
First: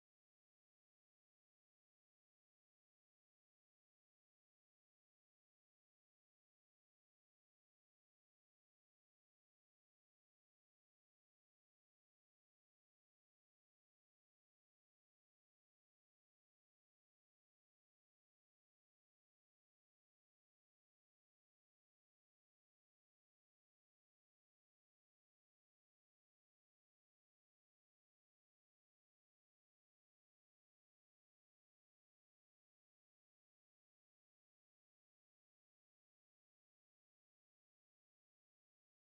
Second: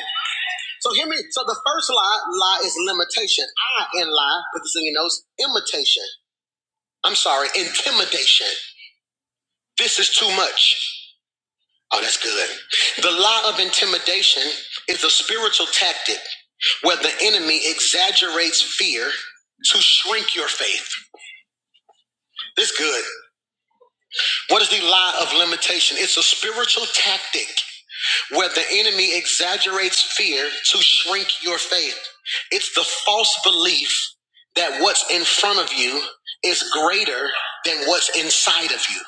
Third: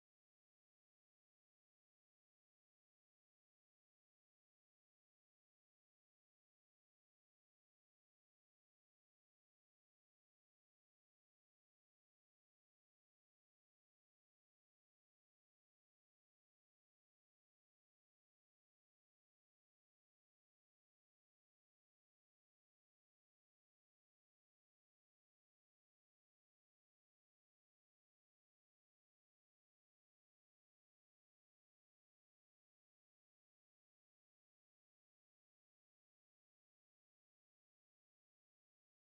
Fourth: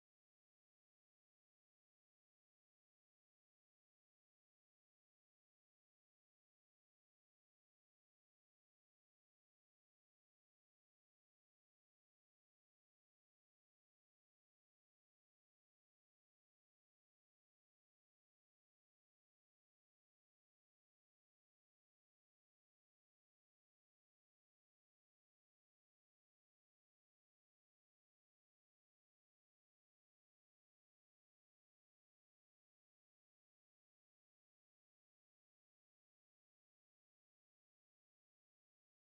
So hear me. So the first lie, lie is limitation. I in lie, put this in your notes, imitation. I'm sorry, intimidation. This is too much. Oh, that's good. The lie of intimidation is a spiritual tactic where the enemy exaggerates fear to shrink your faith. This good. What is the lie of limitation? It's a spiritual tactic where the enemy exaggerates fear to shrink your faith. It's the false belief that what's in front of you is greater than what's inside of you.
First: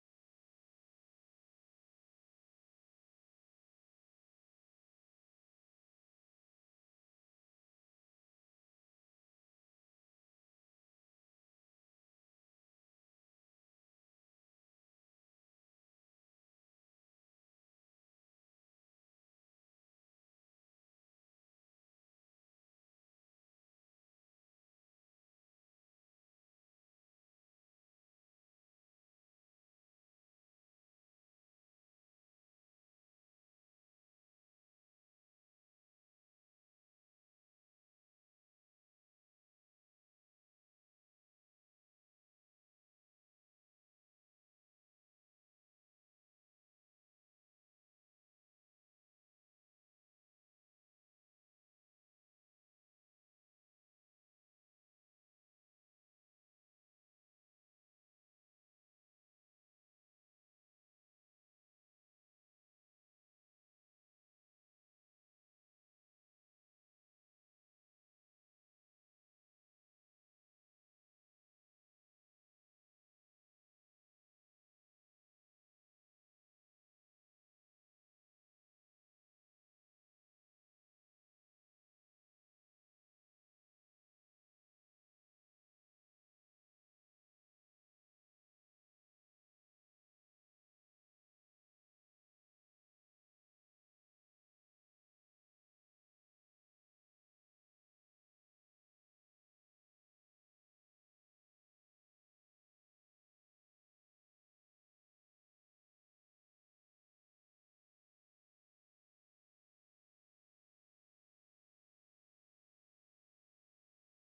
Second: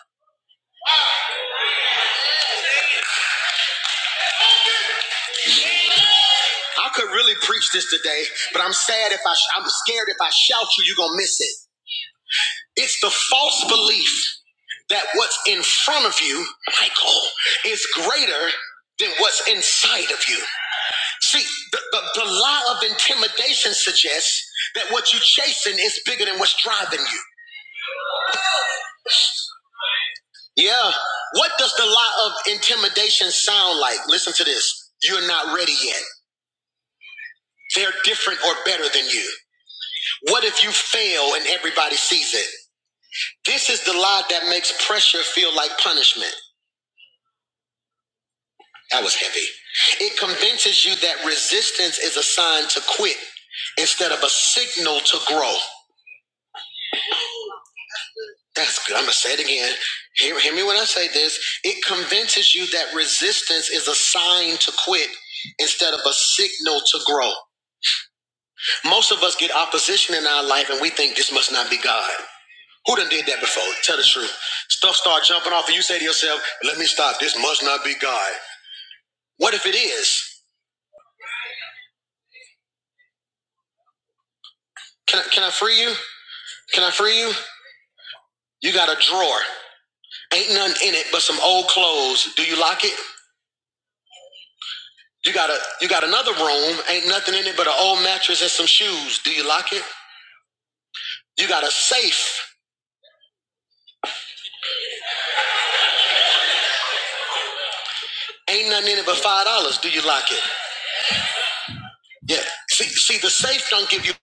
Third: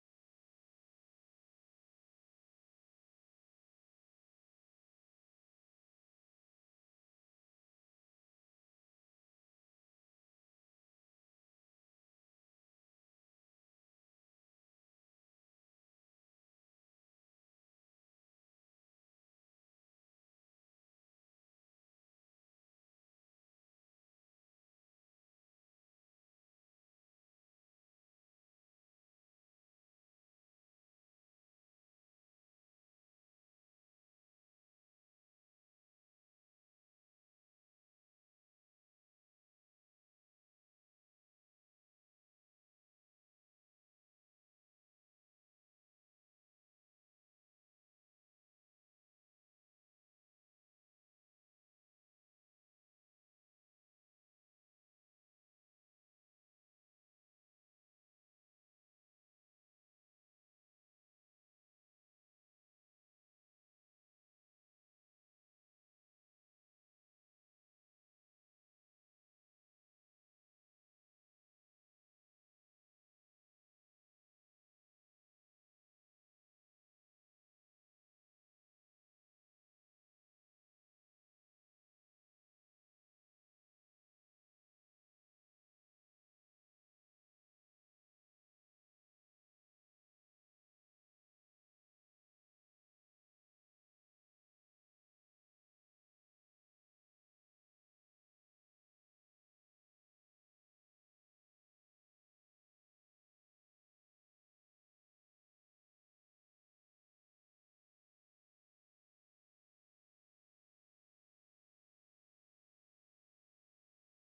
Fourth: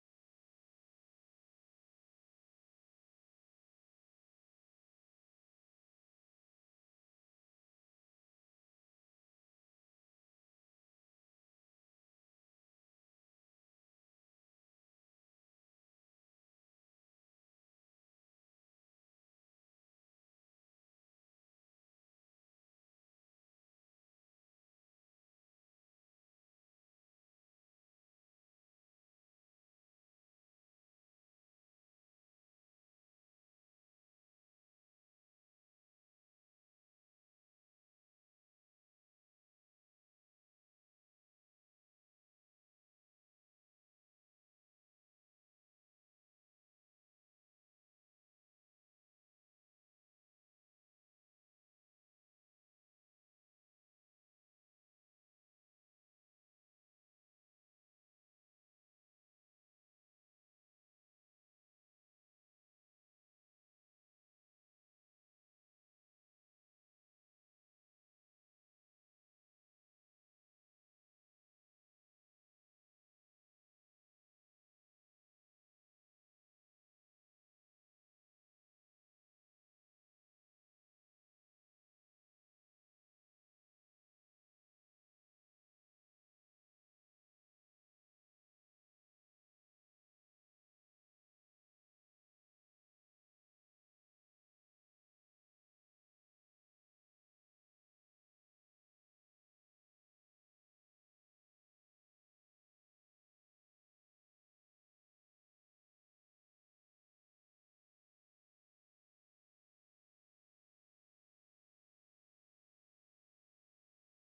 I could really preach this today, but I'm sad if I sh- I'm scared if I shout you, you're gonna miss it. It's the false belief that what's in front of you, Michael, is greater than what's inside of you. See, the, the, the lie of intimidation suggests that what you're chasing is bigger than what's driving you. Yeah. What does the lie of intimidation sound like? Listen to this. You're not ready yet. They're different or better than you. What if you fail and everybody sees it? This is the lie that makes pressure feel like punishment. That was heavy. It convinces you that resistance is a sign to quit instead of a signal to grow. That's good. I'm going to say it again. Hear, hear me when I say this. It convinces you that resistance is a sign to quit instead of a signal to grow. Most of us get opposition in our life and we think this must not be God. Who done did that before? Tell the truth. Stuff start jumping off and you say to yourself, let me stop. This must not be God. What if it is? Can I, can I free you? Can I free you? You got a drawer. Ain't nothing in it but some old clothes. Do you lock it? You got a you got another room, ain't nothing in it but an old mattress and some shoes. Do you lock it? You got a safe, ain't nothing in it but five dollars. Do you lock it? Yeah. See, see, the safe don't give you. Look,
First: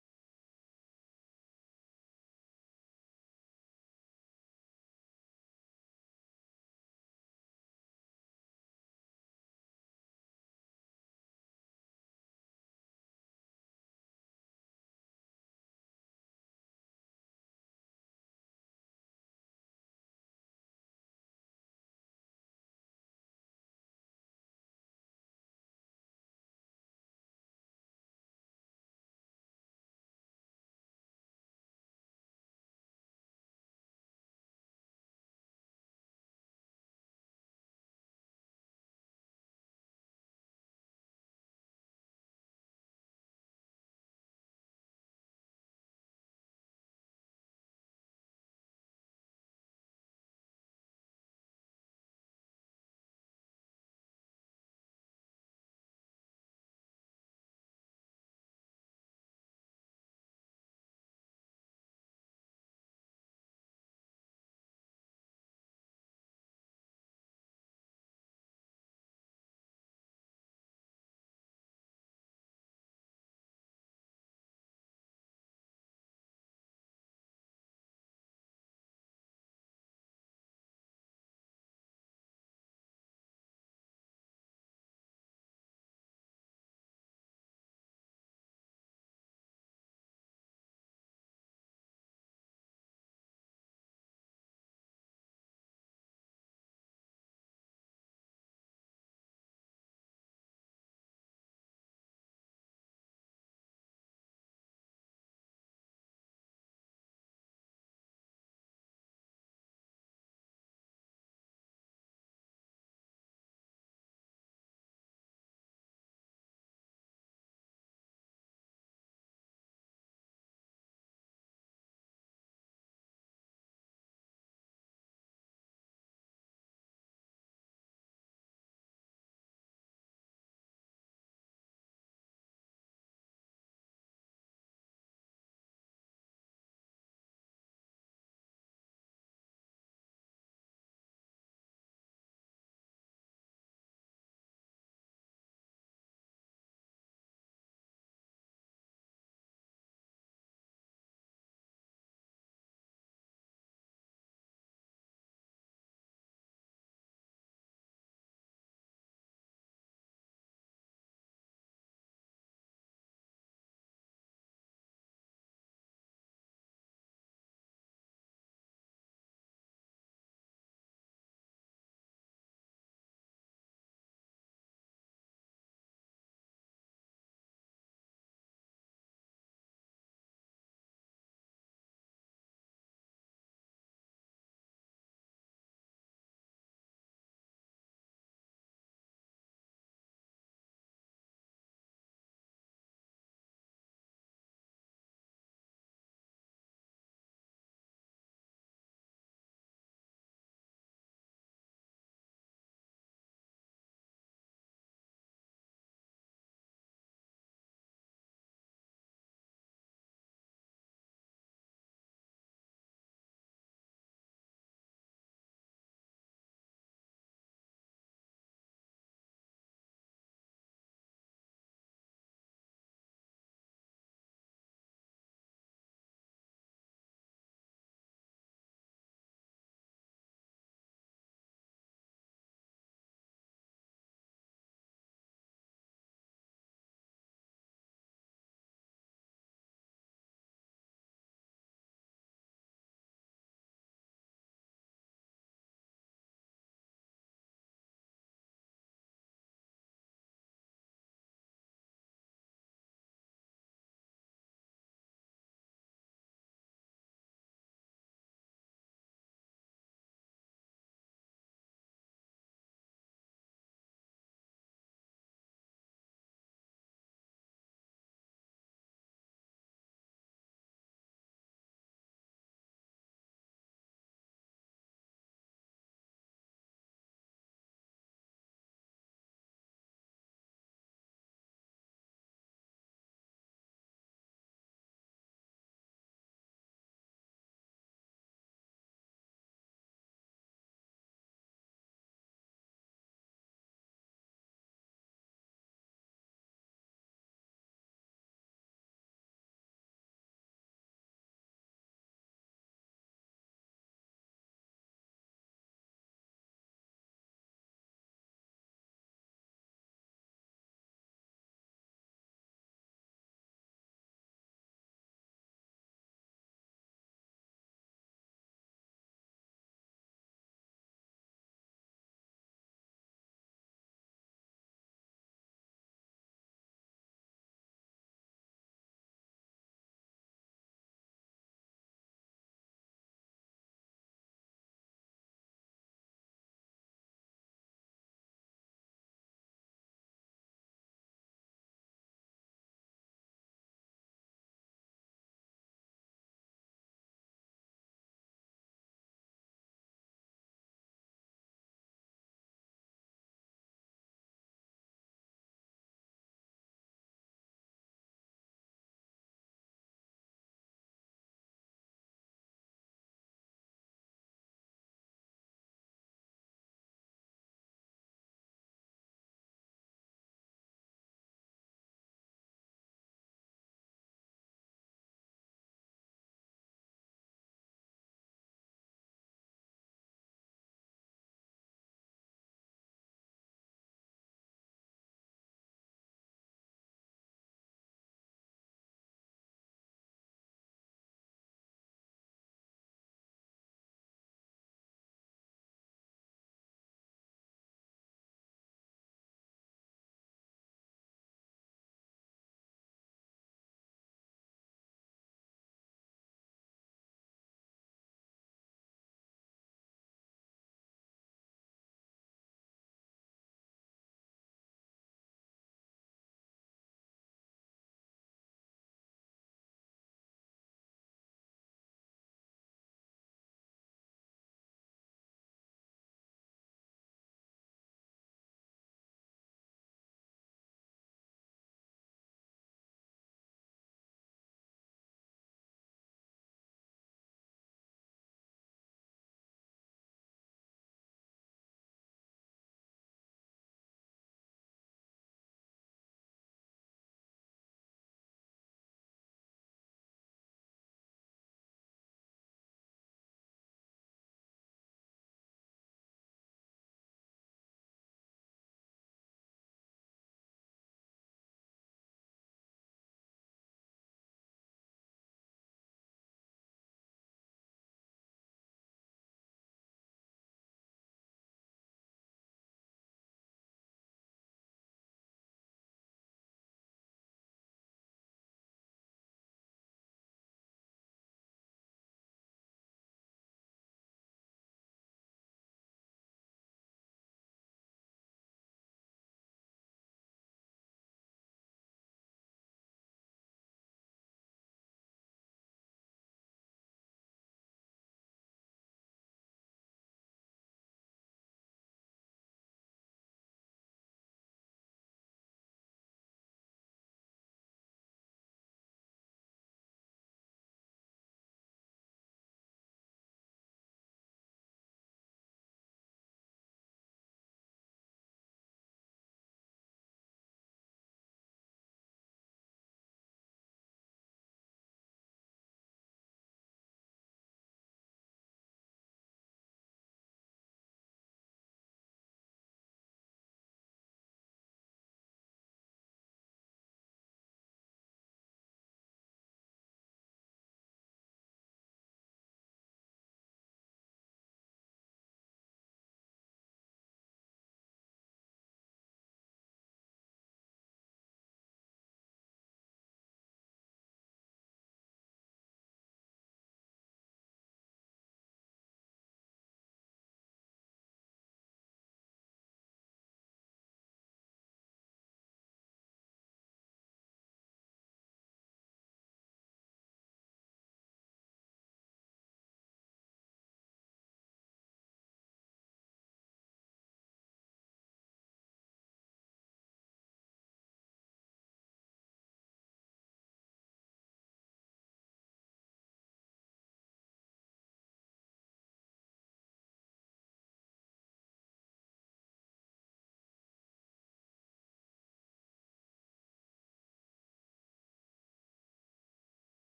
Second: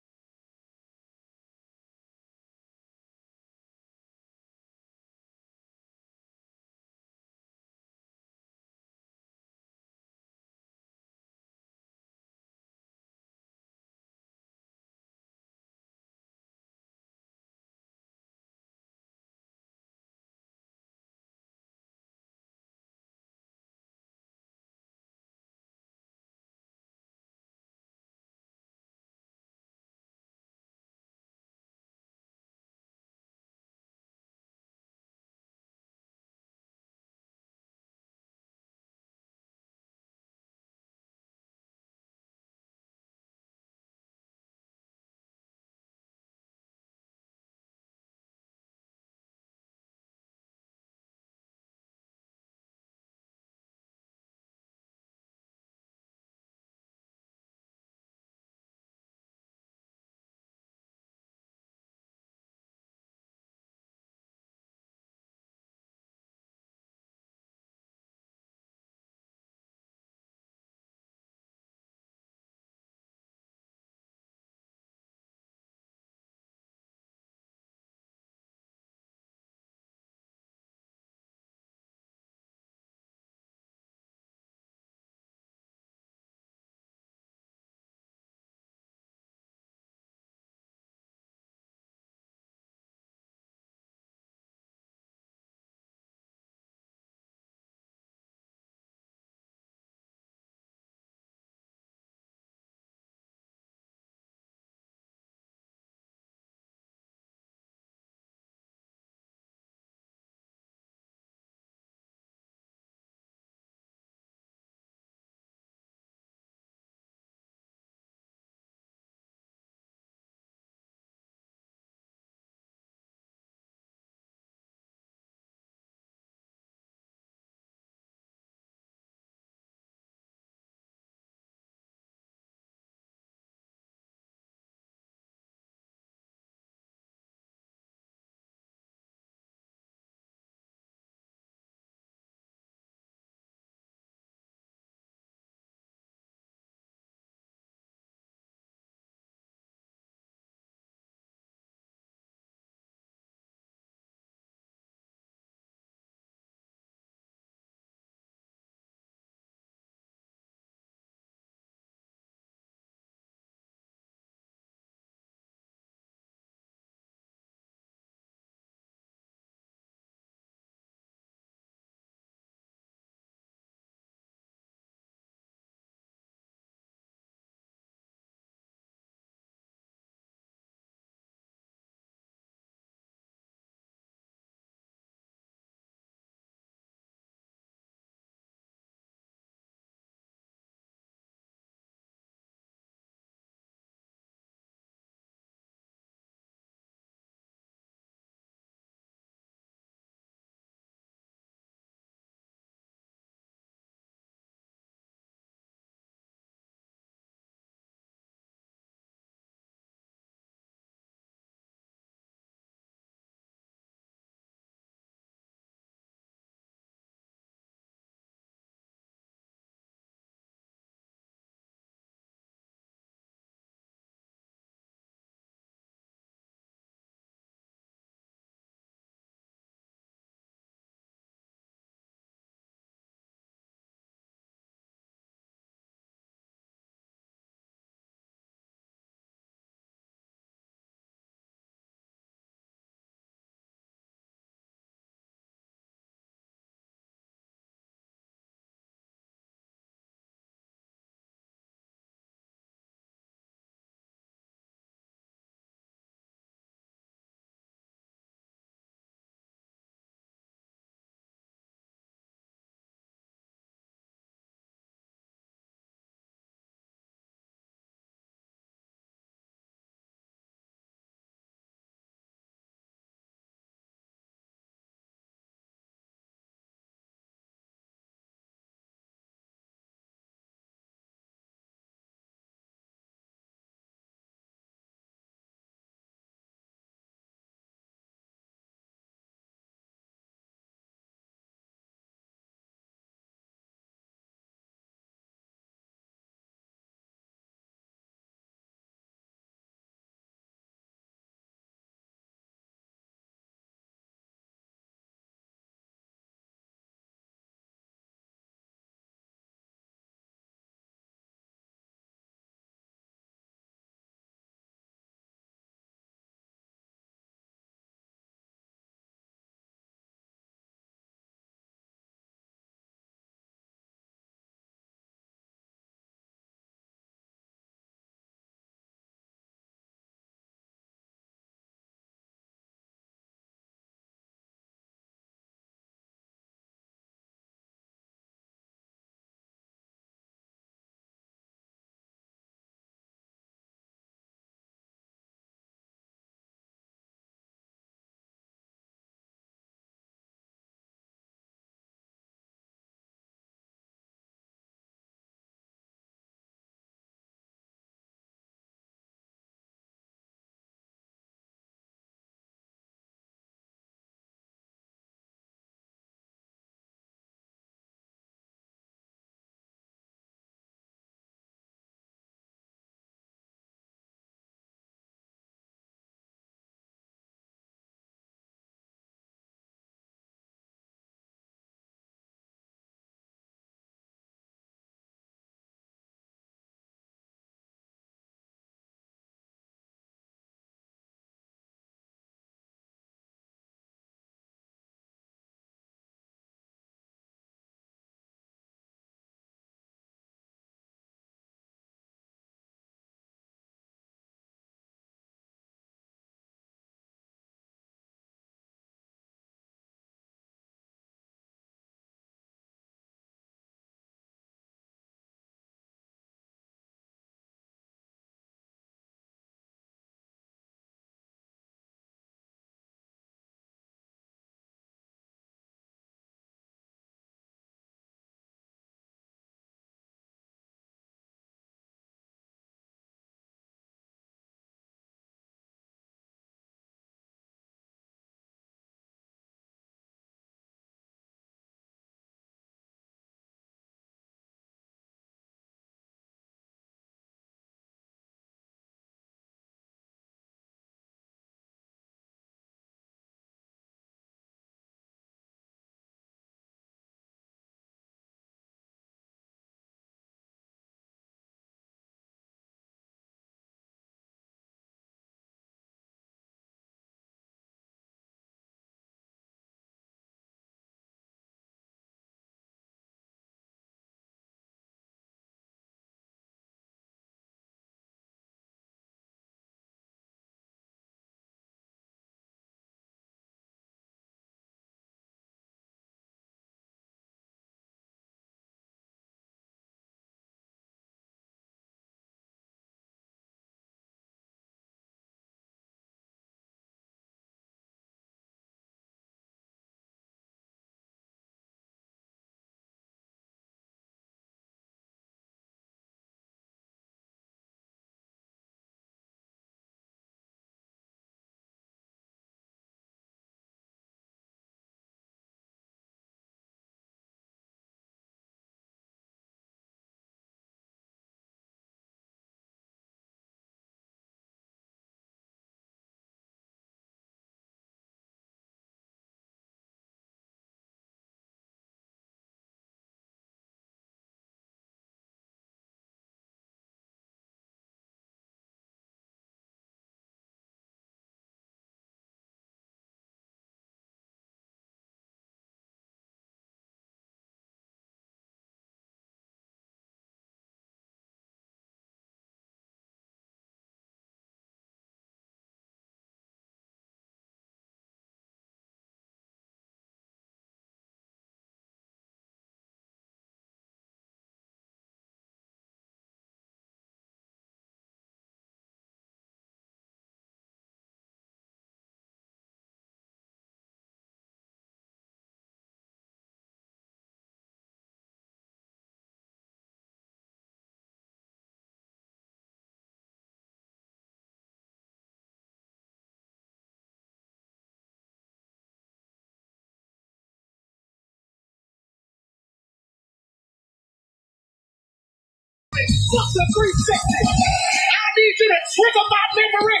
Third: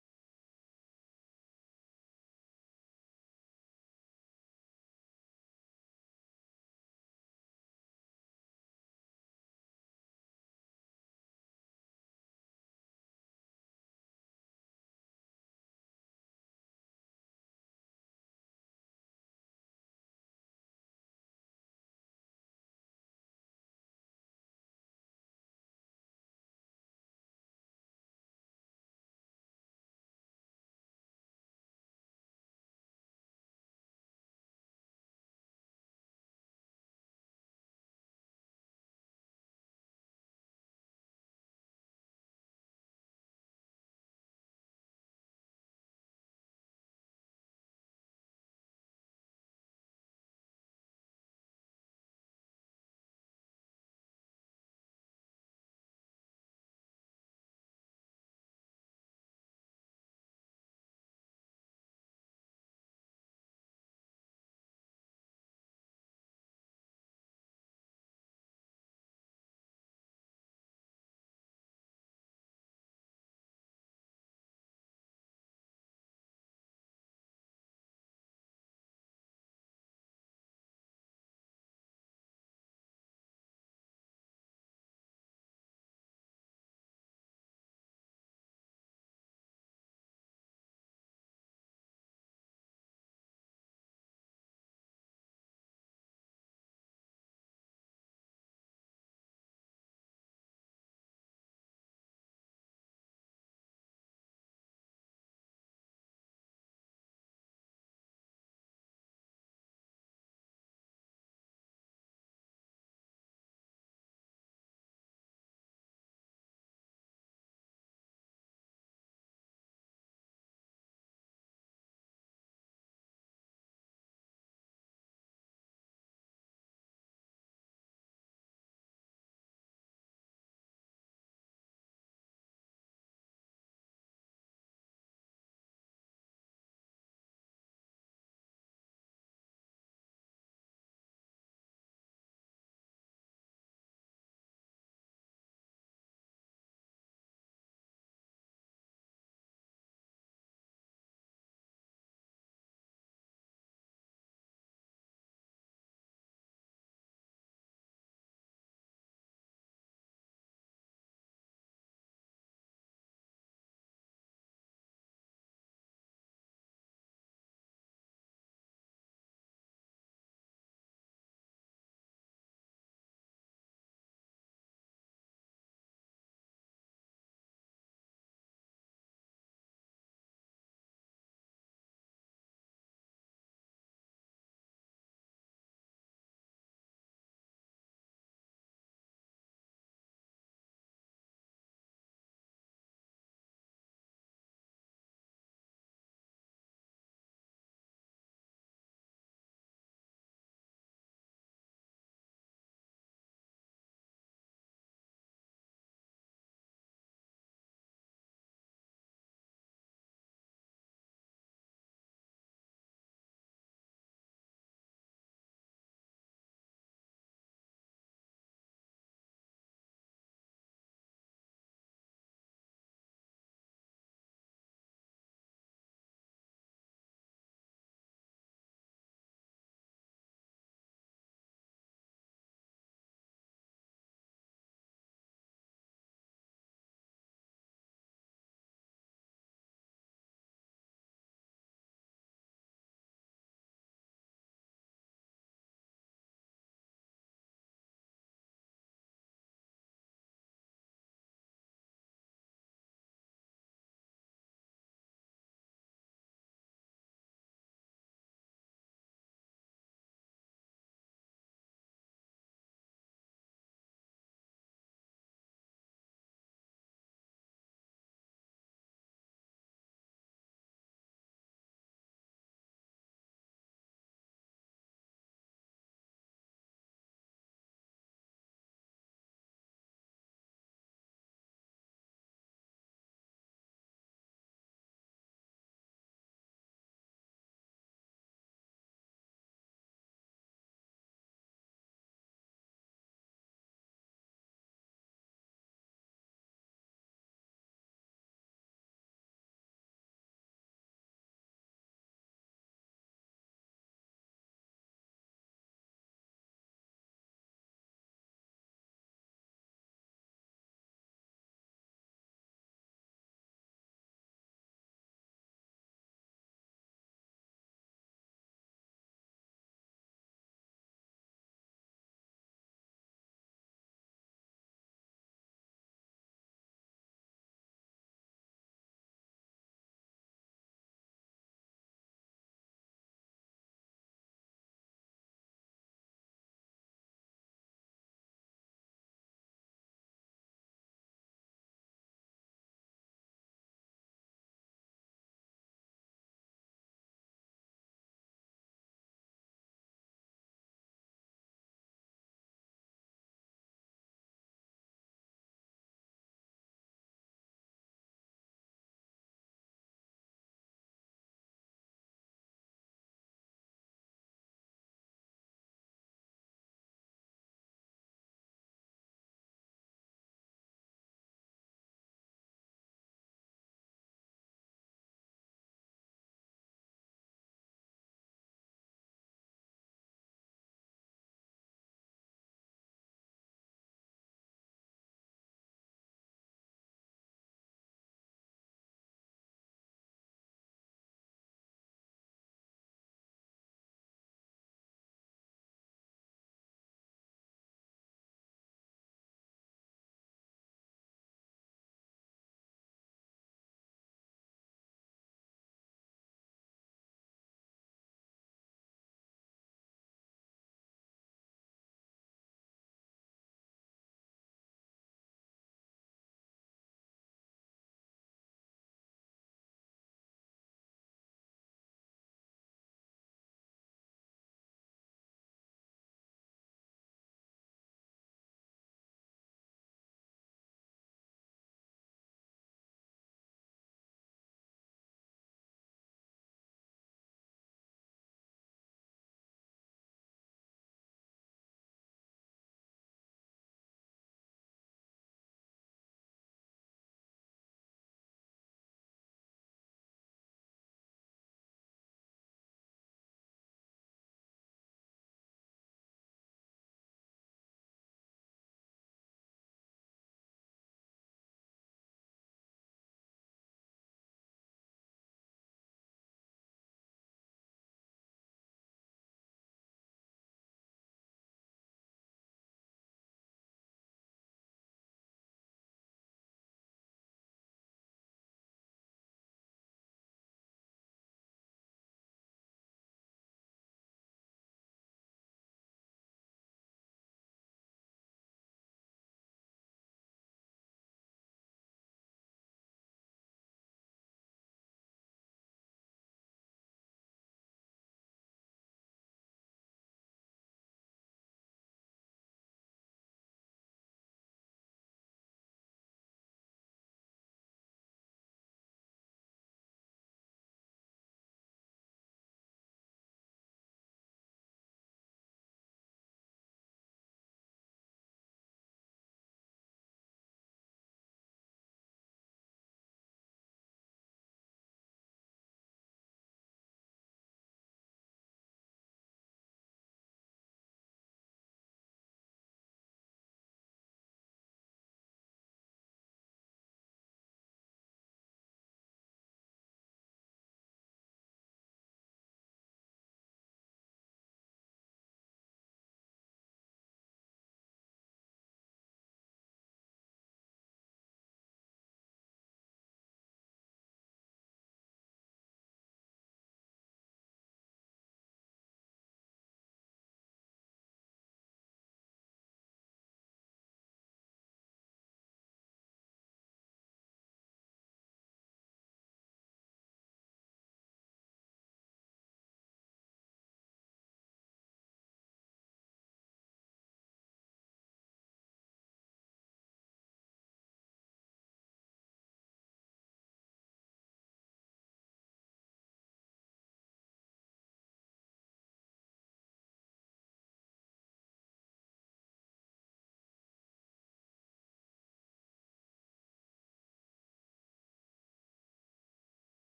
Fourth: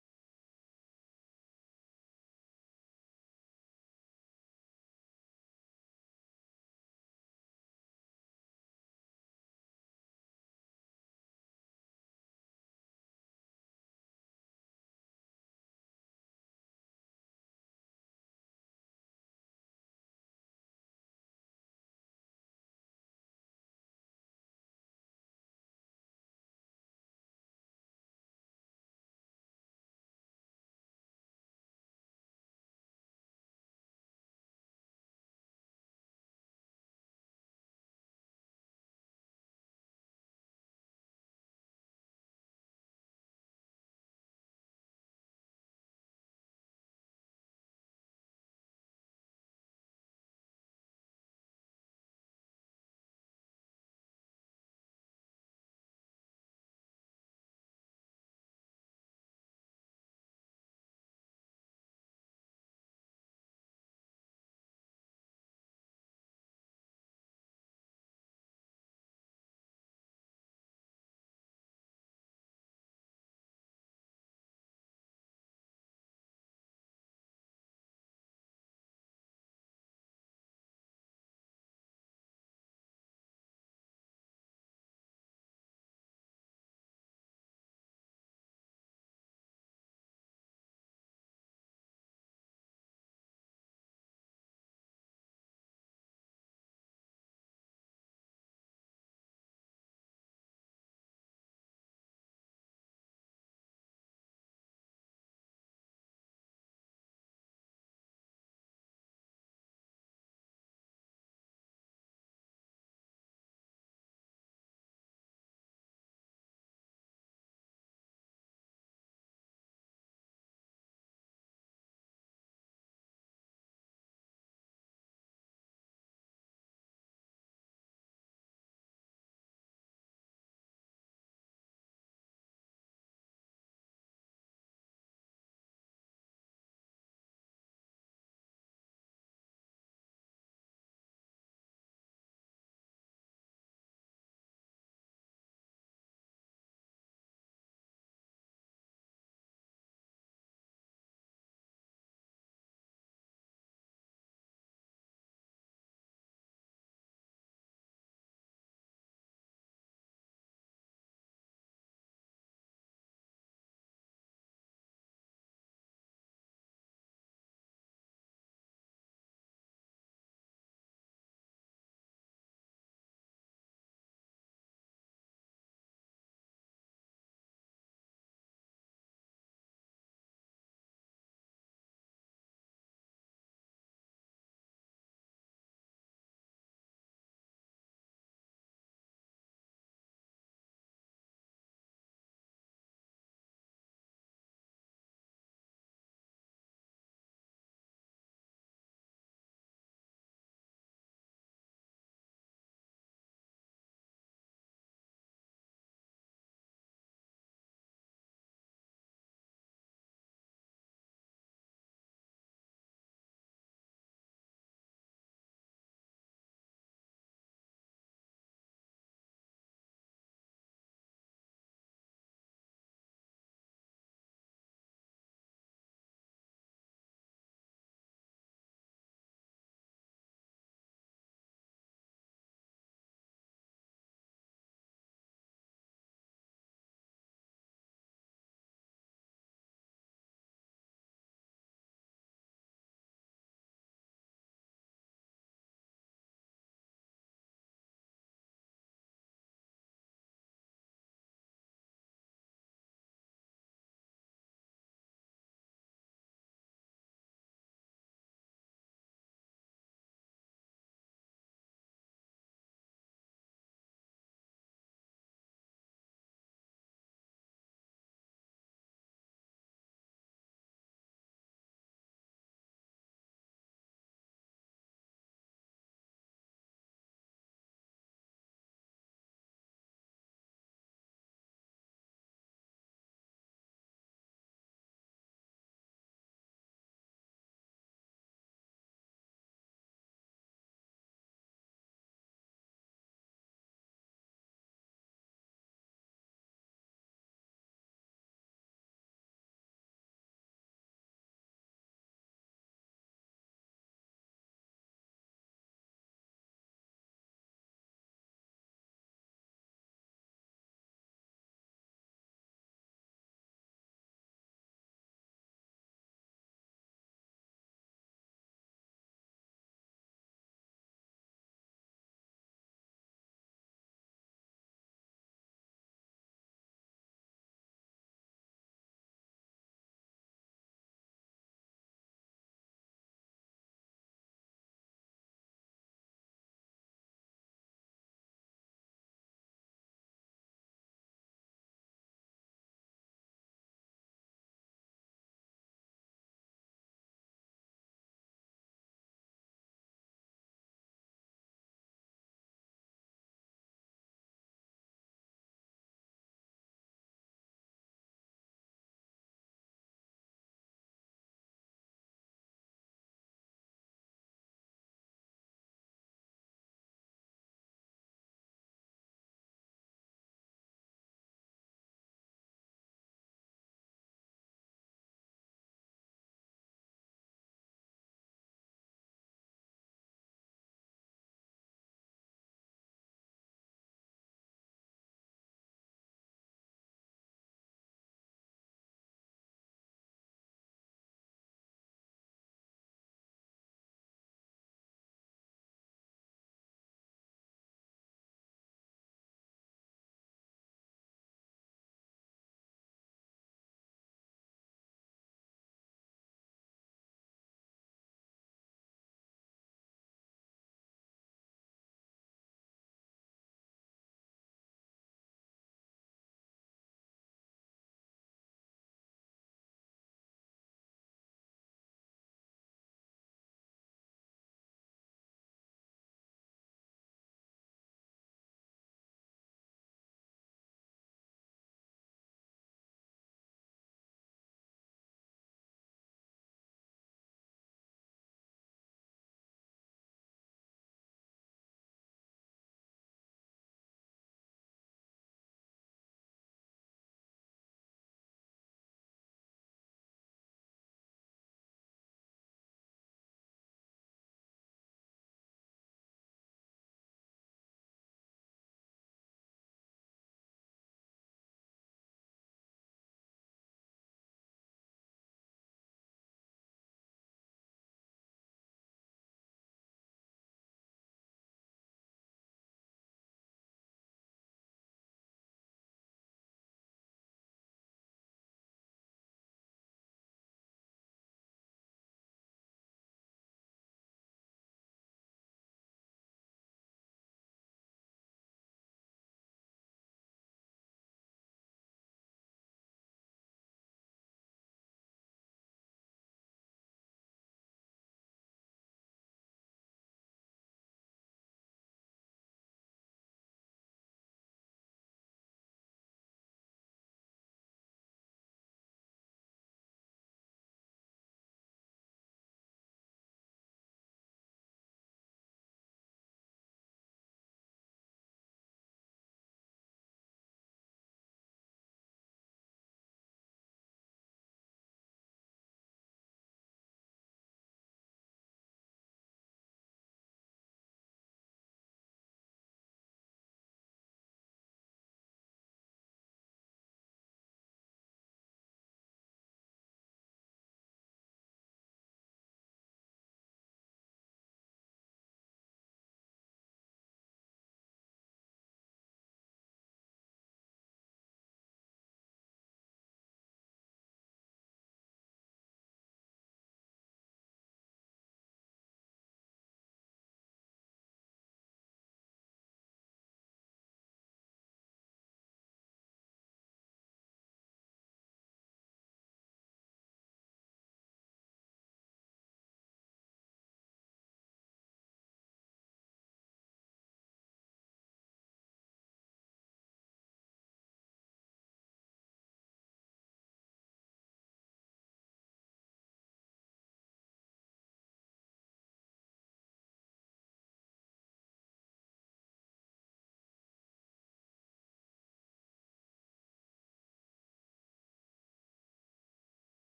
the 360. I need you to trigger my memory.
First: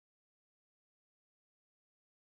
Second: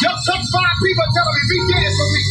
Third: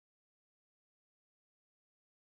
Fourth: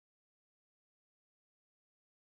Just some five people telling me be dead for me.